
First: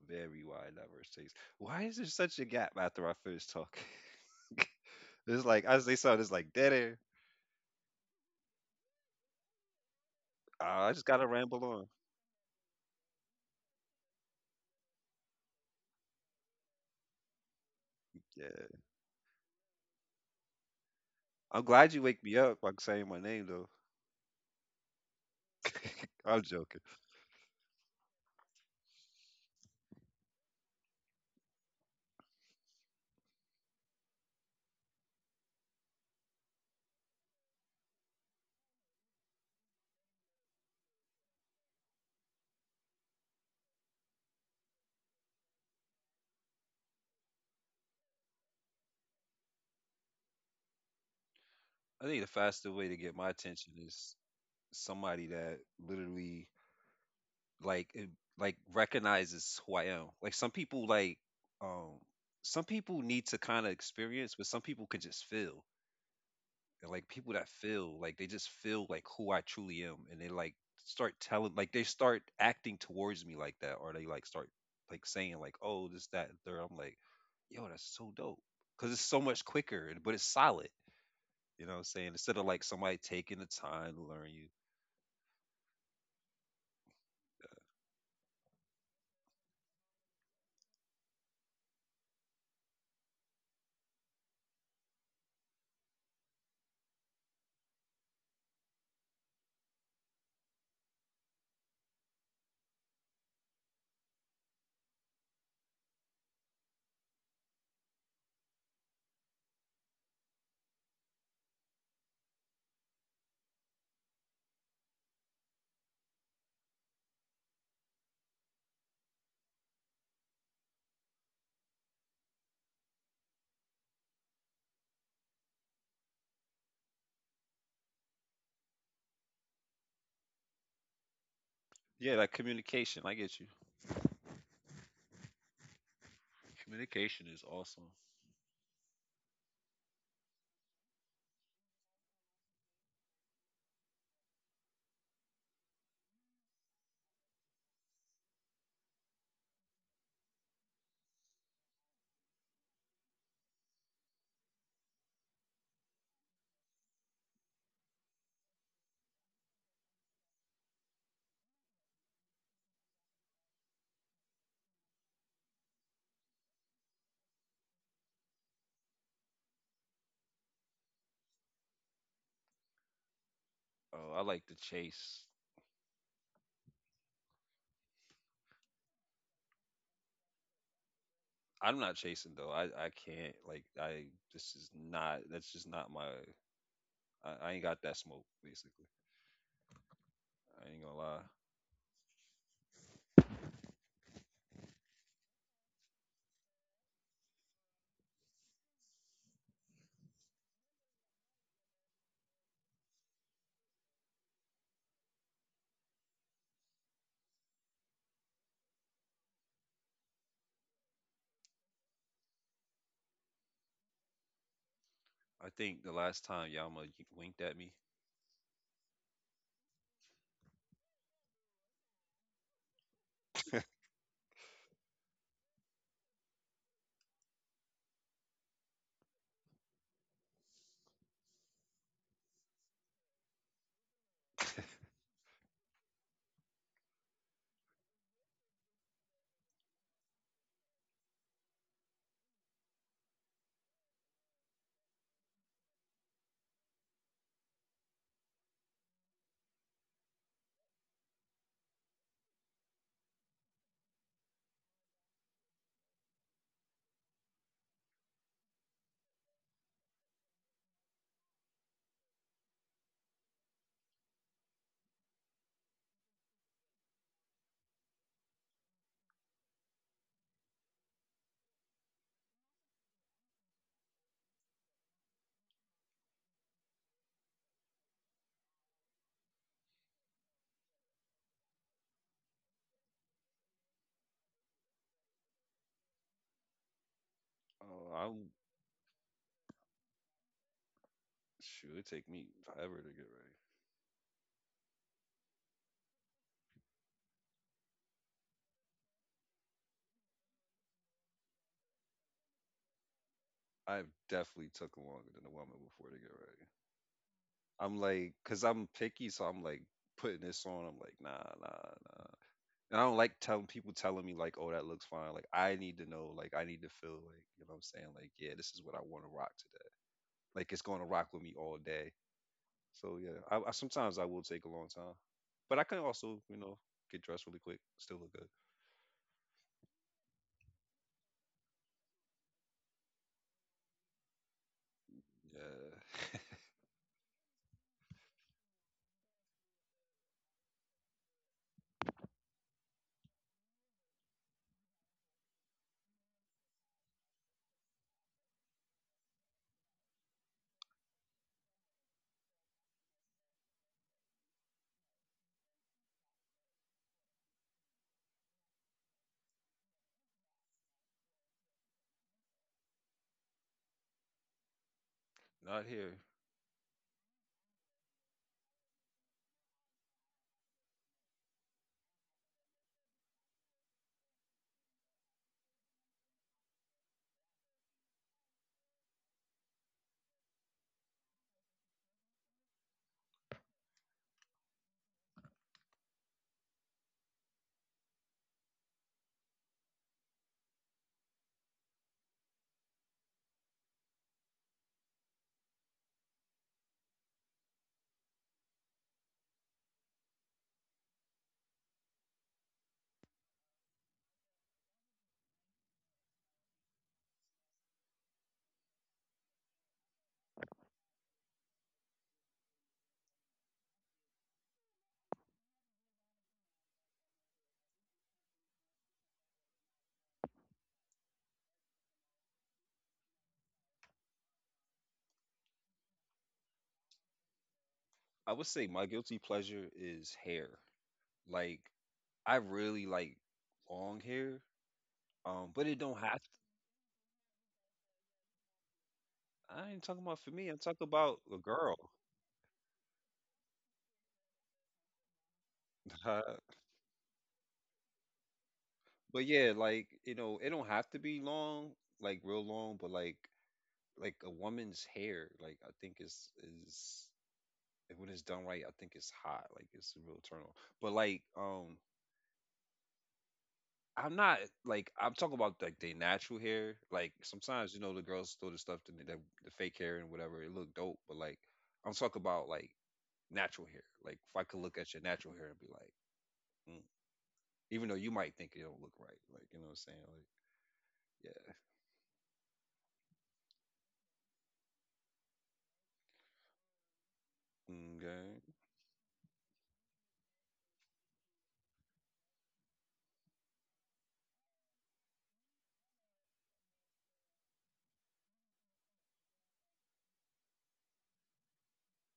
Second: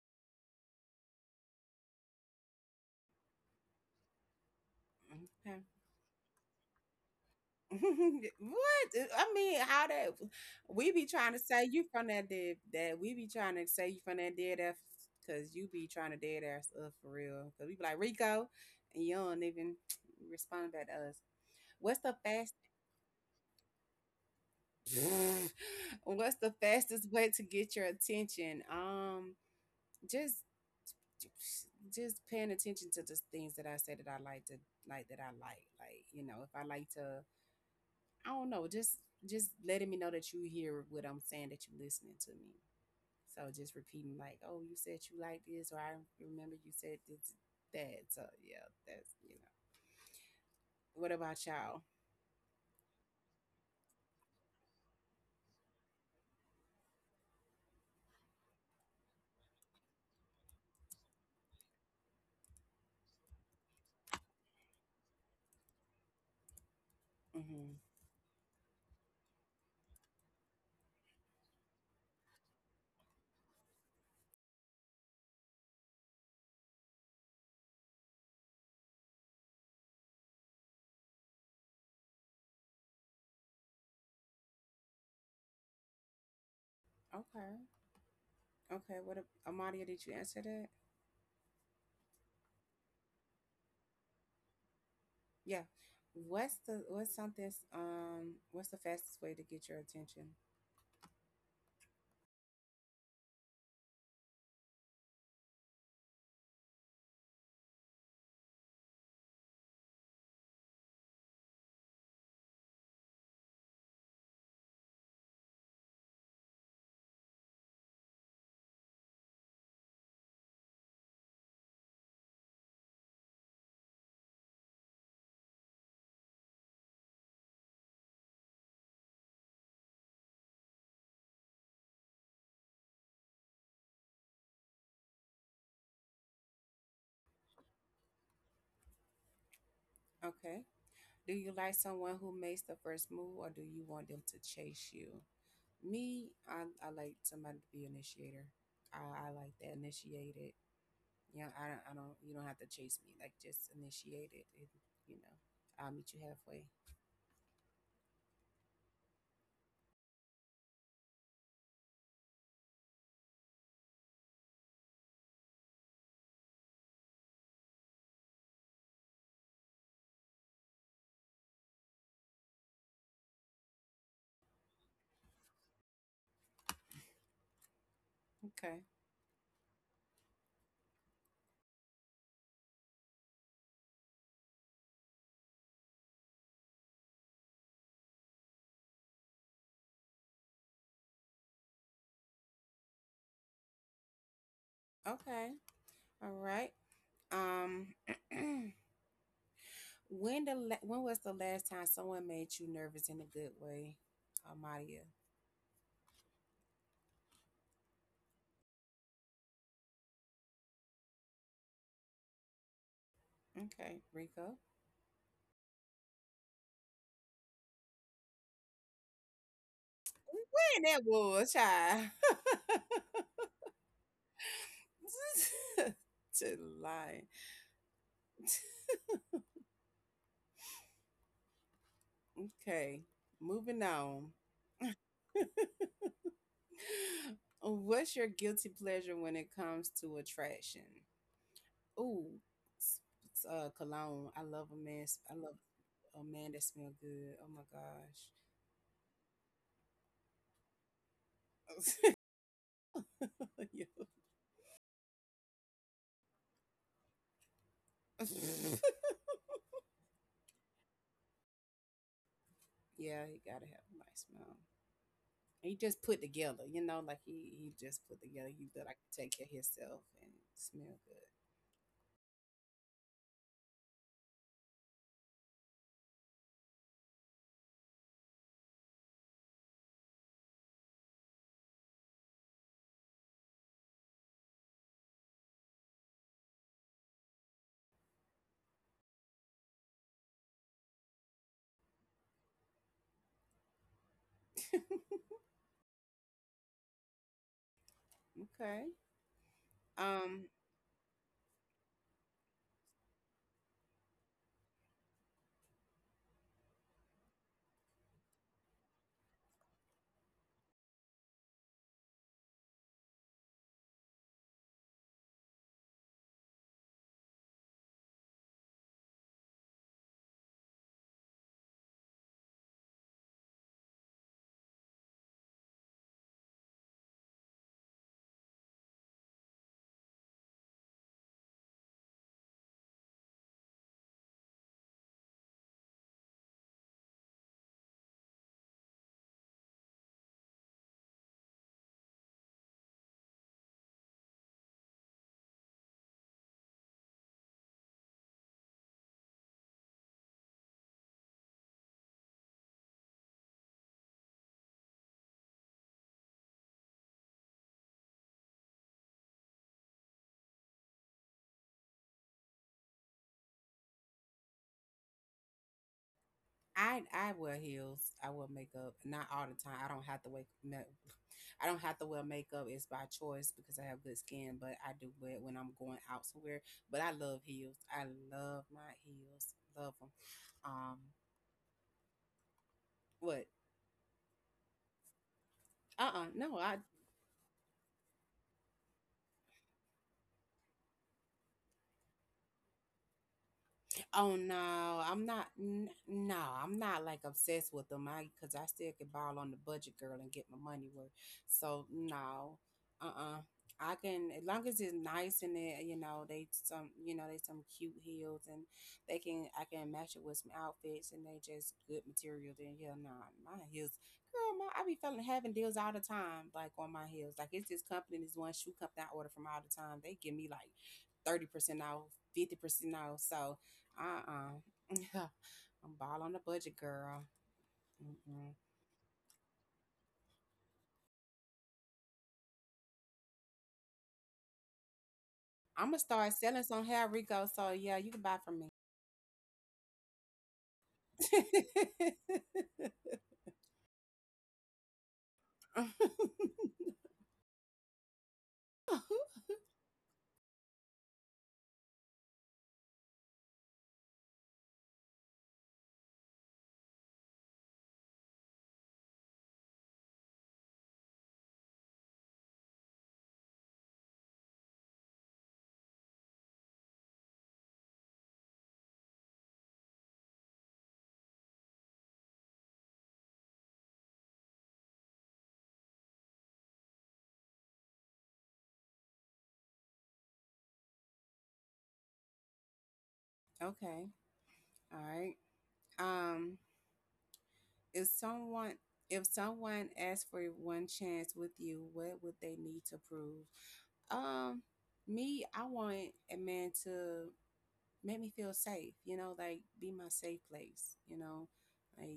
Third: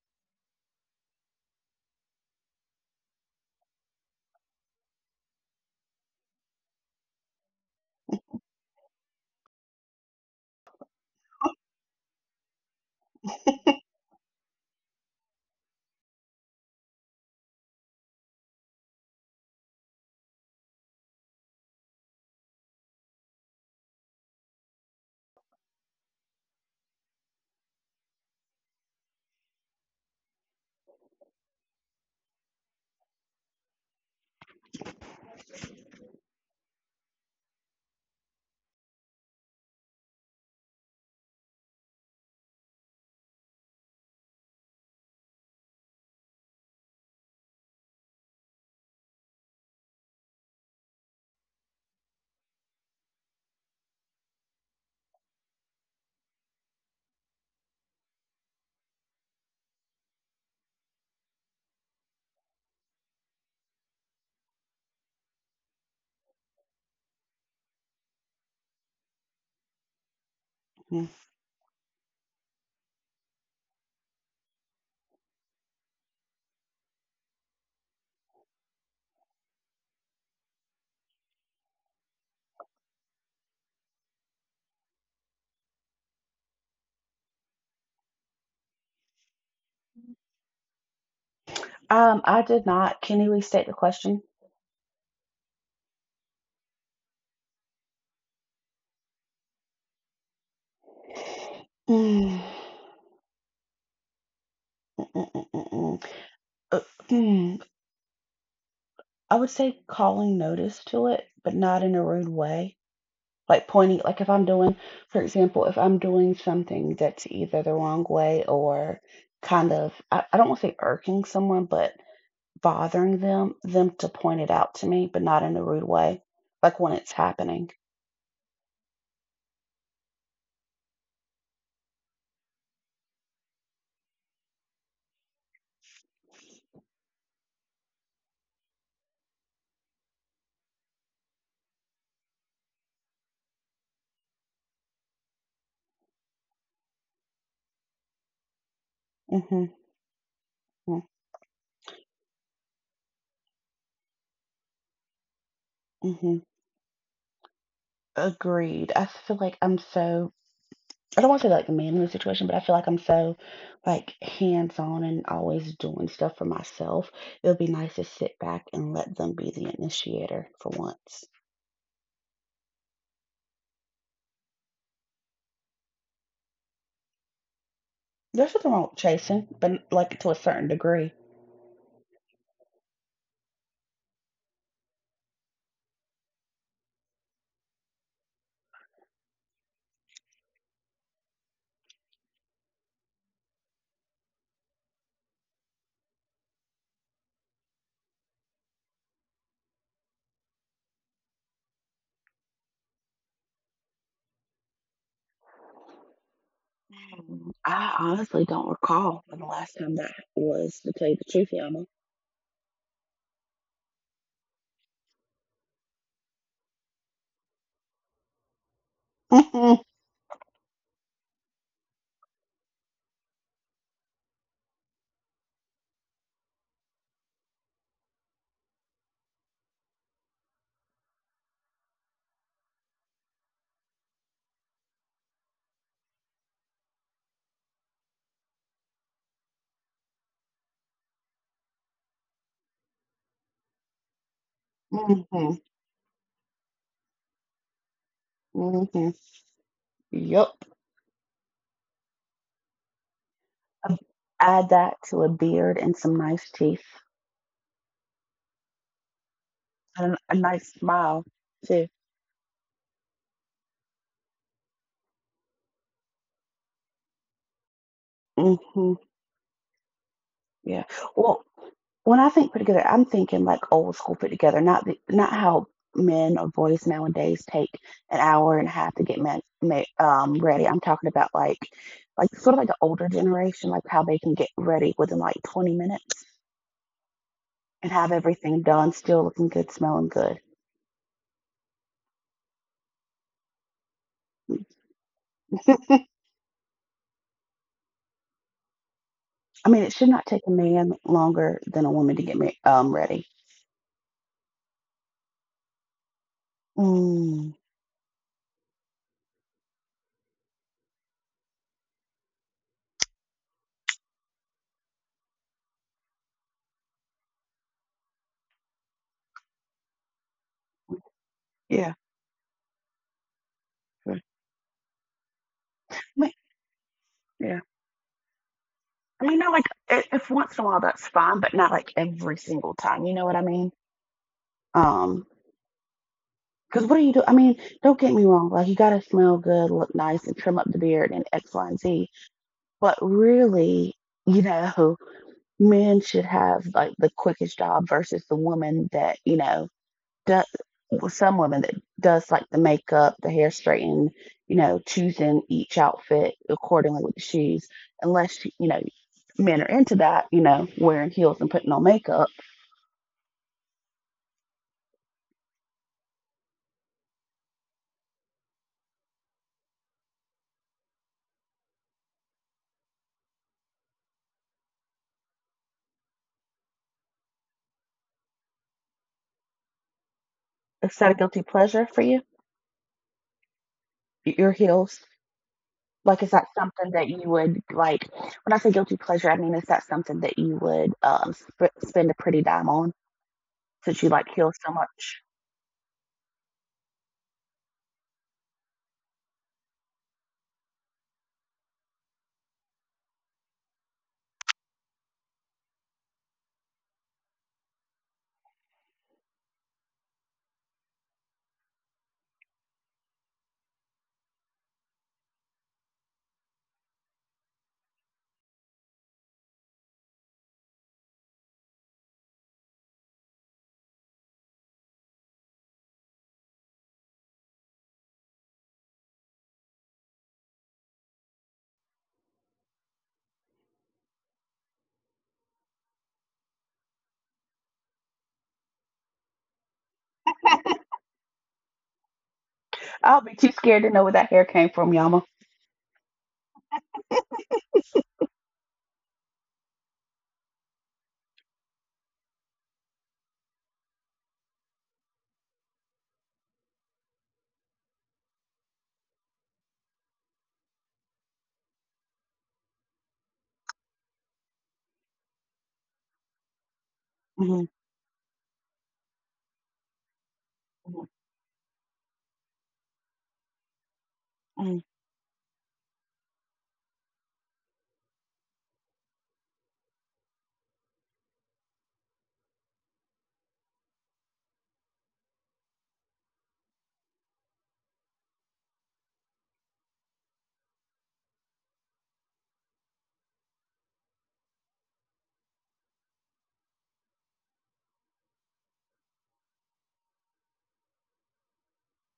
Speaker 3: Very wide, diverse taste. Why is there such a gap after I finish talking? It's
Speaker 1: okay.
Speaker 3: like I say something. It's like dead air.
Speaker 1: What? I mean, how that we
Speaker 3: I just
Speaker 1: be
Speaker 3: gotta
Speaker 1: trying to
Speaker 3: ramble
Speaker 1: say you
Speaker 3: on.
Speaker 1: from that dead that we be trying to say you from that dead ass because you be trying to dead ass up for real. Cause we be like Rico,
Speaker 3: Yeah,
Speaker 1: and you don't even respond back to us.
Speaker 3: I'm glad
Speaker 1: What's
Speaker 3: you
Speaker 1: the
Speaker 3: wake me
Speaker 1: fast?
Speaker 3: up by saying my name though. I'm
Speaker 1: What's the
Speaker 3: joking.
Speaker 1: fastest way to get your attention? Just just paying attention to just things that I say that I like to like that I like. Like, you know, if I like to I don't know, just letting me know that you hear what I'm saying, that you're listening to me. So just repeating like, oh, you said you like this or I remember you said this, that. So yeah, that's you know. What about y'all?
Speaker 3: I think the faster way to get my attention is somebody that literally like it- like recognizes who I am. Like um some people need to kind of experience, but some people can just feel. And, like people that
Speaker 1: Mm-hmm.
Speaker 3: feel like they just feel like who I truly am, and they like
Speaker 2: Mhm.
Speaker 3: start telling, like they start acting towards me like that, or they like start like saying like, oh, this, that, and third. I'm like, yo, that's so dope, because it's so much quicker, but it's solid. You know what I'm saying? Instead of like somebody taking the time to learn you.
Speaker 1: Okay. Okay. What a- Amadia, did you answer that?
Speaker 2: I did not. Can you restate the question?
Speaker 1: Yeah. What's the fastest way to get your attention?
Speaker 2: Mm, mm, mm, mm, mm. Uh, mm, I would say calling notice to it, but not in a rude way. Like pointing, like, if I'm doing, for example, if I'm doing something that's either the wrong way or kind of I don't want to say irking someone, but bothering them to point it out to me, but not in a rude way, like when it's happening.
Speaker 3: Yeah, like communication. I get you. Communication is awesome.
Speaker 1: Okay. Do you like someone who makes the first move or do you want them to chase you? Me, I like somebody to be initiator. I like
Speaker 2: Mm-hmm,
Speaker 1: to initiate it.
Speaker 2: mm-hmm.
Speaker 1: You I don't, You don't have to chase me. Like, just initiate it. And, you know, I'll meet you
Speaker 2: Mm-hmm.
Speaker 1: halfway.
Speaker 2: Agreed. I feel like I'm so I don't want to say like a manly situation, but I feel like I'm so, like, hands on and always doing stuff for myself. It would be nice to sit back and let them be the initiator for once.
Speaker 3: Oh, I like to chase.
Speaker 2: There's nothing
Speaker 1: Okay.
Speaker 2: wrong with chasing, but like to a certain degree.
Speaker 3: I'm not chasing though. I can't like I. This is not. That's just not my. I ain't got that smoke basically. I ain't gonna lie.
Speaker 1: Okay. All right. Um, when the la- when was the last time someone made you nervous in a good way, Amadia?
Speaker 2: I honestly don't recall when the last time that was, to tell you the truth, Yama.
Speaker 1: Okay, Rico.
Speaker 3: I think the last time Yama winked at me,
Speaker 2: Mm-hmm,
Speaker 1: When that was, child. To lie. Okay, moving on. What's your guilty pleasure when it comes to attraction? Ooh, s- s- cologne. I love a man. S- I
Speaker 2: mm-hmm,
Speaker 1: love a man that smell good. Oh my gosh.
Speaker 2: mm-hmm. Yep.
Speaker 1: Yeah,
Speaker 2: Add that to a beard and some nice teeth and a nice smile too.
Speaker 1: yeah, you gotta have a nice smell. He just put together, you know, like he just put together. He feel
Speaker 2: Hmm.
Speaker 1: like he take care of himself and
Speaker 2: Yeah.
Speaker 1: smell good.
Speaker 2: Well, when I think put together, I'm thinking like old school put together, not the, not how men or boys nowadays take an hour and a half to get men, ready. I'm talking about like sort of like the older generation, like how they can get ready within like 20 minutes and
Speaker 3: oh,
Speaker 2: have
Speaker 3: I'm
Speaker 2: everything done, still looking good, smelling good.
Speaker 3: sure it take me forever to get ready.
Speaker 1: Okay.
Speaker 2: I mean, it should not take
Speaker 1: Um,
Speaker 2: a man longer than a woman to get ready.
Speaker 3: I've definitely took longer than a woman before to get ready.
Speaker 2: Mm,
Speaker 3: I'm like, cause I'm picky, so I'm like putting this on. I'm like, nah, nah, nah. And I don't like telling people telling me like, oh, that looks fine. Like, I need to know. Like, I need to feel like, you know what I'm saying? Like, yeah, this is what I want to rock today. Like, it's going to rock with me all
Speaker 2: yeah.
Speaker 3: day. So yeah, I sometimes I will take a long time, but I can
Speaker 2: Yeah. I
Speaker 3: also,
Speaker 2: mean,
Speaker 3: you know, get dressed really quick,
Speaker 2: yeah.
Speaker 3: still look good.
Speaker 2: I mean, not like if once in a while that's fine, but not like every single time. You know what I mean? Um,
Speaker 3: Yeah,
Speaker 2: because what do you do? I mean, don't get me wrong. Like you gotta smell good, look nice, and trim up the beard and X, Y, and Z. But really, you know, men should have like the quickest job versus the woman that, you know, does. Well, some women that does like the makeup, the hair straighten, you know, choosing each outfit accordingly with the shoes, unless you know men are into that, you know, wearing heels and putting on makeup.
Speaker 3: not here.
Speaker 1: I wear heels. I wear makeup, not all the time. I don't have to wake. Ma- I don't have to wear makeup. It's by choice because I have good skin, but I do wear it when I'm going out somewhere. But I love heels. I love my heels. Love them. Um,
Speaker 2: Is that a guilty pleasure for you?
Speaker 1: what?
Speaker 2: Your heels? Like, is that
Speaker 1: No, I
Speaker 2: something that you would like? When I say guilty pleasure, I mean, is that something that you would spend a pretty dime on since you like
Speaker 1: Oh
Speaker 2: heels so
Speaker 1: no,
Speaker 2: much?
Speaker 1: I'm not. N- no, I'm not like obsessed with them. I because I still can ball on the budget, girl, and get my money worth. So no, uh, uh I can as long as it's nice and it, you know they some you know they some cute heels and they can I can match it with some outfits and they just good material. Then yeah, no, my heels, girl, my I be feeling having deals all the time, like on my heels. Like it's this company, this one shoe company I order from all the time. They give me like 30% off, 50% off. So uh uh I'm ball on the budget, girl.
Speaker 3: I would
Speaker 1: Mm-mm.
Speaker 3: say my guilty pleasure is hair. Like I really like long hair. But it
Speaker 1: I'm
Speaker 3: don't
Speaker 1: gonna
Speaker 3: have to.
Speaker 1: start selling some hair, Rico. So yeah, you can buy from me.
Speaker 3: I ain't talking about for me. I'm talking about a girl.
Speaker 2: I'll be too scared to know where that hair came from, Yama.
Speaker 3: But yeah, like you know, it don't have to be long, like real long. But like a woman's hair, like I think is when it's done right, I think it's hot. Like it's a real turn on. But like I'm not like I'm talking about like their natural hair. Like
Speaker 2: Mm-hmm,
Speaker 3: sometimes you know the girls throw the stuff to the fake hair and whatever. It look dope,
Speaker 2: mm-hmm,
Speaker 3: but like I'm talking about like natural hair. Like if I could look at your natural hair and be like, mm, even though you might think it don't look right, like you know what I'm saying? Like yeah,
Speaker 1: Okay. All right. Um, if
Speaker 3: okay.
Speaker 1: someone if someone asked for one chance with you, what would they need to prove? Um, me, I want a man to make me feel safe, you know, like be my safe place, you know, like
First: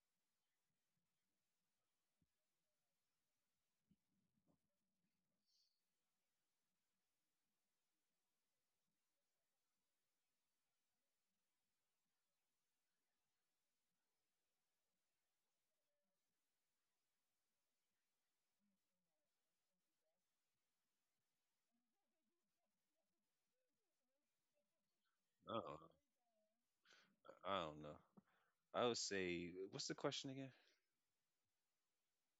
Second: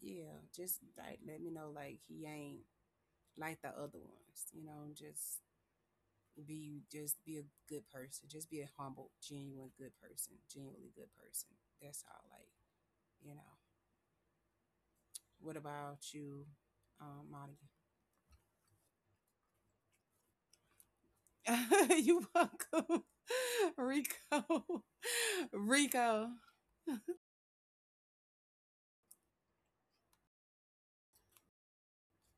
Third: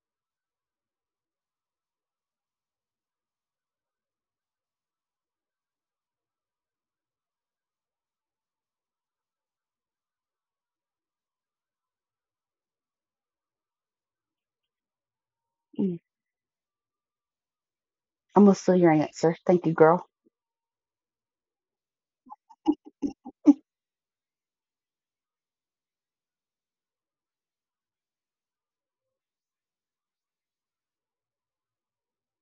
Speaker 1: yeah, just like let me know like he ain't like the other ones, you know, just be a good person. Just be a humble, genuine good person, genuinely good person. That's all, like, you know. What
Speaker 2: mm-hmm.
Speaker 1: about you, um,
Speaker 2: I'm gonna steal your answer. Thank you, girl.
Speaker 1: Monica? You welcome. Rico.
Speaker 3: I don't,
Speaker 1: Rico.
Speaker 3: I don't know. I would say what's the question again?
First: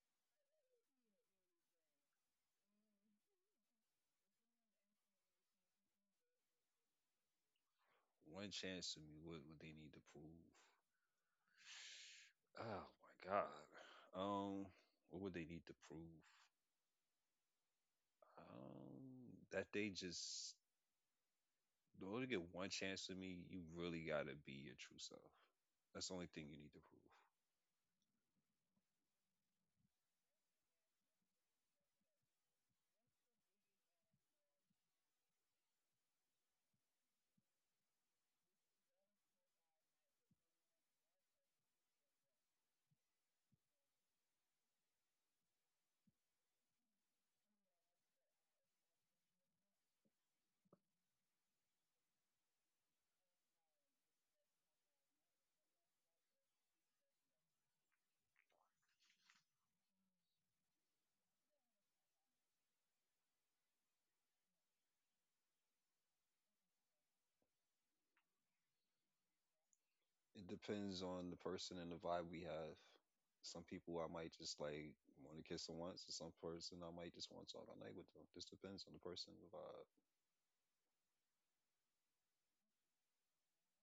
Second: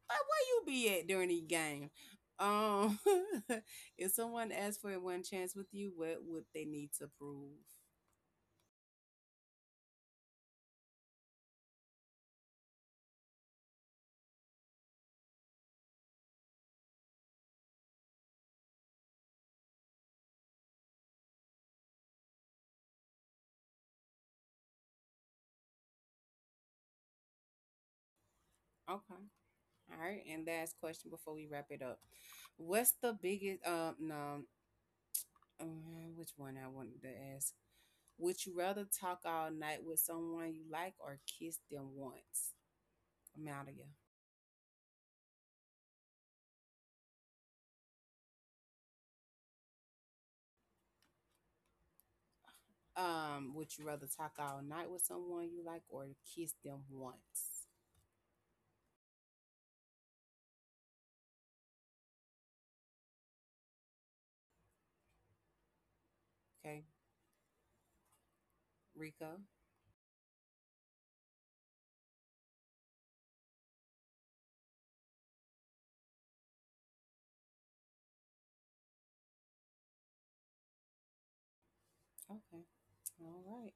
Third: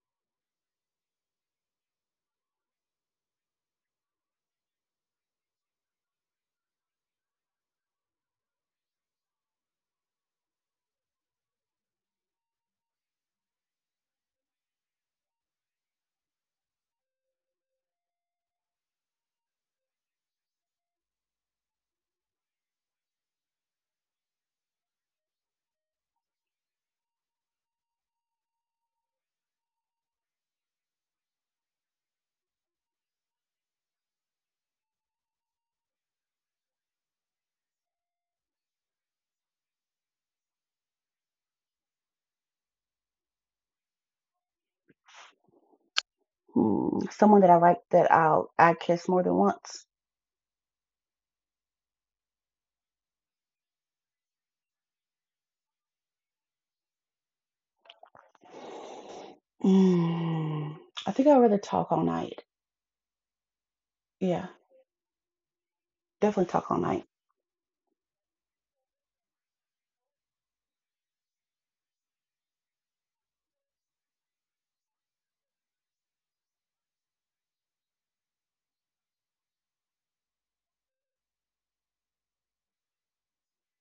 Speaker 1: Like where you be at during the game? Um, if someone asked for a one chance with you, what would they need to prove?
Speaker 3: One chance to me. What would they need to prove? Oh my god. What would they need to prove? That they just in order to get one chance with me, you really gotta be your true self. That's the only thing you need to prove.
Speaker 1: Okay. All right, and last question before we wrap it up. What's the biggest no uh, which one I wanted to ask? Would you rather talk all night with someone you like or kiss them once? I'm out of you.
Speaker 2: Hmm, someone that I like that I kiss more than once.
Speaker 1: Would you rather talk all night with someone you like or kiss them once?
Speaker 2: Mm, I think I'd rather talk all night. Yeah, definitely talk all
Speaker 1: Okay,
Speaker 2: night.
Speaker 1: Rico.
Speaker 3: It depends on the person and the vibe we have. Some people I might just like want to kiss them once, and some person I might just want to talk all night with them. Just depends on the person and the vibe.
Speaker 1: Okay, all right,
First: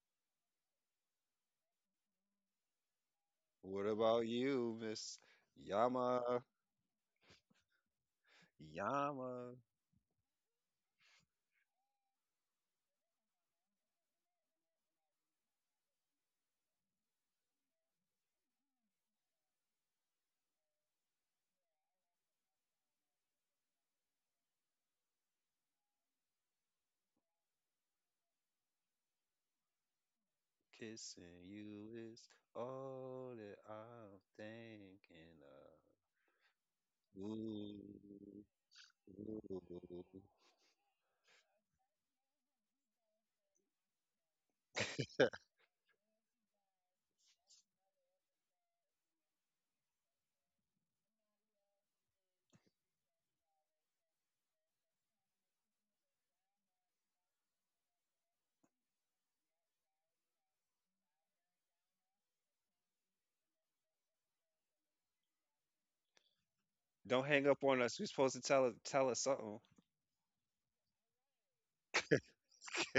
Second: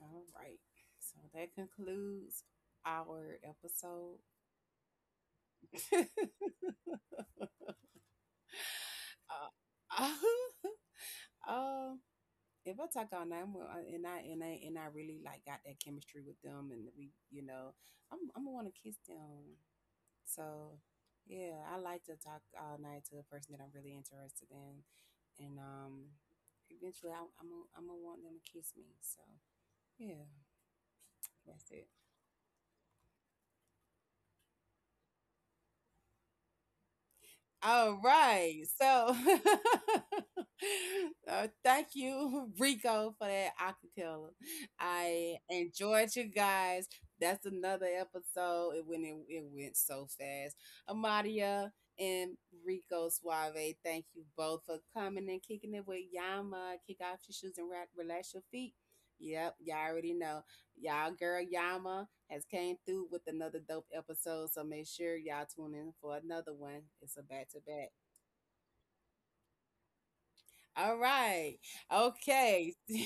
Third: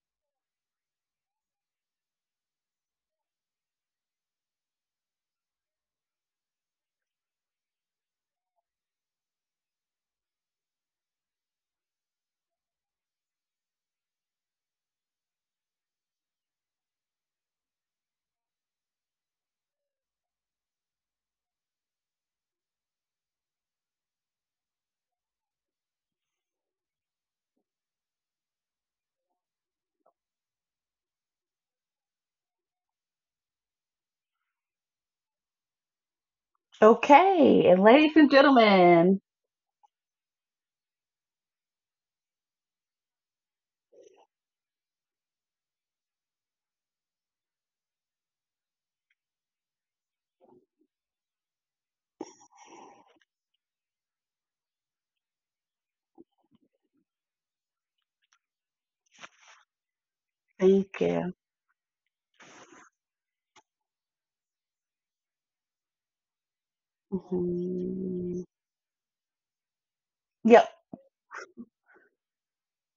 Speaker 1: all right. So that concludes our
Speaker 3: What
Speaker 1: episode.
Speaker 3: about you, Miss Yama? Yama,
Speaker 1: Uh, um, if I talk all night, I'm, gonna- I- and I and I and I really like got that chemistry with them, and we, you know, I'm gonna want to kiss them. So, yeah, I like to talk all night to a person that I'm really interested in, and eventually I'm gonna want them to kiss me. So, yeah,
Speaker 3: kissing
Speaker 1: that's it.
Speaker 3: you is all that I'm thinking of.
Speaker 2: Okay,
Speaker 3: Ooh,
Speaker 2: and
Speaker 1: All
Speaker 2: ladies and
Speaker 1: right. So,
Speaker 2: gentlemen,
Speaker 3: ooh.
Speaker 1: thank you, Rico, for that acapella. I enjoyed you guys. That's another episode. It went, it went so fast. Amadia and Rico Suave, thank you both for coming and kicking it with Yama. Kick off your shoes and ra- relax your feet. Yep, y'all already know
Speaker 2: thank
Speaker 1: y'all girl
Speaker 2: you.
Speaker 1: Yama has came through with another dope episode. So make sure y'all tune in for another one. It's a
Speaker 3: Don't
Speaker 1: back
Speaker 3: hang
Speaker 1: to
Speaker 3: up on
Speaker 1: back.
Speaker 3: us. You're supposed to
Speaker 2: Hmm.
Speaker 3: tell us something.
Speaker 2: Yep.
Speaker 1: All right. Okay.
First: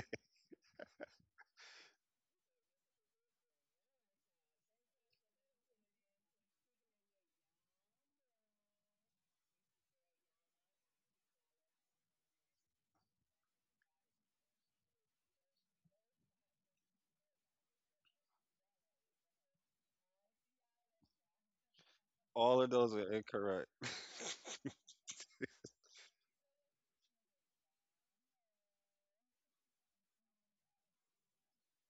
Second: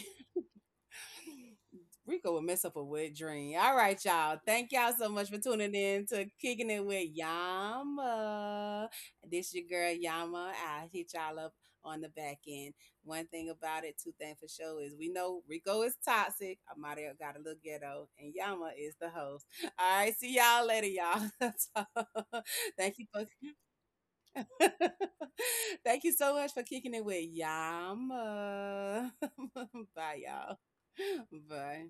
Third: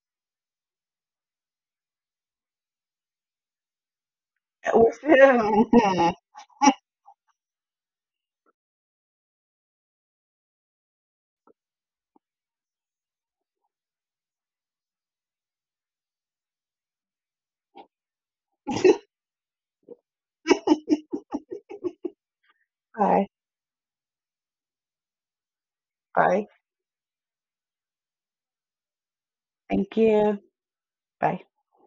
Speaker 1: Rico would mess up a wet dream. All right, y'all. Thank y'all so much for tuning in to Kicking It with Yama. This your girl Yama. I hit y'all up on the back end. One thing about it, two things for sure is we know Rico is toxic. Amadio got a little ghetto, and Yama is the host. All right, see y'all later, y'all. So,
Speaker 3: All of those
Speaker 1: thank you
Speaker 3: are
Speaker 1: for
Speaker 2: Bye.
Speaker 3: incorrect.
Speaker 1: thank you so
Speaker 2: Bye.
Speaker 1: much for kicking it with Yama.
Speaker 2: Thank
Speaker 1: Bye,
Speaker 2: you.
Speaker 1: y'all.
Speaker 2: Bye.
Speaker 1: Bye.